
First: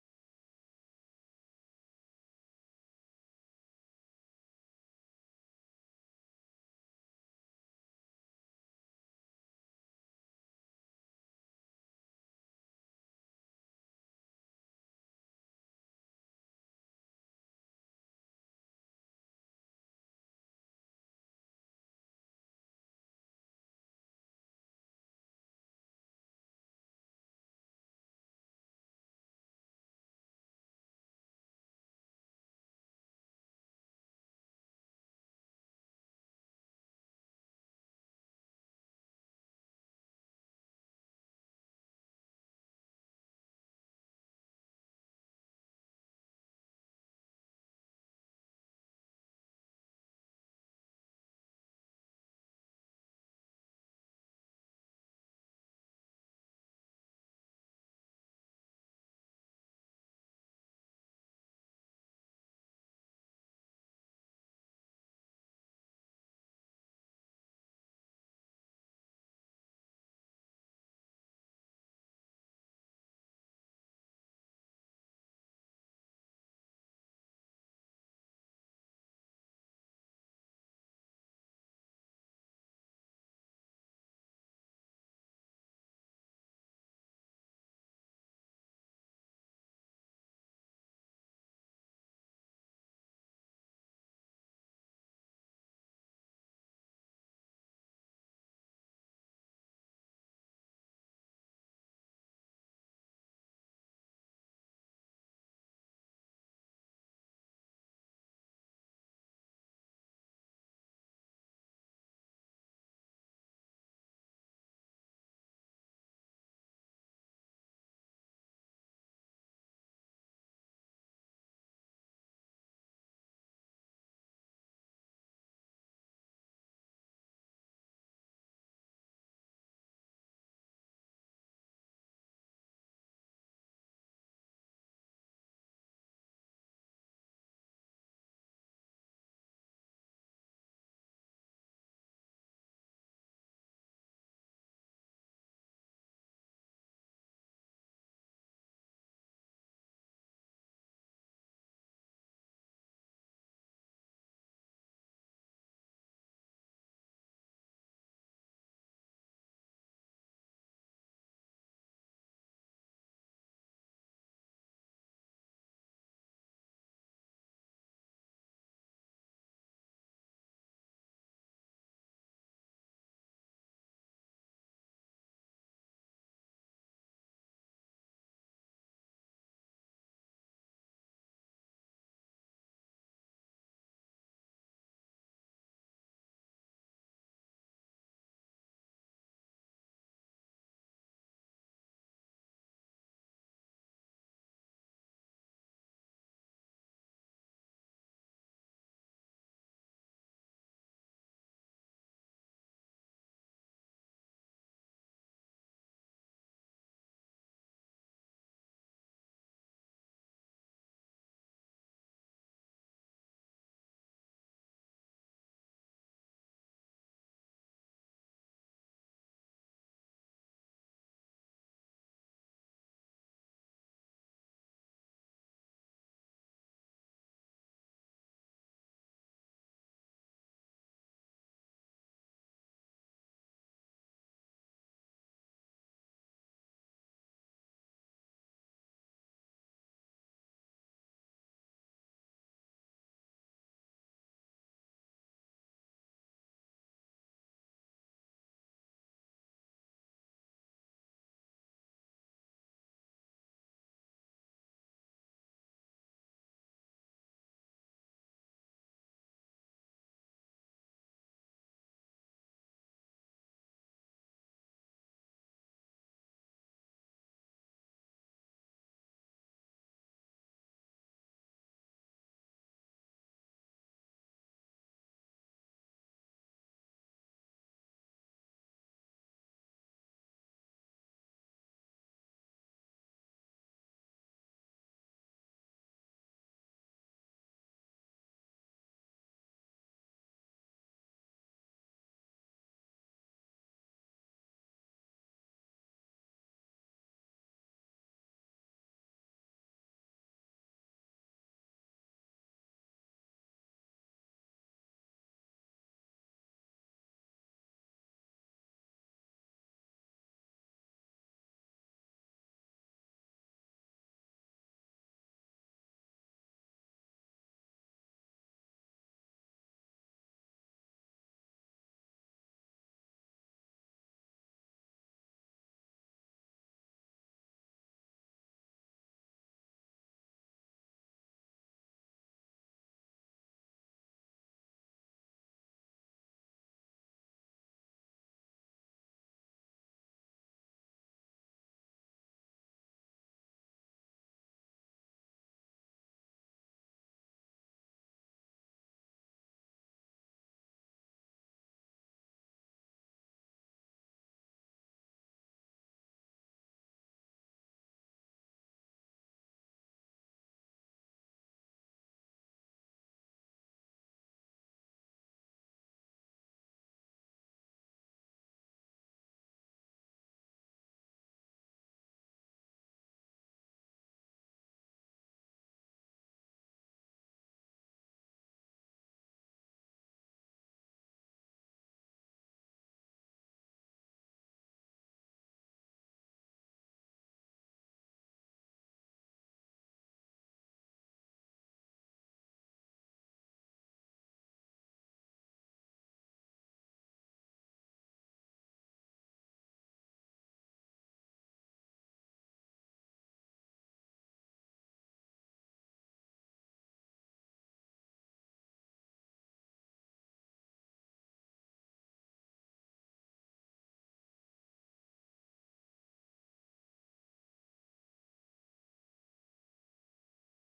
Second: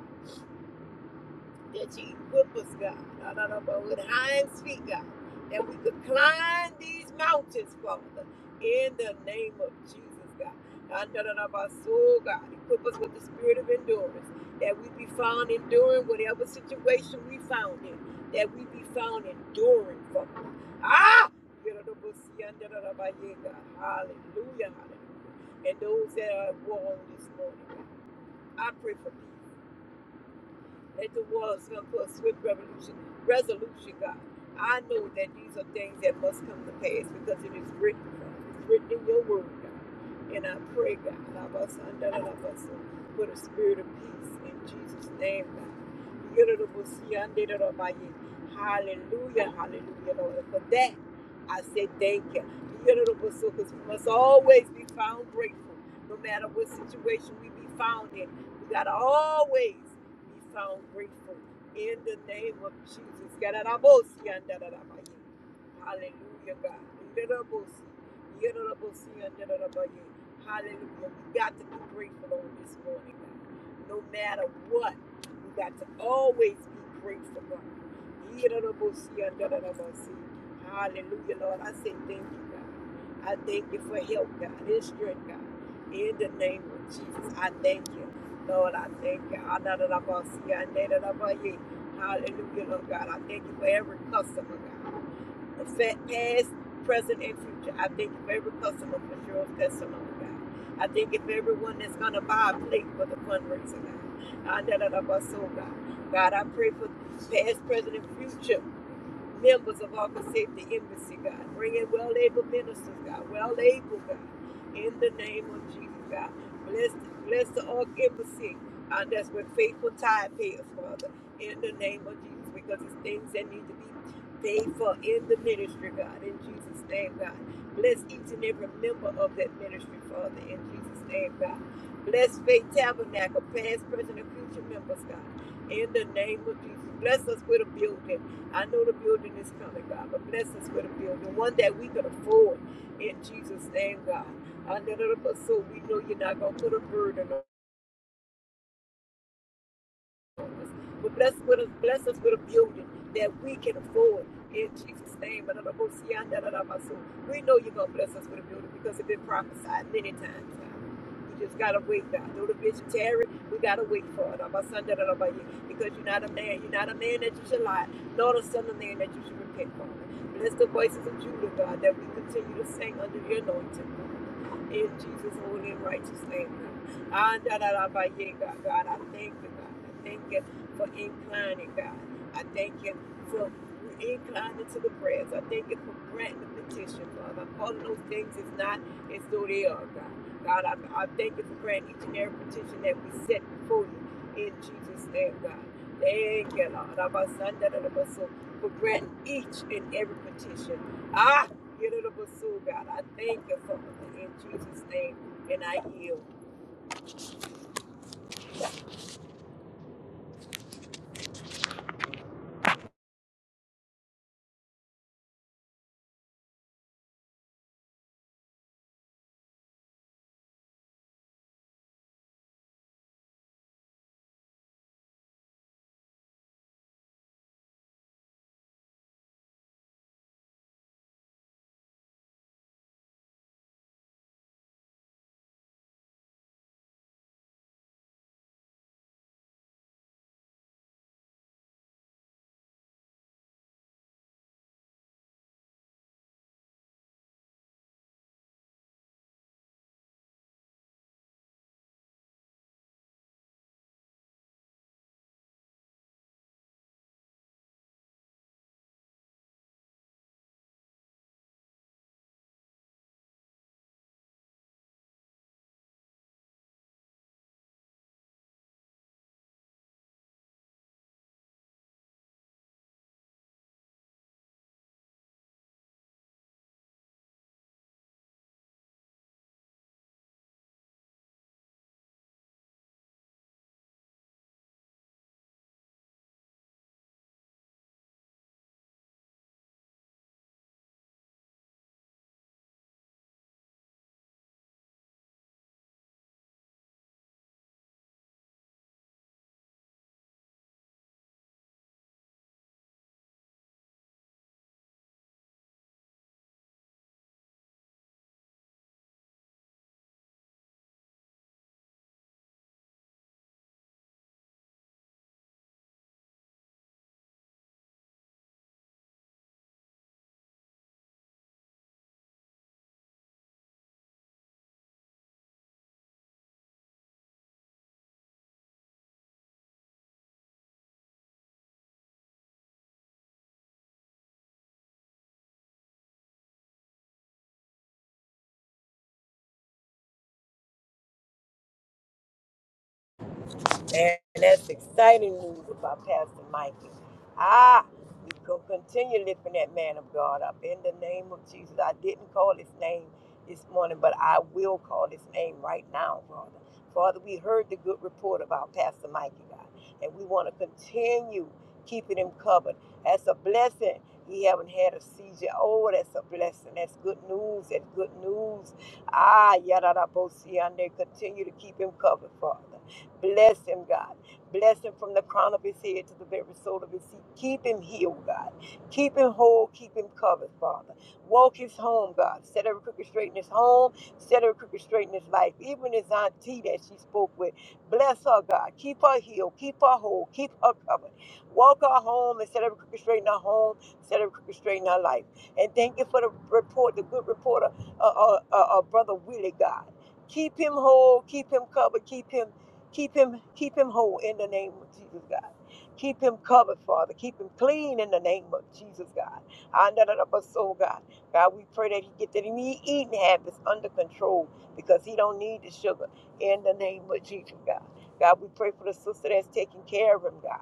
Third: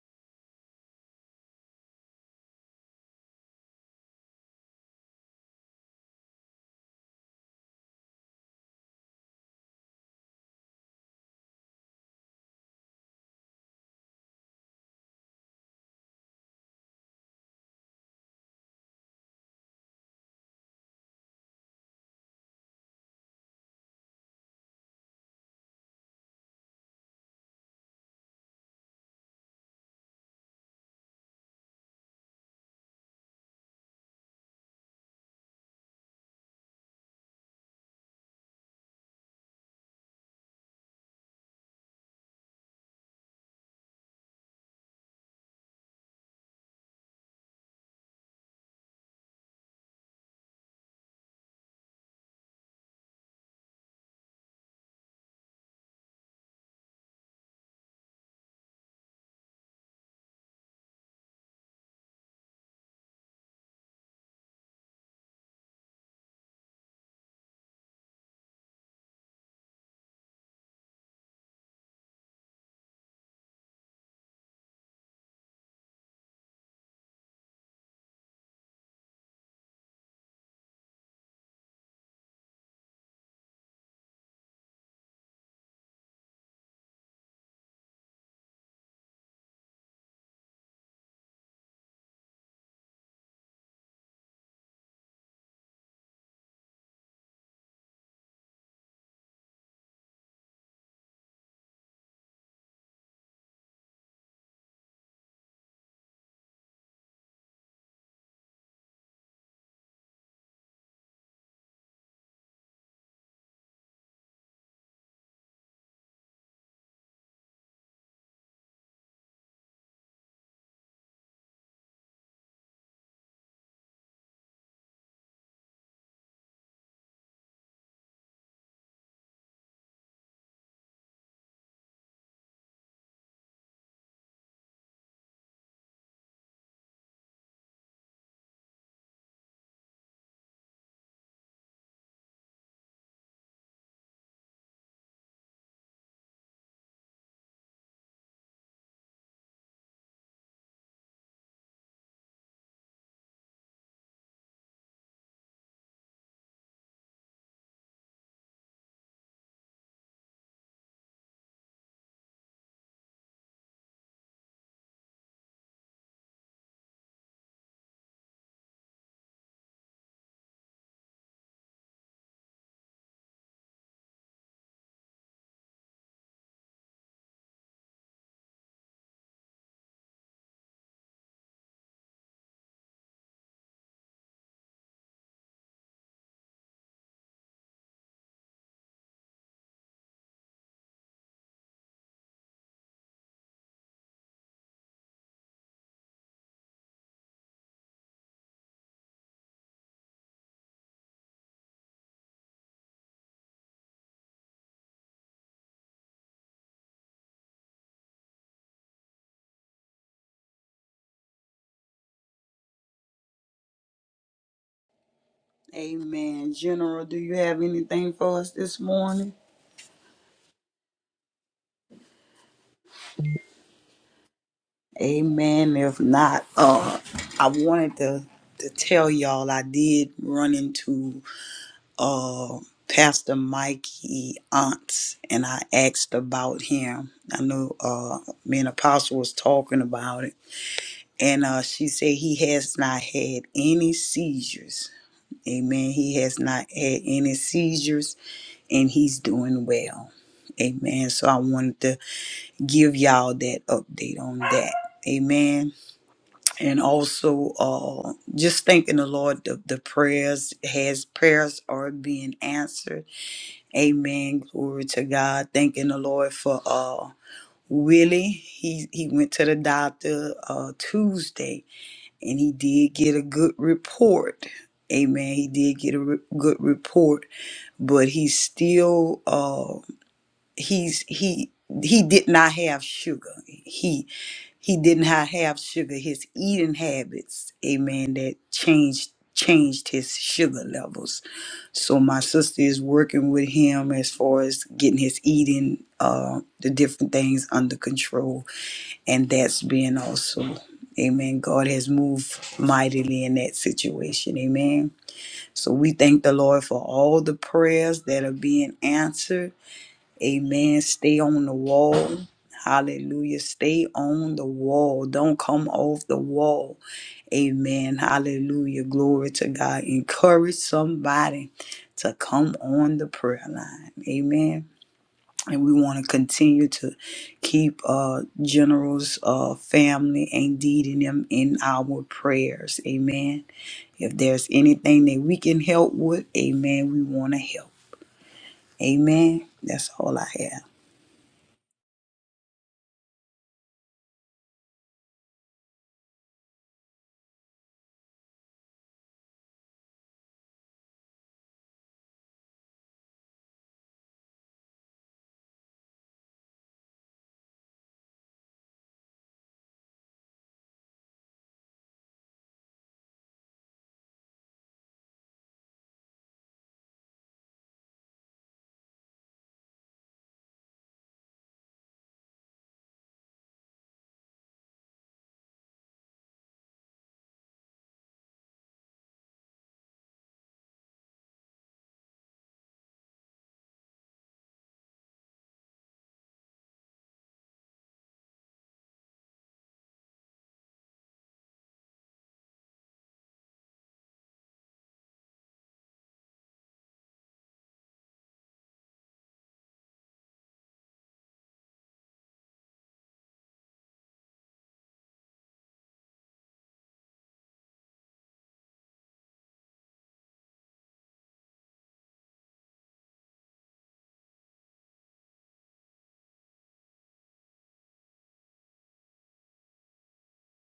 Speaker 3: that you whip us, God, I don't know, but with hinds feet, God, that we could climb these mountains, Father, in the name of Jesus, God. I don't know about soul, God, equip us with the spirit of endurance, that we be found enduring whatever situation we found in, that we be found enduring, Father. Ah! Hallelujah, hallelujah. And those that are at war on this morning, God, I pray for peace that the world is going to put a swift revolution, resolution, God. I know that these are things that must come to pass because it is written, God. It's written in your word, God. And I pray, God, love us under the love us for the spirit of peace in Jesus' name, God. Hallelujah, hallelujah, Lord. For that, I say thank you. Because we must always be found grateful, no matter what situation we be found in. We gotta always be found grateful in the name of Jesus. Yadadabosi, yandadadabaye. Hallelujah, God. Yadadabosi, yadadabosi, yandadadabaye. Hallelujah. We got to be grateful on this morning, God. No matter what, we got to always be grateful, God. Yadadabosi, yandadadabasi. Hallelujah, Lord. I say thank you, God. I thank you for help, God, and strength, God. In the name of Jesus, I thank you. Lord, I thank you. I know that I'm going to see you. I know that I'm going to hear you. Hallelujah, Lord God. I thank you for every customer, God. Affect past, present, and future. I thank you for every customer for sure of testimony, God. I thank you for everyone that's going to buy a plate for the fundraiser, God. I know that I'm going to so, God. God, I pray for past, present, and future members of our Safety Embassy, God. Bring in well able ministers, God. Well able, God. In the name of Jesus, God. Bless, bless the Ark Embassy. And that's with faithful tithe payers, Father. In the name of Jesus, because it's things that need to be paid for in the ministry, God. In Jesus' name, God. Bless each and every member of that ministry, Father. In Jesus' name, God. Bless Faith Tabernacle, past, present, and future members, God. In the name of Jesus. Bless us with a building. I know the building is coming, God, but bless us with a building, one that we could afford in Jesus' name, God. I know that, but So we know you're not going to put a burden on but bless, with us, bless us with a building that we can afford in Jesus' name. And I'm gonna see you on that, and i We know you're going to bless us with a building because it's been prophesied many times. God. We just got to wait, God. Though the vision tarry, we got to wait for it. I'm Because you're not a man. You're not a man that you should lie, nor the son of man that you should repent, Father. Bless the voices of Judah, God, that we continue to sing under your anointing. In Jesus' holy and righteous name, God. Ah, da, da, da, ba, yeah, God, I thank you, God. I thank you for inclining, God. I thank you for inclining to the prayers. I thank you for granting the petition, Father. I'm calling those things as not as though they are, God. God, I, I thank you for granting each and every petition that we set before you in Jesus' name, God. Thank you, Lord. Abba, Sanda, da, da, ba, so, For granting each and every petition. ah. Get it to pursue God. I thank you for it in Jesus' name, and I yield.
Speaker 2: Amen. General, do you have anything for us this morning? Amen. If not, uh, I wanted to to tell y'all I did run into uh Pastor Mikey Aunts, and I asked about him. I know uh me and Apostle was talking about it, and uh she said he has not had any seizures. Amen. He has not had any seizures, and he's doing well. Amen. So I wanted to give y'all that update on that. Amen and also uh, just thanking the Lord the, the prayers his prayers are being answered. Amen. Glory to God. Thanking the Lord for uh Willie. He he went to the doctor uh Tuesday and he did get a good report. Amen. He did get a re- good report, but he's still uh, he's he he did not have sugar. He he did not have sugar. His eating habits, amen, that changed changed his sugar levels. So my sister is working with him as far as getting his eating, uh, the different things under control, and that's being also, amen. God has moved mightily in that situation, amen. So we thank the Lord for all the prayers that are being answered Amen. Stay on the wall. Hallelujah. Stay on the wall. Don't come off the wall. Amen. Hallelujah. Glory to God. Encourage somebody to come on the prayer line. Amen. And we want to continue to keep uh generals uh family and leading them in our prayers. Amen. If there's anything that we can help with, amen, we want to help. Amen. That's all I have.
Speaker 3: And that's exciting news about Pastor Mikey. Ah, we go continue lifting that man of God up in the name of Jesus. I didn't call his name this morning, but I will call his name right now, Father. Father, we heard the good report about Pastor Mikey, God, and we want to continue keeping him covered. That's a blessing. He haven't had a seizure. Oh, that's a blessing. That's good news. That's good news. Ah, yada da bo si, and they Continue to keep him covered, Father. Bless him, God. Bless him from the crown of his head to the very sole of his feet. Keep him healed, God. Keep him whole. Keep him covered, Father. Walk his home, God. Set every crooked straight in his home. Set every crooked straight in his life. Even his auntie that she spoke with. Bless her, God. Keep her healed. Keep her whole. Keep her covered. Walk her home and set every crooked straight in her home. Set every crooked straight in her life. And thank you for the report, the good reporter, uh, uh, uh, uh, Brother Willie, God. Keep him whole. Keep him covered. Keep him Keep him, keep him whole in the name of Jesus, God. Keep him covered, Father. Keep him clean in the name of Jesus, God. I Andadadabaso, God. God, we pray that he get that he eating habits under control because he don't need the sugar in the name of Jesus, God. God, we pray for the sister that's taking care of him, God.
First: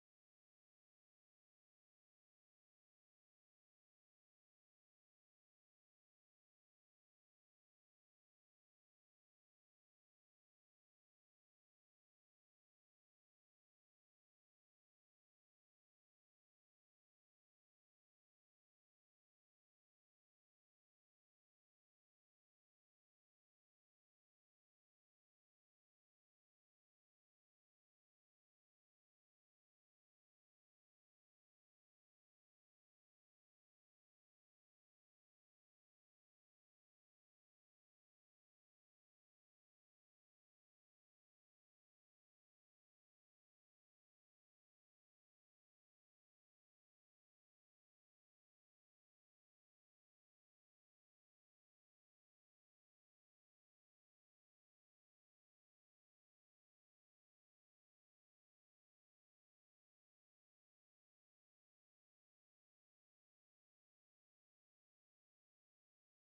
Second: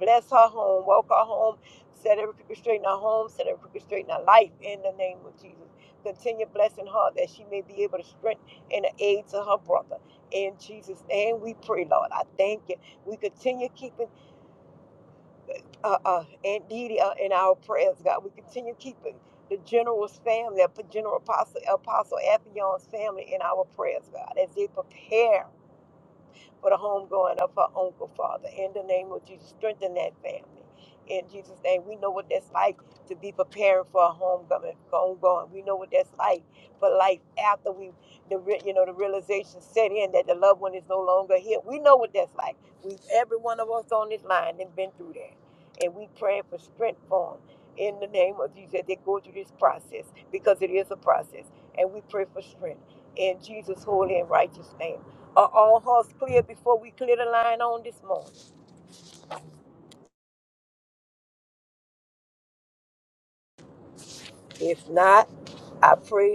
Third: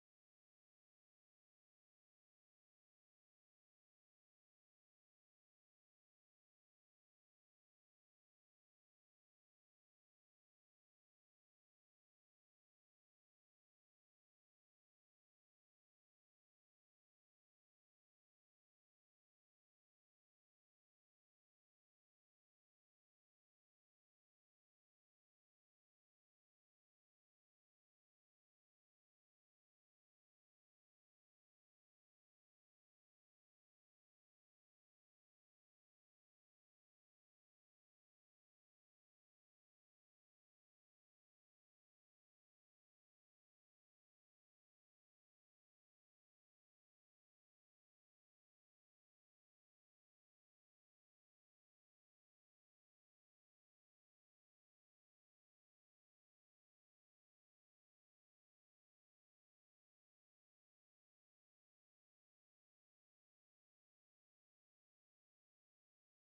Speaker 3: Bless her home, walk her home, set every crooked straight in her home, set every crooked straight in her life in the name of Jesus. Continue blessing her that she may be able to strengthen and aid to her brother in Jesus' name we pray, Lord. I thank you. We continue keeping uh, uh, Aunt Didi uh, in our prayers, God. We continue keeping the general's family, uh, General Apostle, Apostle Ethion's family in our prayers, God, as they prepare for the homegoing of her uncle, Father. In the name of Jesus, strengthen that family. In Jesus' name, we know what that's like to be preparing for a homecoming, for homegoing. We know what that's like for life after we, the re- you know, the realization set in that the loved one is no longer here. We know what that's like. We, every one of us on this line, has been through that, and we pray for strength for 'em in the name of Jesus. They go through this process because it is a process, and we pray for strength in Jesus' holy and righteous name. Are all hearts clear before we clear the line on this morning? If not, I pray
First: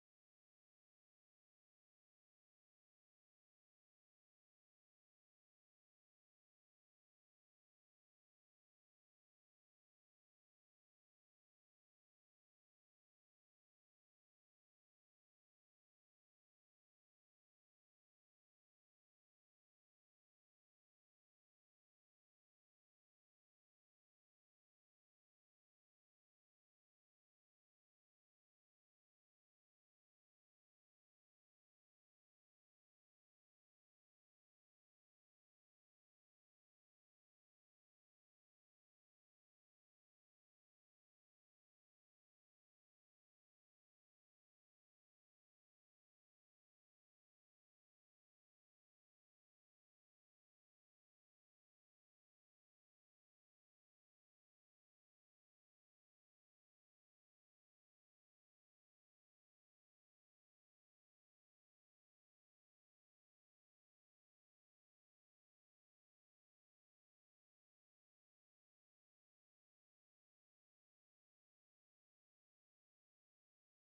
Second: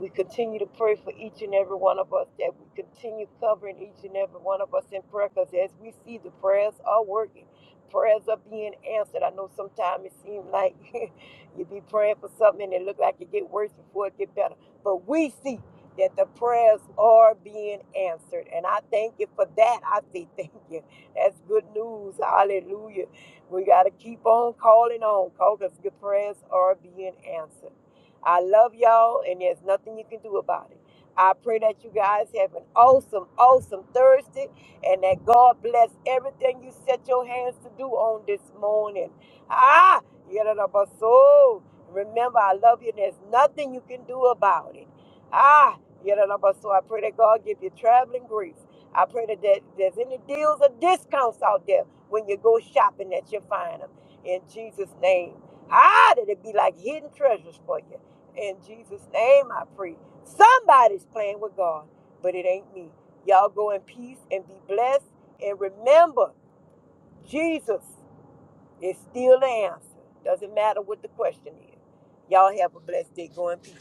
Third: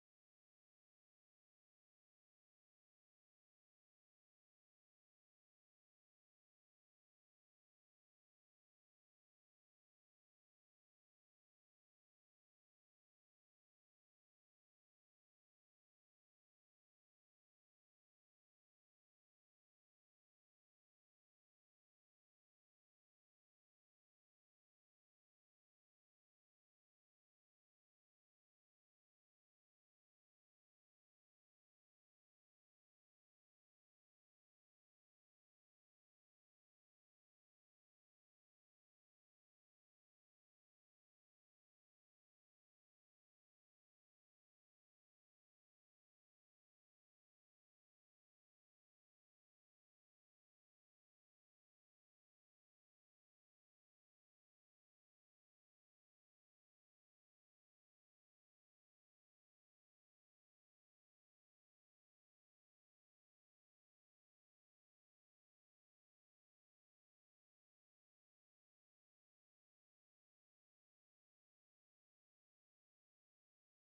Speaker 3: We continue to pray for each and every one of us, that we continue covering each and every one of us in prayer, because as we see the prayers are working, prayers are being answered. I know sometimes it seems like you be praying for something and it look like it get worse before it get better. But we see that the prayers are being answered. And I thank you for that. I say thank you. That's good news. Hallelujah. We got to keep on calling on because the prayers are being answered. I love y'all, and there's nothing you can do about it. I pray that you guys have an awesome, awesome Thursday, and that God bless everything you set your hands to do on this morning. Ah, get it up our soul. Remember, I love you, and there's nothing you can do about it. Ah, get it up our soul. I pray that God give you traveling grace. I pray that there- there's any deals or discounts out there when you go shopping that you find them. In Jesus' name. Ah, that it be like hidden treasures for you. In Jesus' name I pray. Somebody's playing with God, but it ain't me. Y'all go in peace and be blessed. And remember, Jesus is still the answer. Doesn't matter what the question is. Y'all have a blessed day. Go in peace.